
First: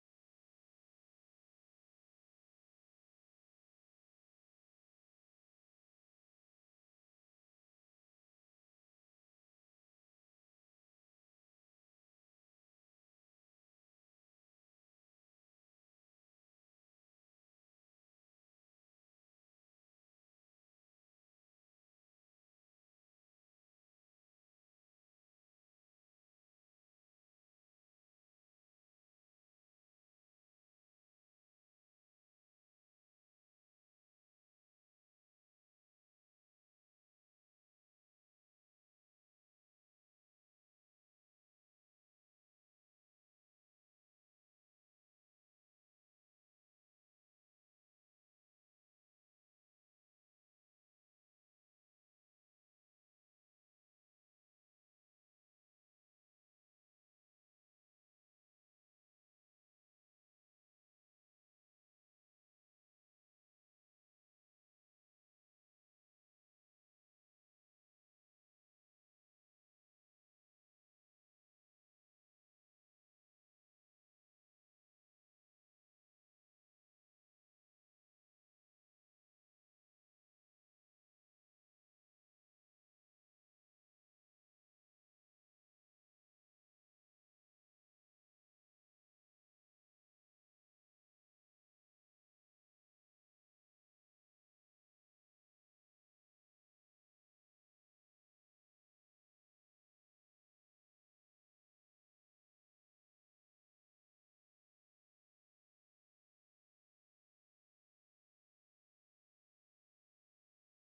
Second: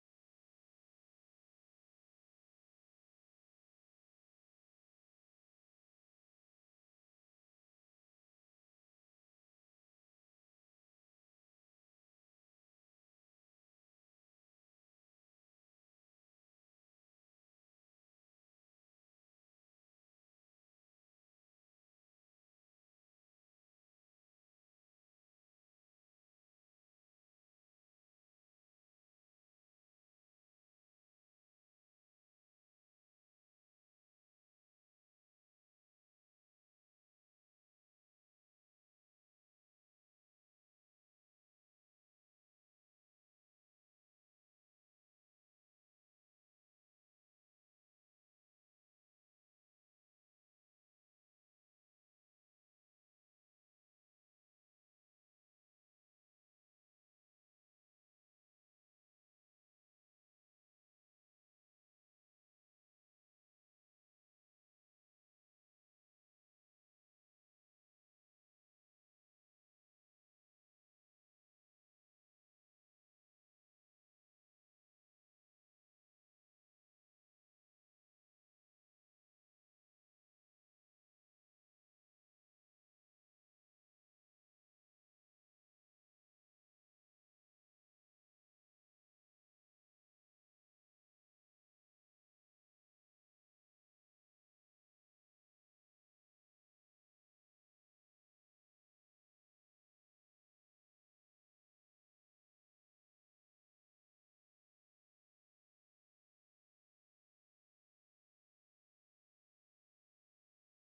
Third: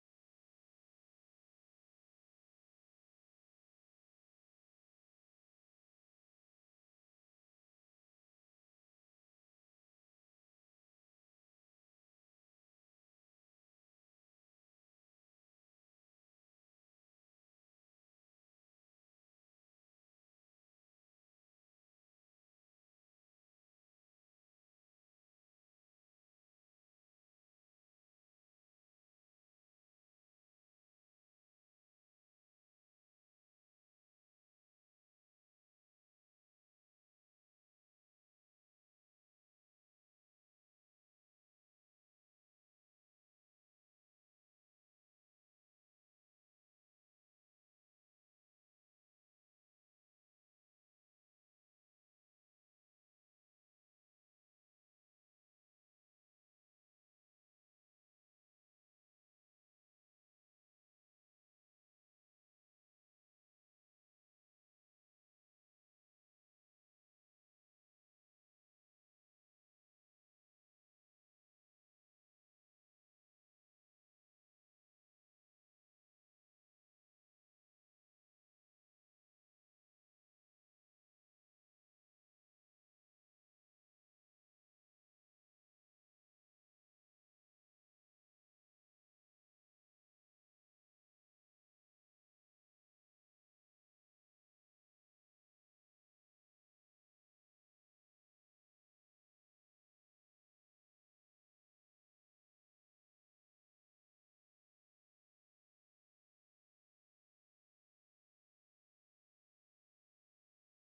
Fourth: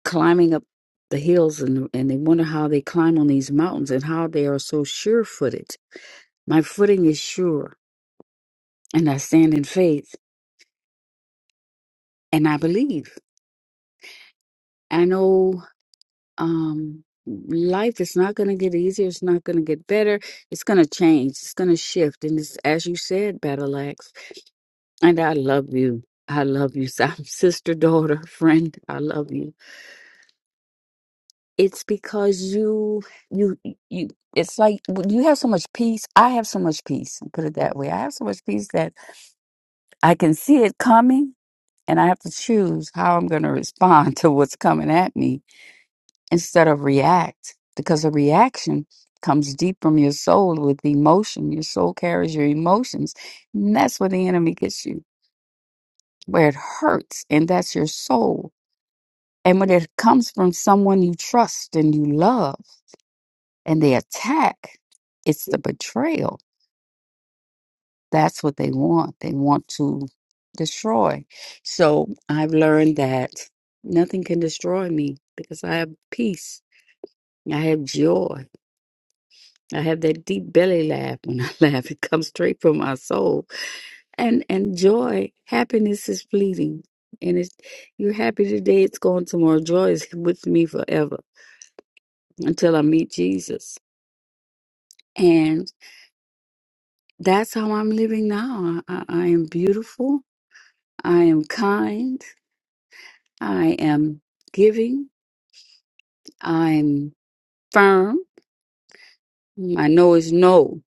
S4: climbing up the hills and, and they wonder how they climb on these mountains and how they are so sure footed. My footing is sure and I stand in faith and I believe. I know um life is not going to get easier it's not going to get better it's going to change it's going to shift and it's as you said battle axe and i love you i love you si- sister daughter friend i love you it's because you you you it's like you have so much peace i have so much peace put it that way i have so much peace that i can see it coming and i have to choose how i'm going to respond to what's coming at me instead of react because a reaction comes deep from your soul with emotion your soul carries your emotions and that's where the enemy gets you where it hurts and that's your soul and when it comes from someone you trust and you love and they attack it's the betrayal that's what they want they want to destroy so i've learned that nothing can destroy me because i have peace i have joy I have that deep belly laugh when I laugh. It comes straight from my soul. And and joy, happiness is fleeting. And it's you're happy today, it's gone tomorrow. Joy is with me forever until I meet Jesus. And that's how I'm living now. I, I I am beautiful. I am kind. I am giving. I'm firm. I know it's no.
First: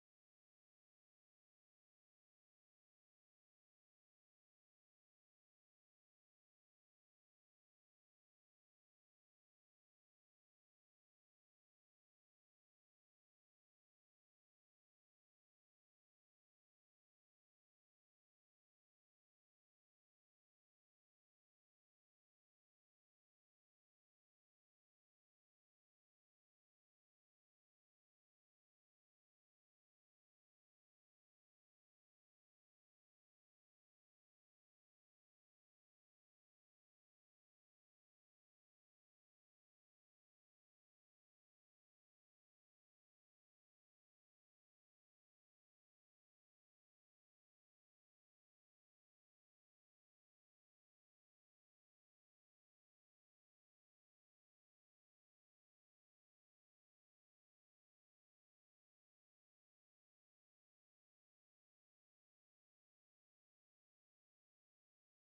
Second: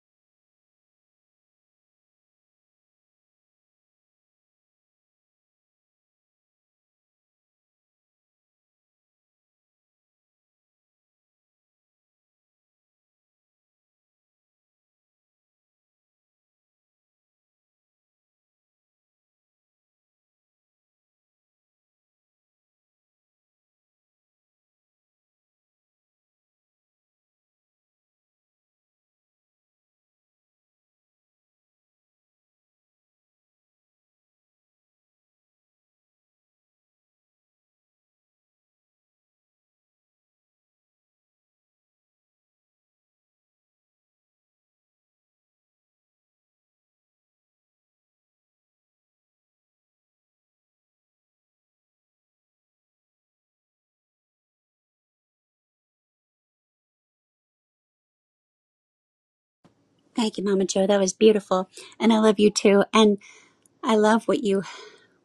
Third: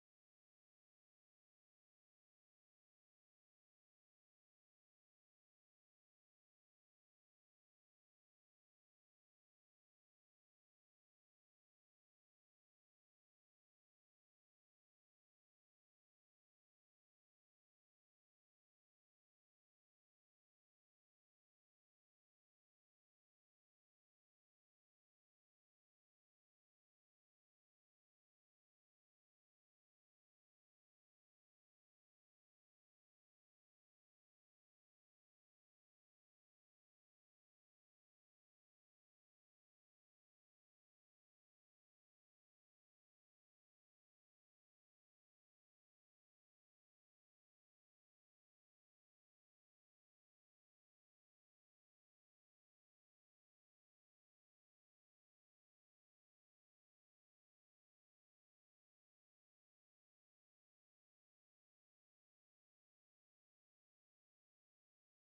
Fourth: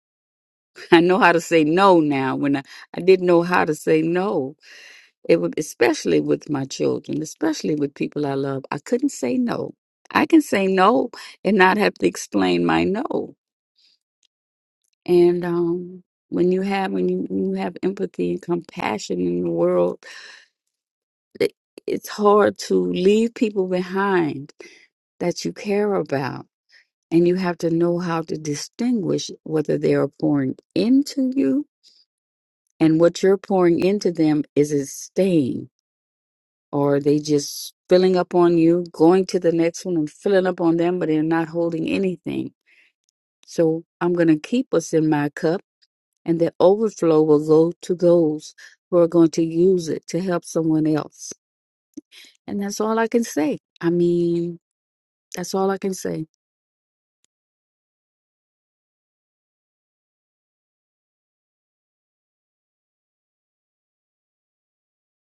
S4: I know how to say no now when I, I didn't know how to say no It would, especially with my children, especially with people I love. I couldn't say no. I can say no and not have to explain my no. And um, when you have when you, when you have empathy and compassion in the world, it, it's hard to leave people behind that you care about. And you have to know how to distinguish whether they are pouring into you and what you're pouring into them is it staying or they just filling up on you, going to the next one and filling up on them, but they're not holding anything. So I'm going to keep what's in my cup, and the overflow will go to those who are going to use it to help someone else. And that's all I can say. I mean, that's all I can say.
S1: thank you mama joe that was beautiful and i love you too and I love what you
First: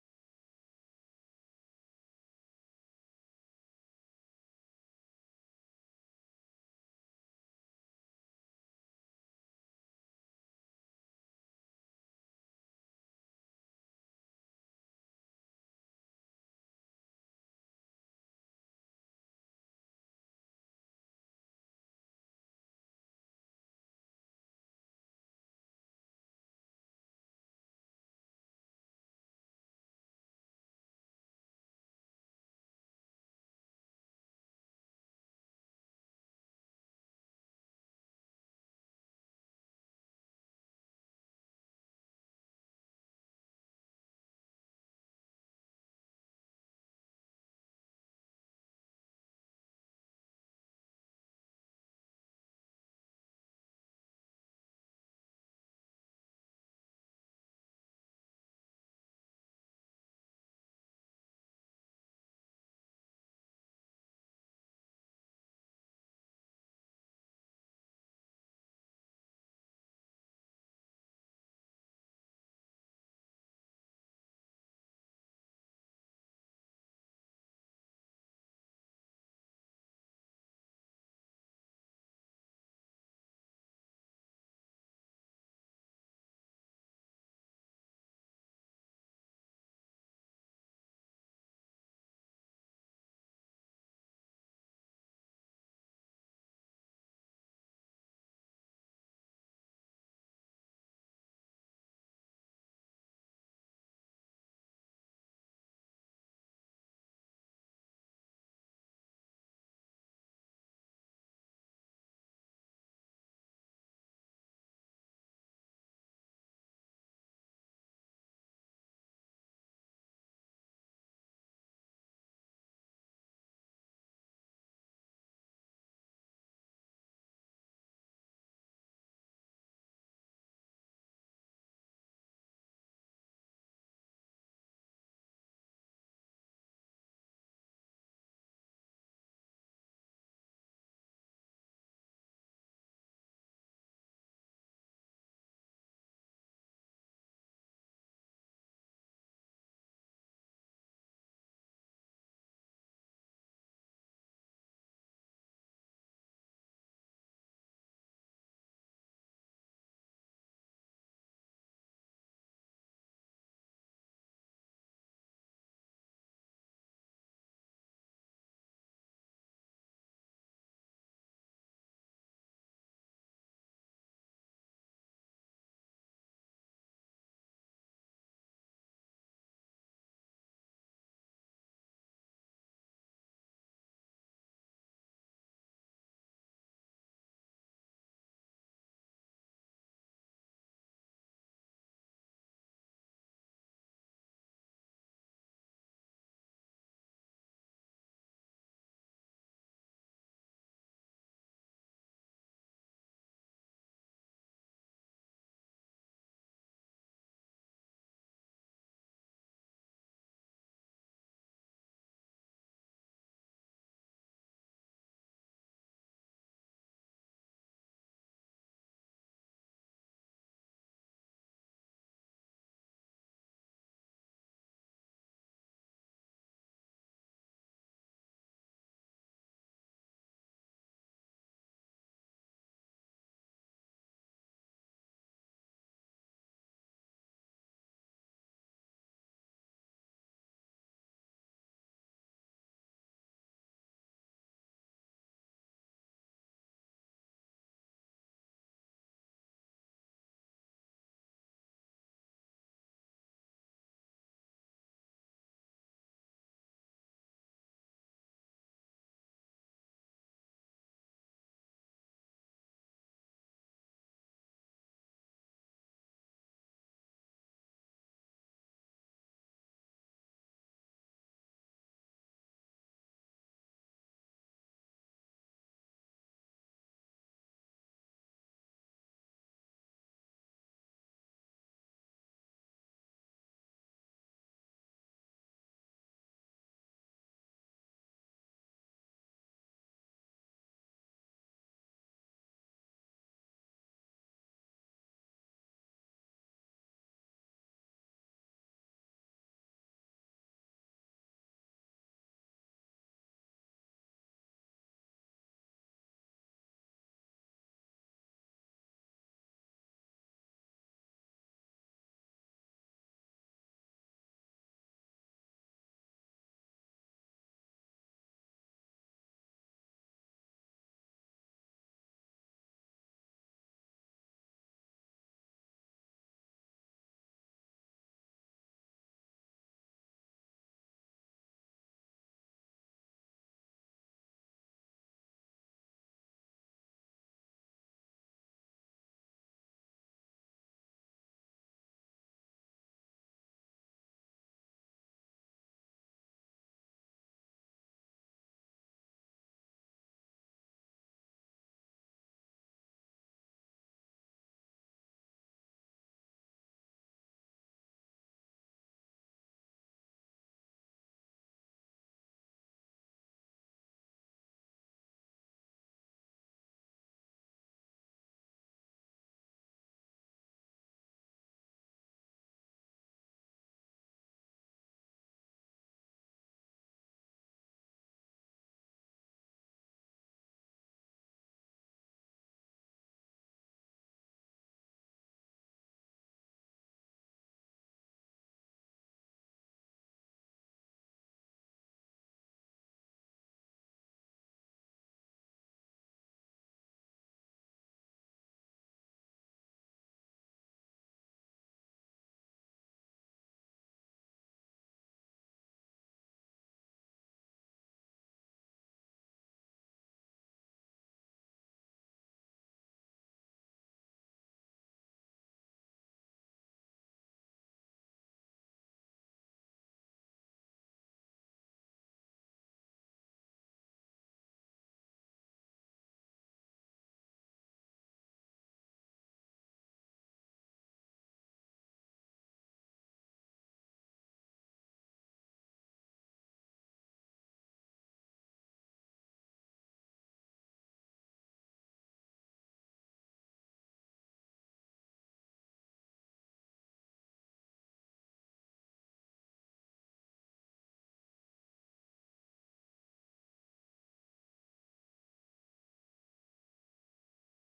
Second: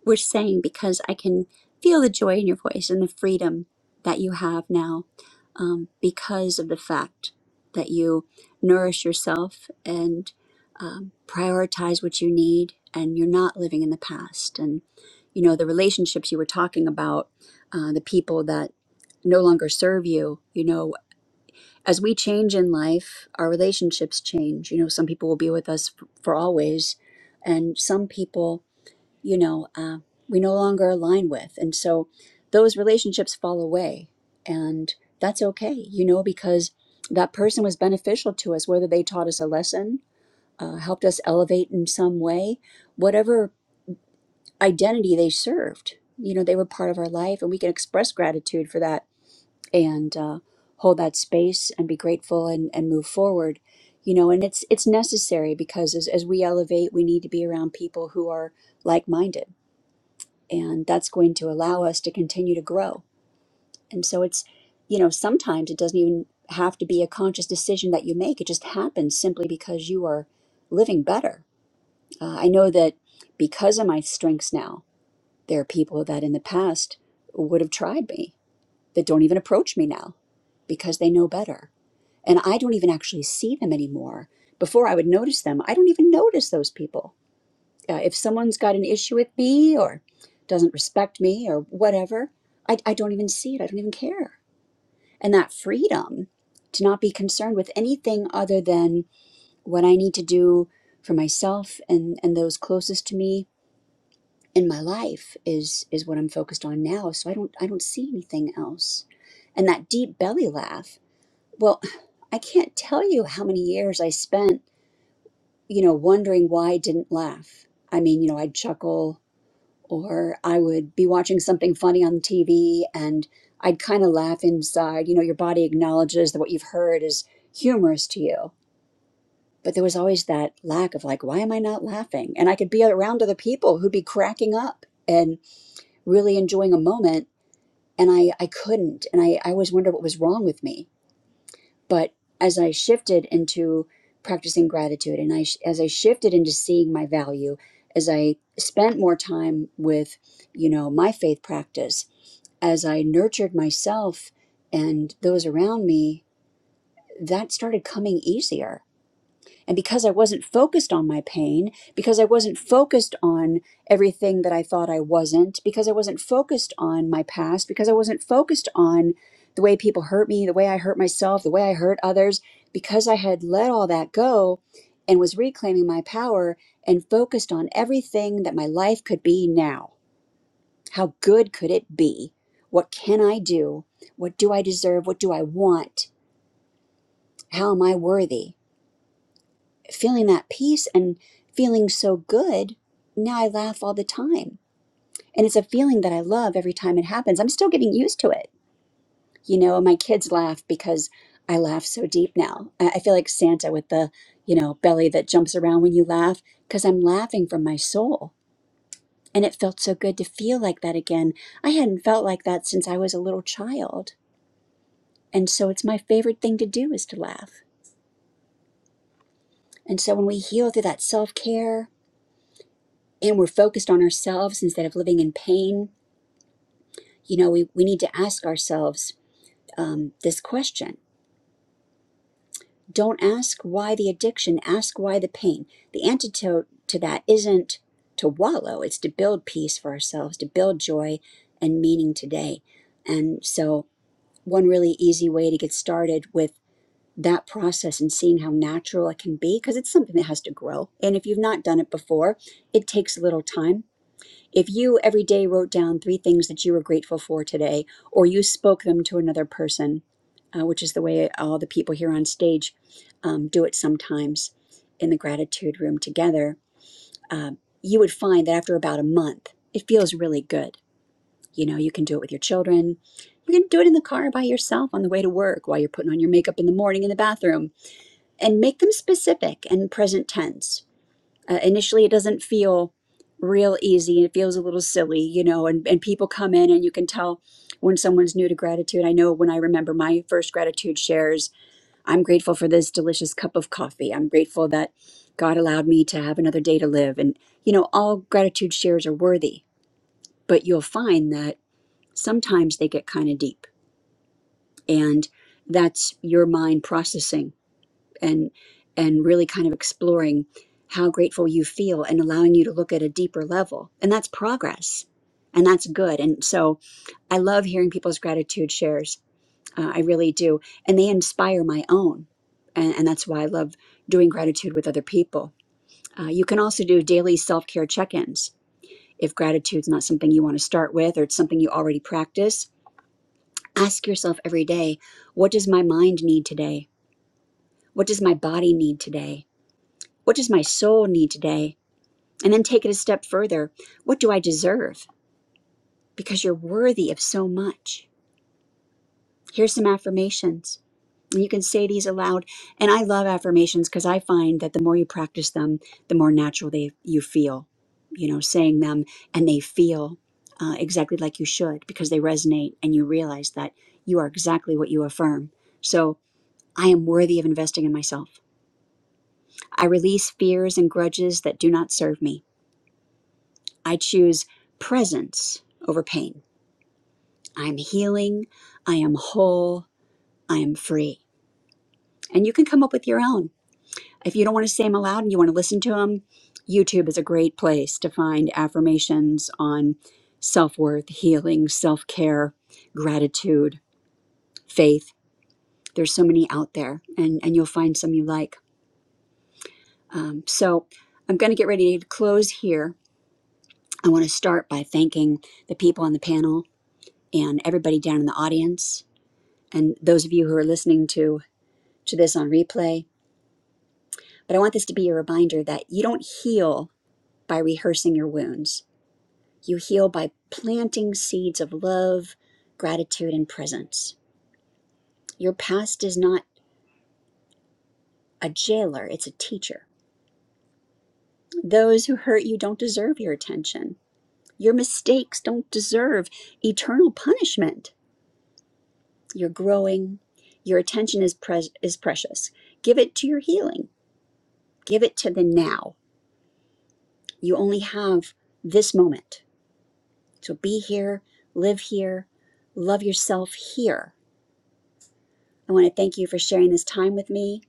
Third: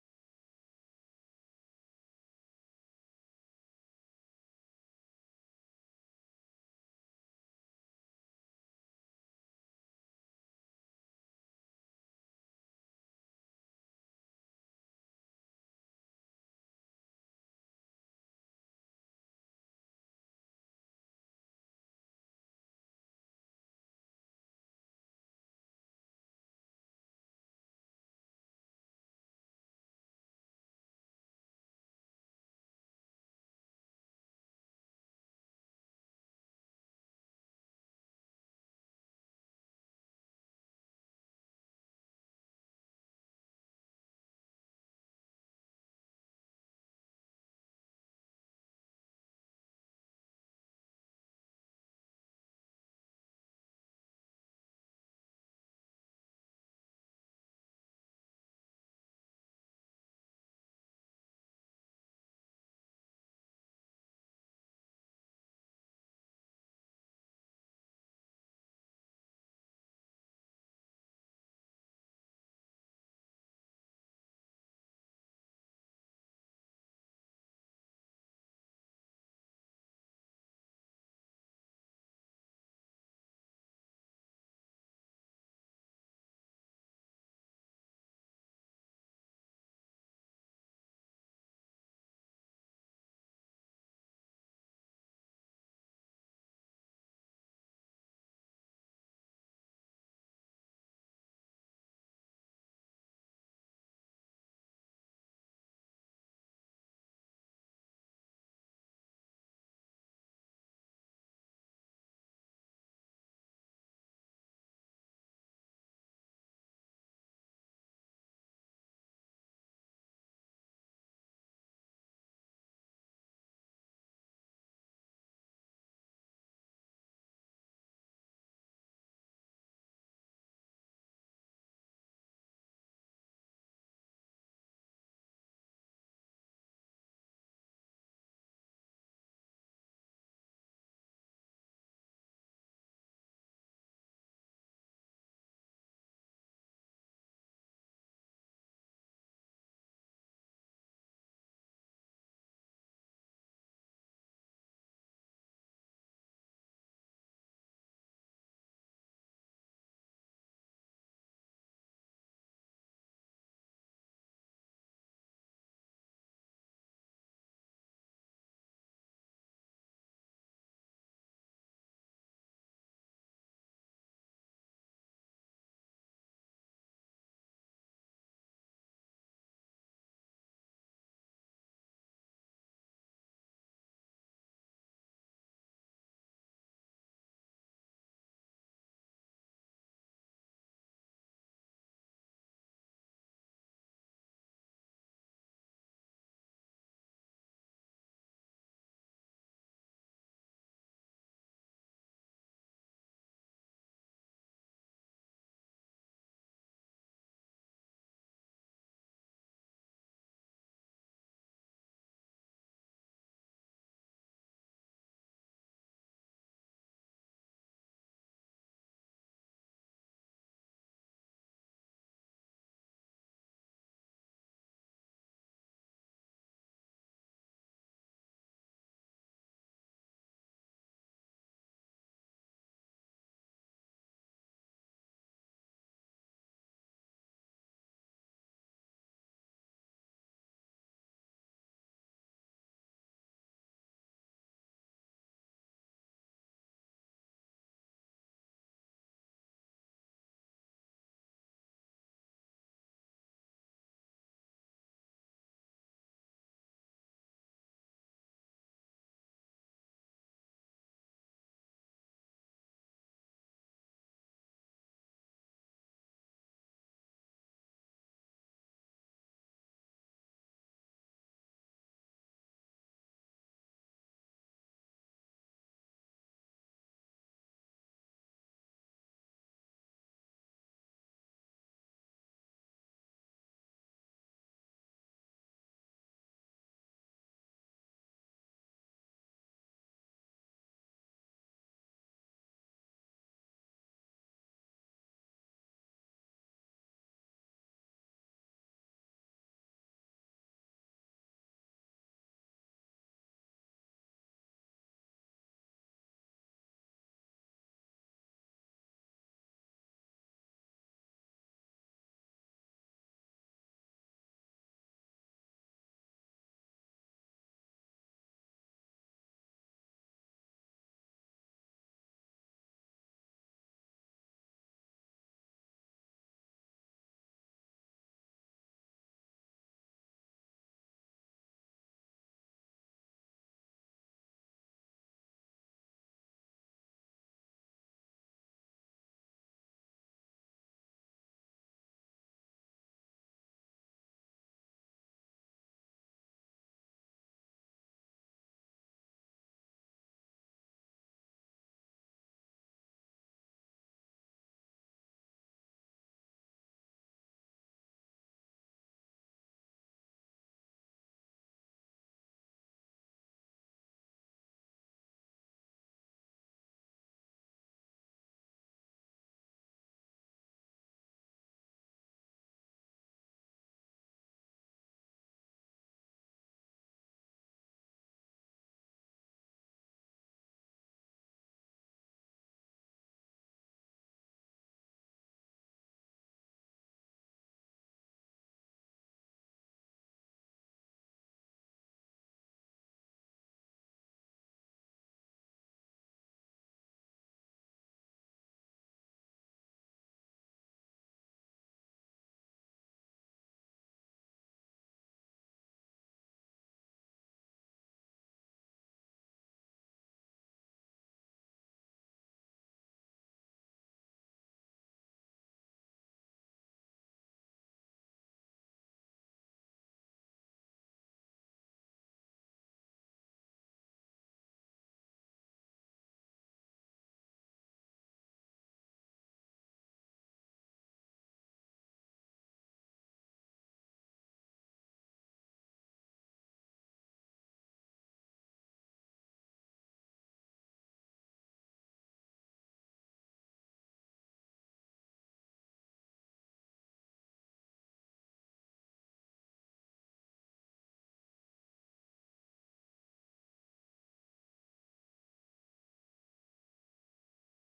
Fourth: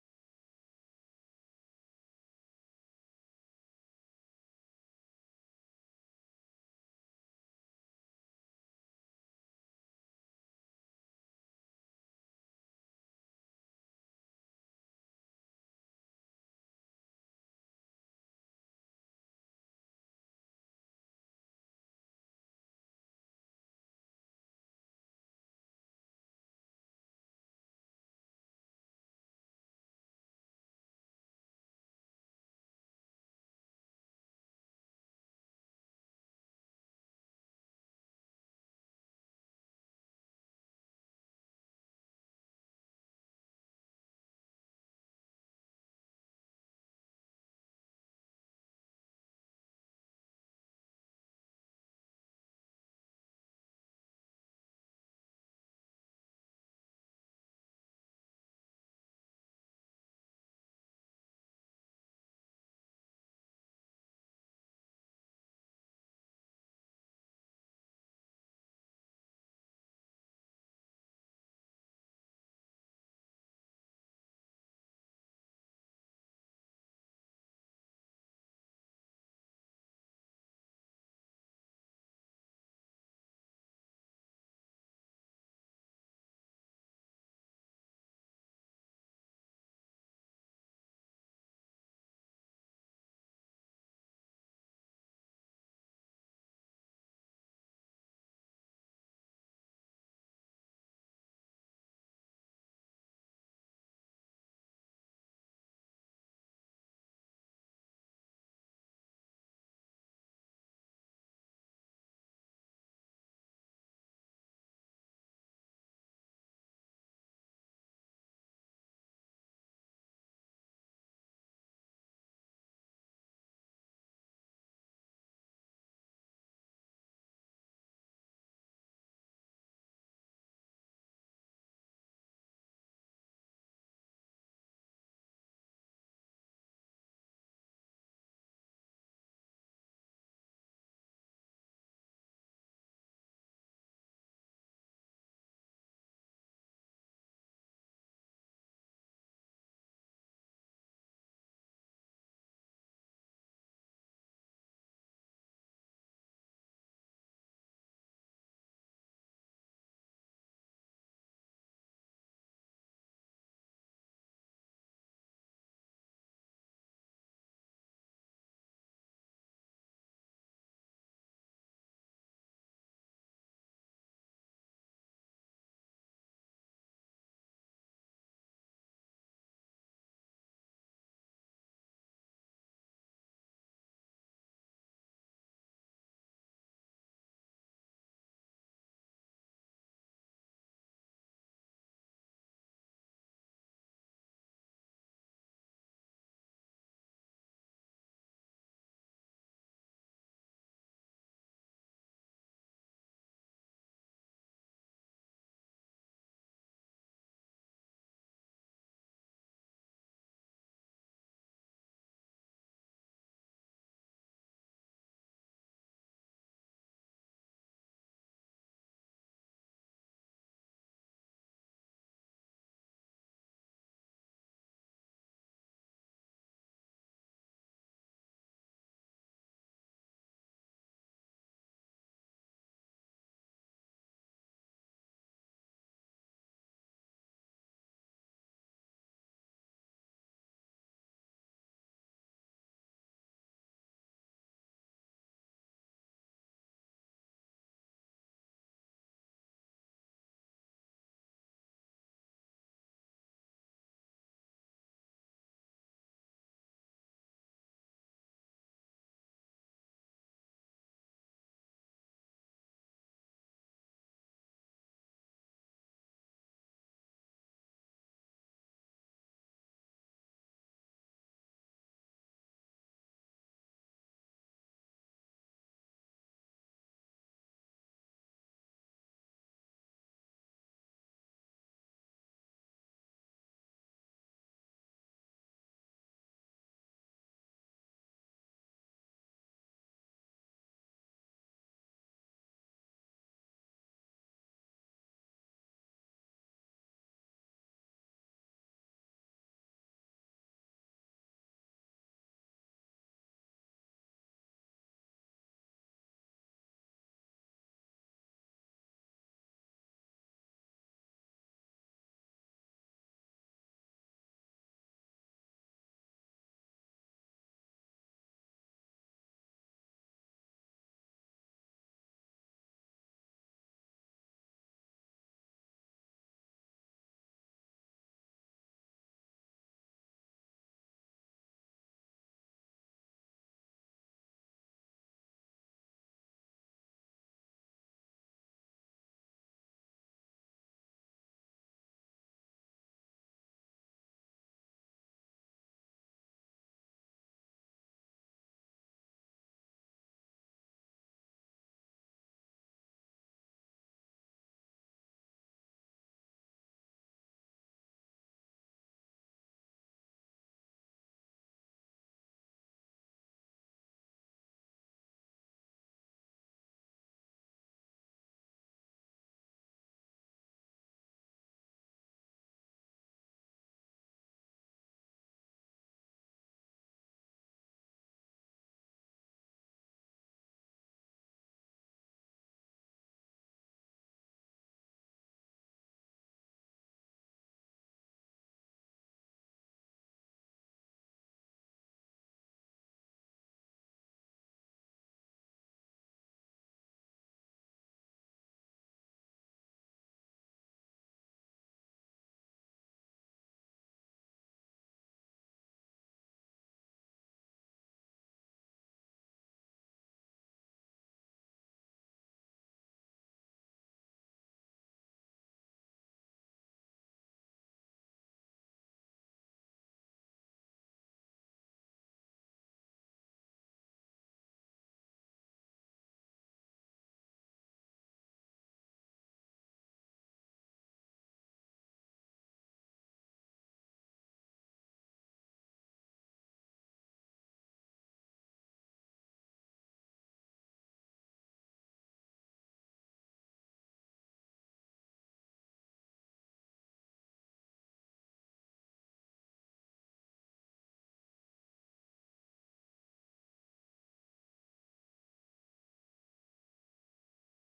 S1: we're saying because I can feel the joy in your voice and the freedom that you have now um, because of the fact that you nourish yourself and um, prioritize what you need and you're not living in the past and you know the relationships you were talking about uh, the people that no longer serve you you know as we change in life our relationships change you know some people will be with us f- for always and some people you know, uh, we no longer align with. And so those relationships fall away. And that's okay, you know, because that person was beneficial to us, whether they taught us a lesson, uh, helped us elevate in some way, whatever identity they served, you know, they were part of our life. And we can express gratitude for that and uh, hold that space and be grateful and, and move forward. You know, and it's it's necessary because as, as we elevate, we need to be around people who are like minded and that's going to allow us to continue to grow and so it's you know sometimes it doesn't even have to be a conscious decision that you make it just happens simply because you are living better uh, i know that because of my strengths now there are people that in the past would have tried me that don't even approach me now because they know better and i don't even actually see them anymore before i would notice them i don't even notice those people uh, if someone's got an issue with me or doesn't respect me or whatever, I, I don't even see it. I don't even care. And that freedom to not be concerned with anything other than what I need to do for myself and, and those closest to me in my life is is what I'm focused on now. So I don't I don't see anything else. And that deep belly laugh, well, I can't tell you how many years I spent, you know, wondering why I didn't laugh. I mean, you know, I'd chuckle or I would be watching something funny on TV and I'd kind of laugh inside. You know, your body acknowledges that what you've heard is humorous to you. But there was always that lack of, like, why am I not laughing? And I could be around other people who'd be cracking up and really enjoying a moment. And I, I couldn't. And I, I always wondered what was wrong with me. But as I shifted into practicing gratitude and I, sh- as I shifted into seeing my value, as I spent more time with, you know, my faith practice, as I nurtured myself and those around me, that started coming easier. And because I wasn't focused on my pain, because I wasn't focused on everything that I thought I wasn't, because I wasn't focused on my past, because I wasn't focused on the way people hurt me, the way I hurt myself, the way I hurt others, because I had let all that go and was reclaiming my power and focused on everything that my life could be now how good could it be? What can I do? What do I deserve? What do I want? How am I worthy? Feeling that peace and feeling so good, now I laugh all the time. And it's a feeling that I love every time it happens. I'm still getting used to it. You know, my kids laugh because I laugh so deep now. I I feel like Santa with the, you know, belly that jumps around when you laugh because I'm laughing from my soul. And it felt so good to feel like that again. I hadn't felt like that since I was a little child And so it's my favorite thing to do is to laugh. And so when we heal through that self care and we're focused on ourselves instead of living in pain, you know, we, we need to ask ourselves um, this question. Don't ask why the addiction, ask why the pain. The antidote to that isn't to wallow, it's to build peace for ourselves, to build joy and meaning today. And so, one really easy way to get started with that process and seeing how natural it can be because it's something that has to grow. And if you've not done it before, it takes a little time. If you every day wrote down three things that you were grateful for today, or you spoke them to another person, uh, which is the way all the people here on stage um, do it sometimes in the gratitude room together, uh, you would find that after about a month, it feels really good. You know, you can do it with your children. You can do it in the car by yourself on the way to work while you're putting on your makeup in the morning in the bathroom and make them specific and present tense. Uh, initially, it doesn't feel real easy. It feels a little silly, you know, and, and people come in and you can tell when someone's new to gratitude. I know when I remember my first gratitude shares, I'm grateful for this delicious cup of coffee. I'm grateful that God allowed me to have another day to live. And, you know, all gratitude shares are worthy, but you'll find that sometimes they get kind of deep. And that's your mind processing and and really kind of exploring how grateful you feel and allowing you to look at a deeper level and that's progress and that's good and so i love hearing people's gratitude shares uh, i really do and they inspire my own and, and that's why i love doing gratitude with other people uh, you can also do daily self-care check-ins if gratitude's not something you want to start with or it's something you already practice ask yourself every day what does my mind need today what does my body need today What does my soul need today? And then take it a step further. What do I deserve? Because you're worthy of so much. Here's some affirmations. And you can say these aloud. And I love affirmations because I find that the more you practice them, the more natural they you feel. You know, saying them and they feel uh, exactly like you should because they resonate and you realize that you are exactly what you affirm. So I am worthy of investing in myself. I release fears and grudges that do not serve me. I choose presence over pain. I'm healing. I am whole. I am free. And you can come up with your own. If you don't want to say them aloud and you want to listen to them, YouTube is a great place to find affirmations on self worth, healing, self care, gratitude, faith. There's so many out there, and, and you'll find some you like. Um, so I'm going to get ready to close here. I want to start by thanking the people on the panel and everybody down in the audience. and those of you who are listening to to this on replay but i want this to be a reminder that you don't heal by rehearsing your wounds you heal by planting seeds of love gratitude and presence your past is not a jailer it's a teacher those who hurt you don't deserve your attention your mistakes don't deserve eternal punishment you're growing your attention is pres is precious give it to your healing give it to the now You only have this moment. So be here, live here, love yourself here. I want to thank you for sharing this time with me.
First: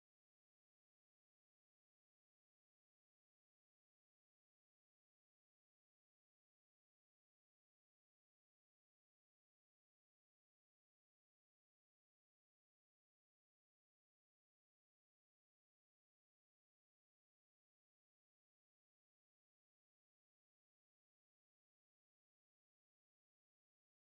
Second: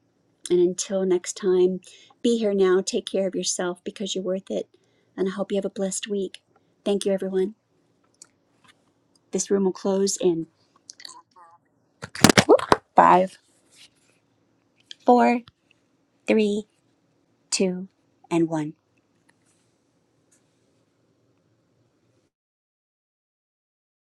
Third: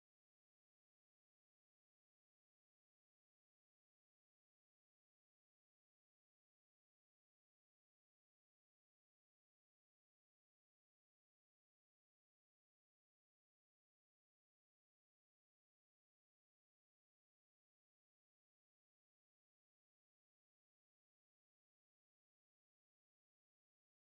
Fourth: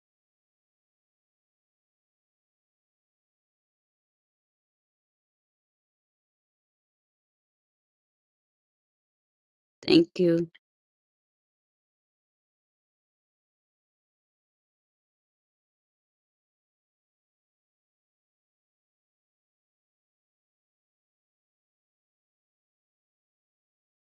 S1: And until next time, be here now. Take care of yourself because you're worth it. And I hope you have a blessed week. Thank you, everyone. This room will close
S4: Thank you.
S1: in five, four, three, two, and one.